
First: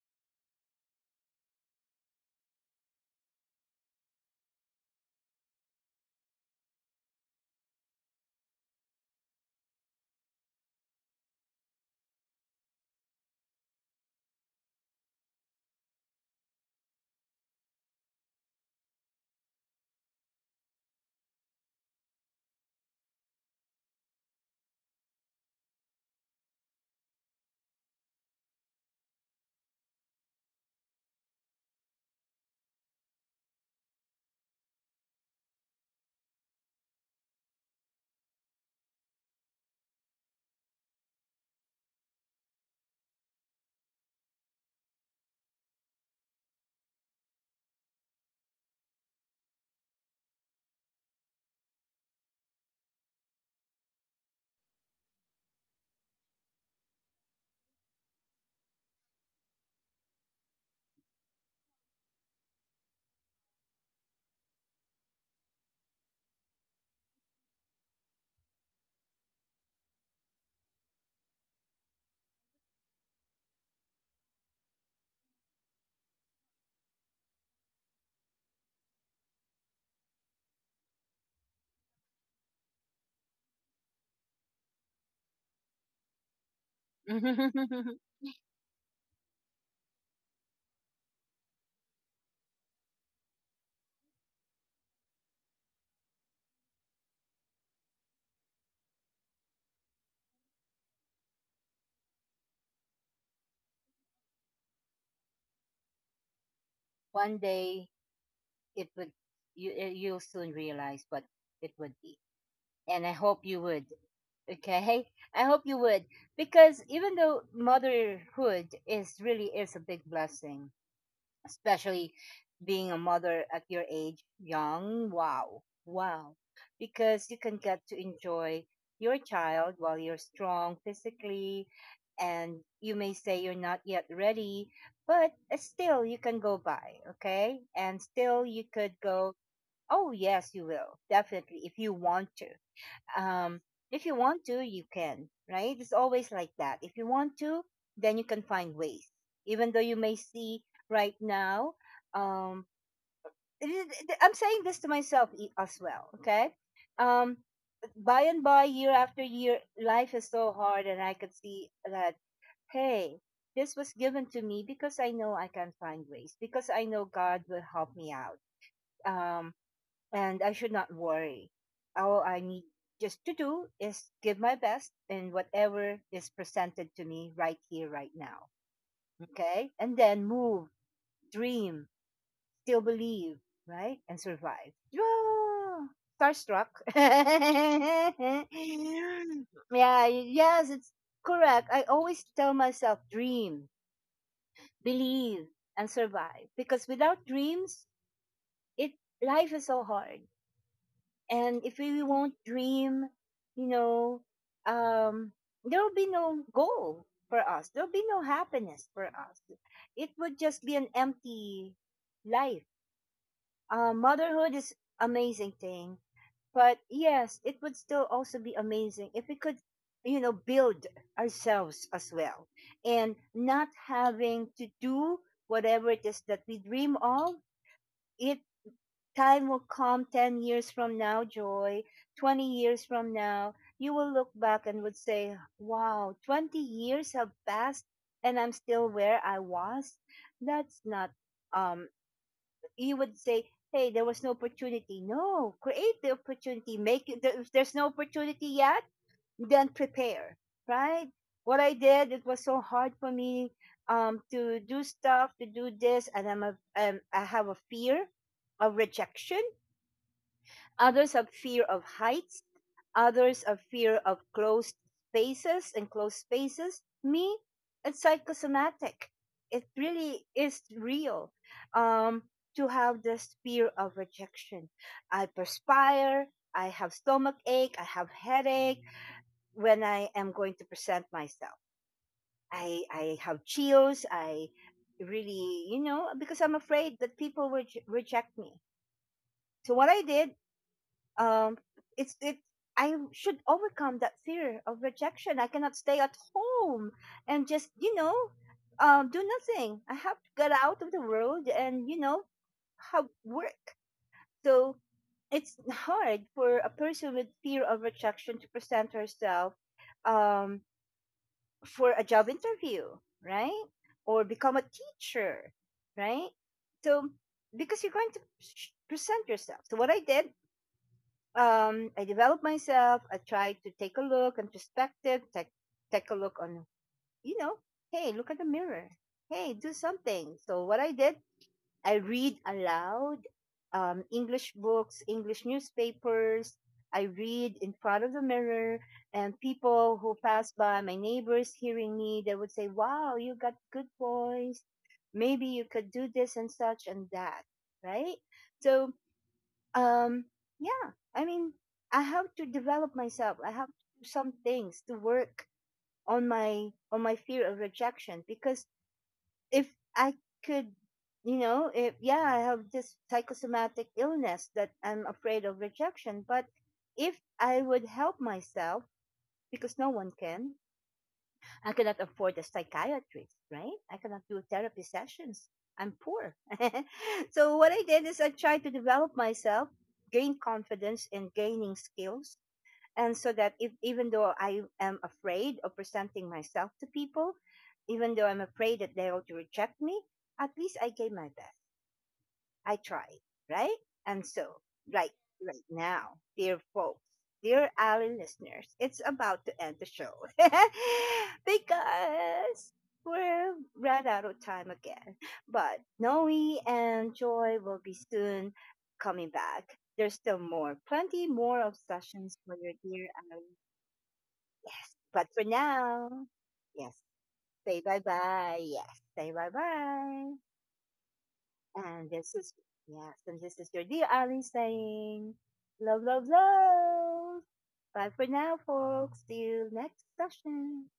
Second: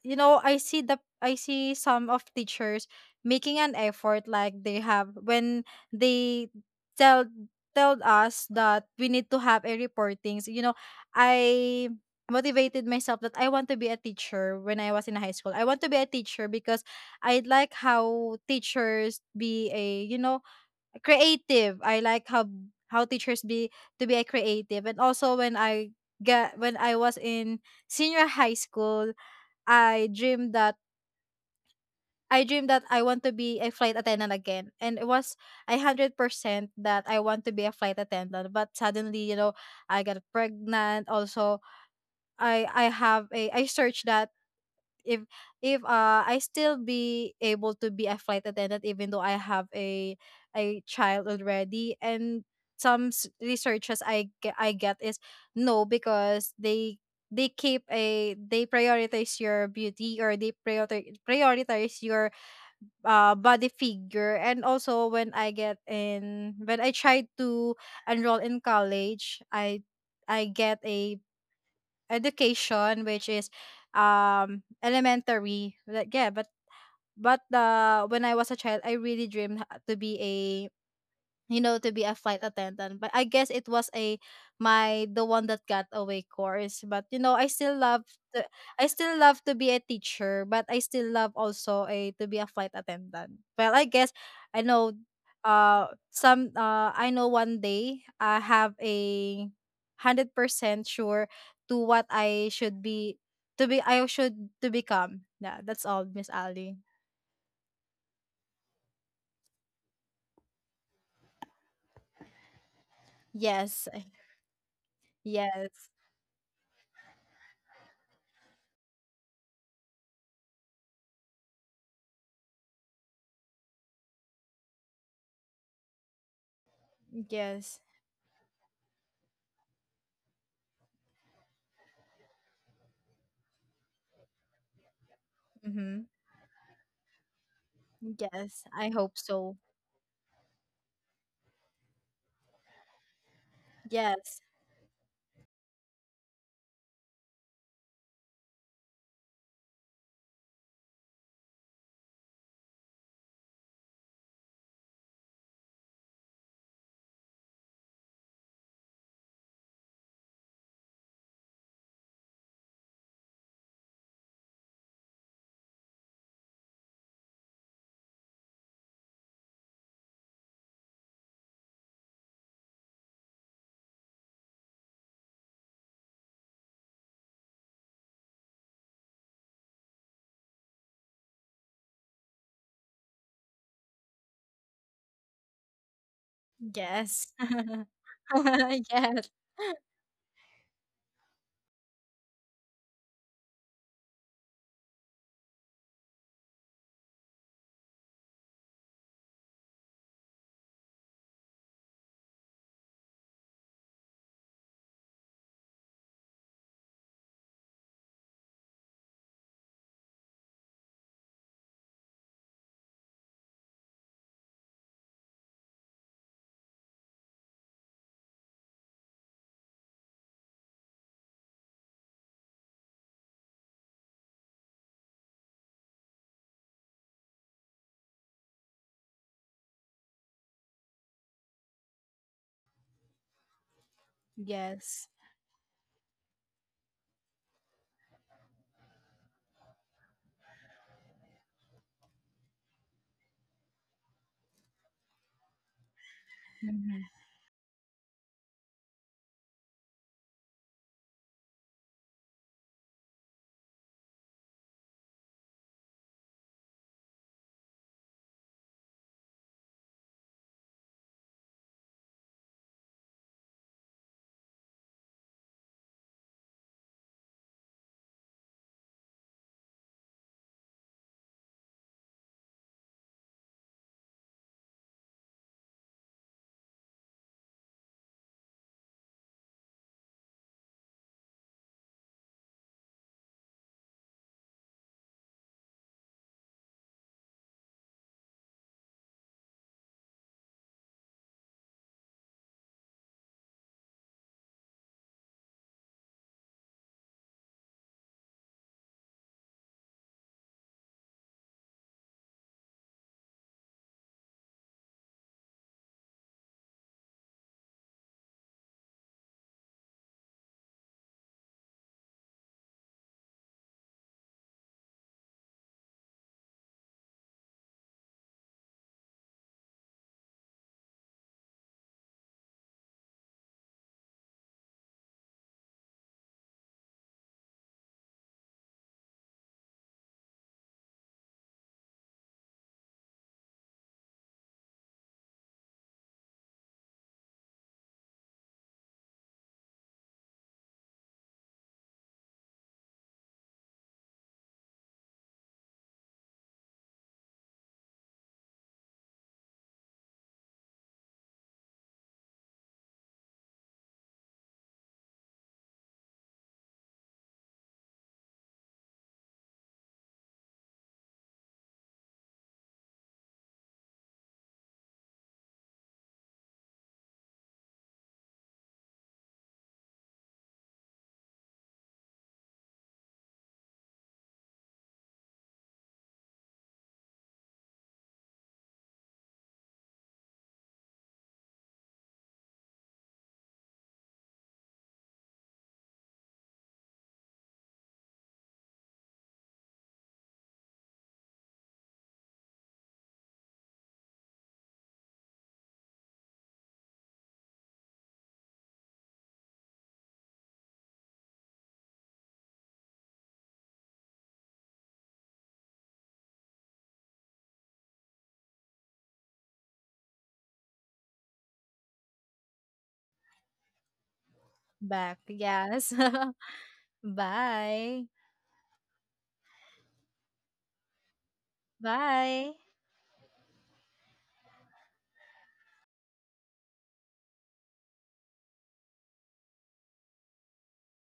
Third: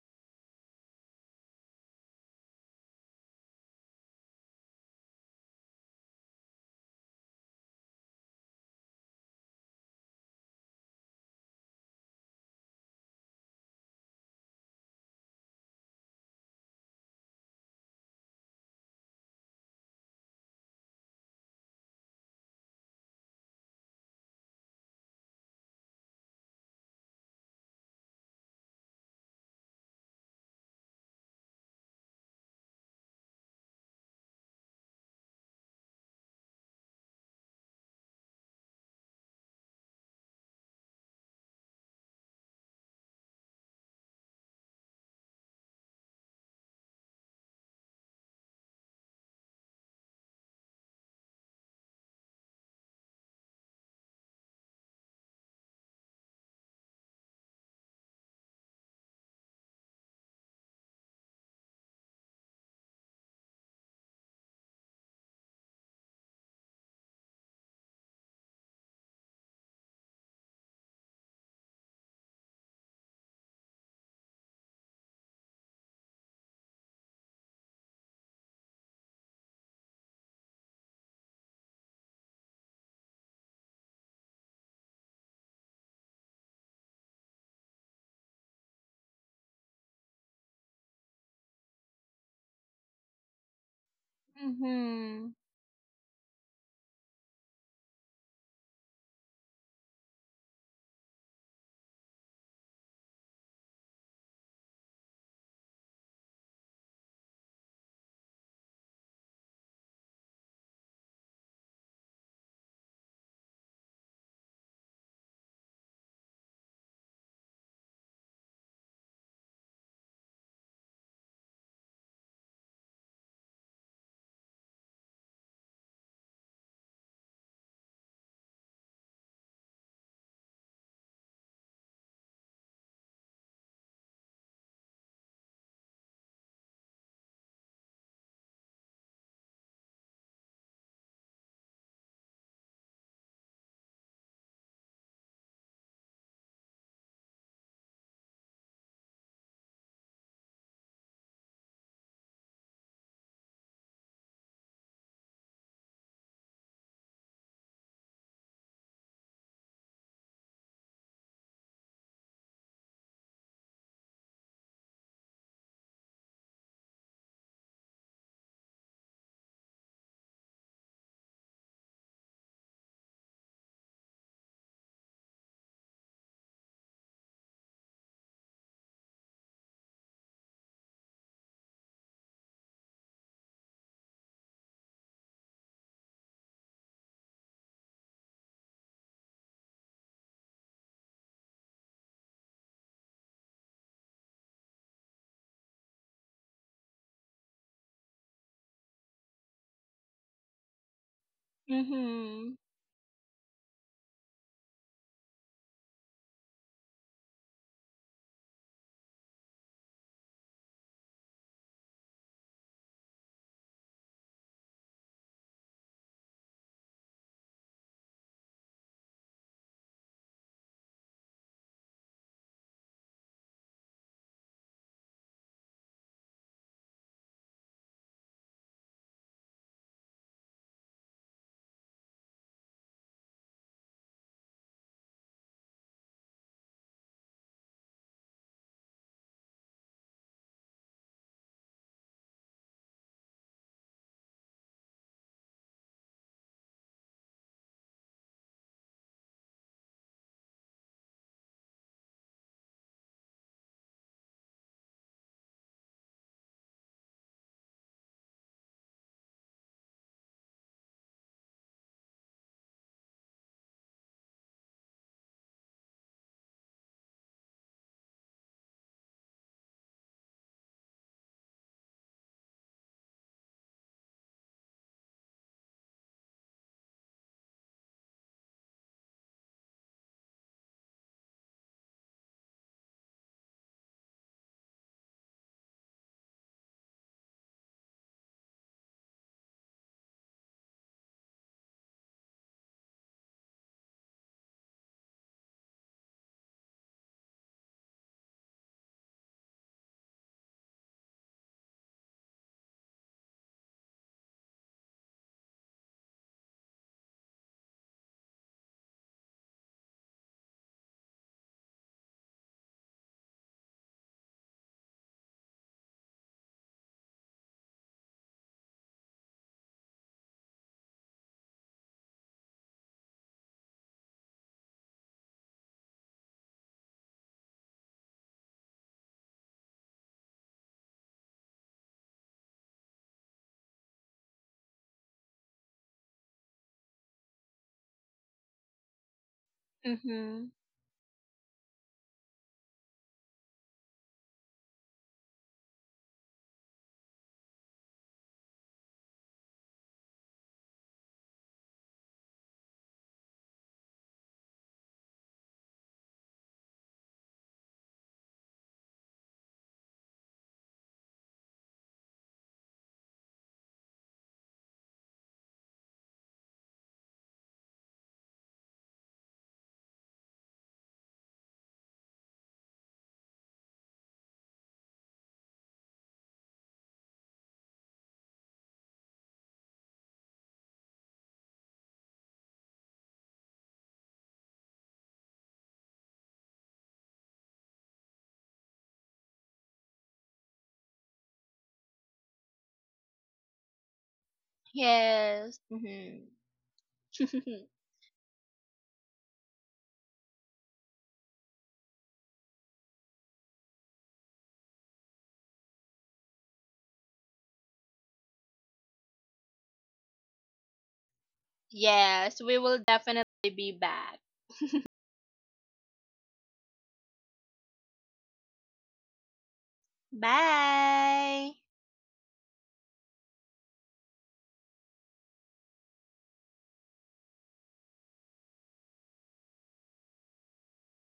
I see the I see some of teachers making an effort, like they have when they tell told us that we need to have a reportings. You know, I motivated myself that I want to be a teacher when I was in high school. I want to be a teacher because I like how teachers be a creative. I like how teachers be, to be a creative. And also, when I get when I was in senior high school, I dreamed that I dreamed that I want to be a flight attendant again. And it was 100% that I want to be a flight attendant. But suddenly, I got pregnant. Also, I have a I searched that, if if, I still be able to be a flight attendant, even though I have a child already. And some researches I get is no, because they keep a they prioritize your beauty, or they prioritize your, body figure. And also, when I get in when I tried to enroll in college, I get a education, which is, elementary, like, yeah. But when I was a child, I really dreamed, to be, to be a flight attendant. But I guess it was a my the one that got away course. But, (laughs) to, I still love to be a teacher, but I still love also a to be a flight attendant. Well, I guess, I know Mm-hmm. I know, one day I have 100% sure to what I should be, to be I should to become. Yeah, that's all, Miss Ali. one day, it would you you'll soon realize what it would be, and I hope you Yes. would. Okay, I hope you Yes. would, because even though motherhood is a big blessing, especially being a mother at your age, young. Wow, wow, because you can Yes. get to enjoy your child while you're strong physically, and you may say you're not yet ready, but Mm-hmm. still you can go by, okay, and still Yes, you I could hope go. so. Oh yes, you will definitely if you want to um, if you Yes, want to, you can, right? It's always like that. If you want to, then you can find ways. Even though you may see right now, um, I'm saying this to myself as well, okay? Um, by and by, year after year, life is so hard, and I could see that, hey, this was given to me because I know I can find ways, because I know God will help me out. Um, and I should not worry. All I need just to do is give my best in whatever is presented to me right here, right now. Okay? And then move, dream, still believe, right? And survive. Yeah. Starstruck. (laughs) yes, (laughs) yeah, yes, yes, it's correct. I always tell myself dream, believe, and survive. Because without dreams, it life is so hard. And if we won't Mm-hmm. dream, you know um there'll be no goal for us, there'll be no happiness for us. It would just be an empty life. Motherhood is amazing thing, but yes, it would still also be amazing if we could, build ourselves as well, and not having to do whatever it is that we dream of it. Time will come, 10 years from now, Joy, 20 years from now. You will look back and would yes. say, wow, 20 years have passed and I'm still where I was. That's not, um, you would say, hey, there was no opportunity. No, create the opportunity. Mhm. Make it, if there's no opportunity yet, then prepare, right? What I did, it was so hard for me to do stuff, to do this, and I have a fear of rejection. Others have fear of heights, others have fear of closed spaces and closed spaces. Me, it's psychosomatic. It really is real, um, to have this fear of rejection. I perspire, I have stomach ache, I have headache when I am going to present myself. I have chills, I really, you know, because I'm afraid that people will reject me. So what I did, um it's it I should overcome that fear of rejection. I cannot stay at home and just, do nothing. I have to get out of the world and, have work. So it's hard for a person with fear of rejection to present herself, um for a job interview, right? Or become a teacher, right? So, because you're going to present yourself. So what I did, I developed myself. I tried to take a look and perspective, take a look on, you know, hey, look at the mirror. Hey, do something. So what I did, I read aloud English books, English newspapers. I read in front of the mirror, and people who Mm-hmm. pass by, my neighbors hearing me, they would say, wow, you got good voice. Maybe you could do this and such and that, right? So, um yeah, I mean, I have to develop myself, I have to do some things to work on my fear of rejection. Because if I could, you know, if, yeah, I have this psychosomatic illness that I'm afraid of rejection, but if I would help myself, because no one can. I cannot afford a psychiatrist, right? I cannot do therapy sessions. I'm poor. (laughs) So what I did is I tried to develop myself, gain confidence and gaining skills. And so that if, even though I am afraid of presenting myself to people, even though I'm afraid that they ought to reject me, at least I gave my best. I tried, right? And so, right, Yes. right now, Mm-hmm. dear folks, dear Ali listeners, it's about to end the show (laughs) because we're right out of time again. But Noe and Joy will be soon coming back. There's still more, plenty more (laughs) of sessions Yes, for we your will dear Ali. definitely be back. Yes, Back, but for yes. now, (laughs) yes, say Bye. bye bye. Yes, say bye bye. Bye. And this Bye. is, yes, and this is your dear Ali saying, love, love, love. Bye for now, folks. See you next session.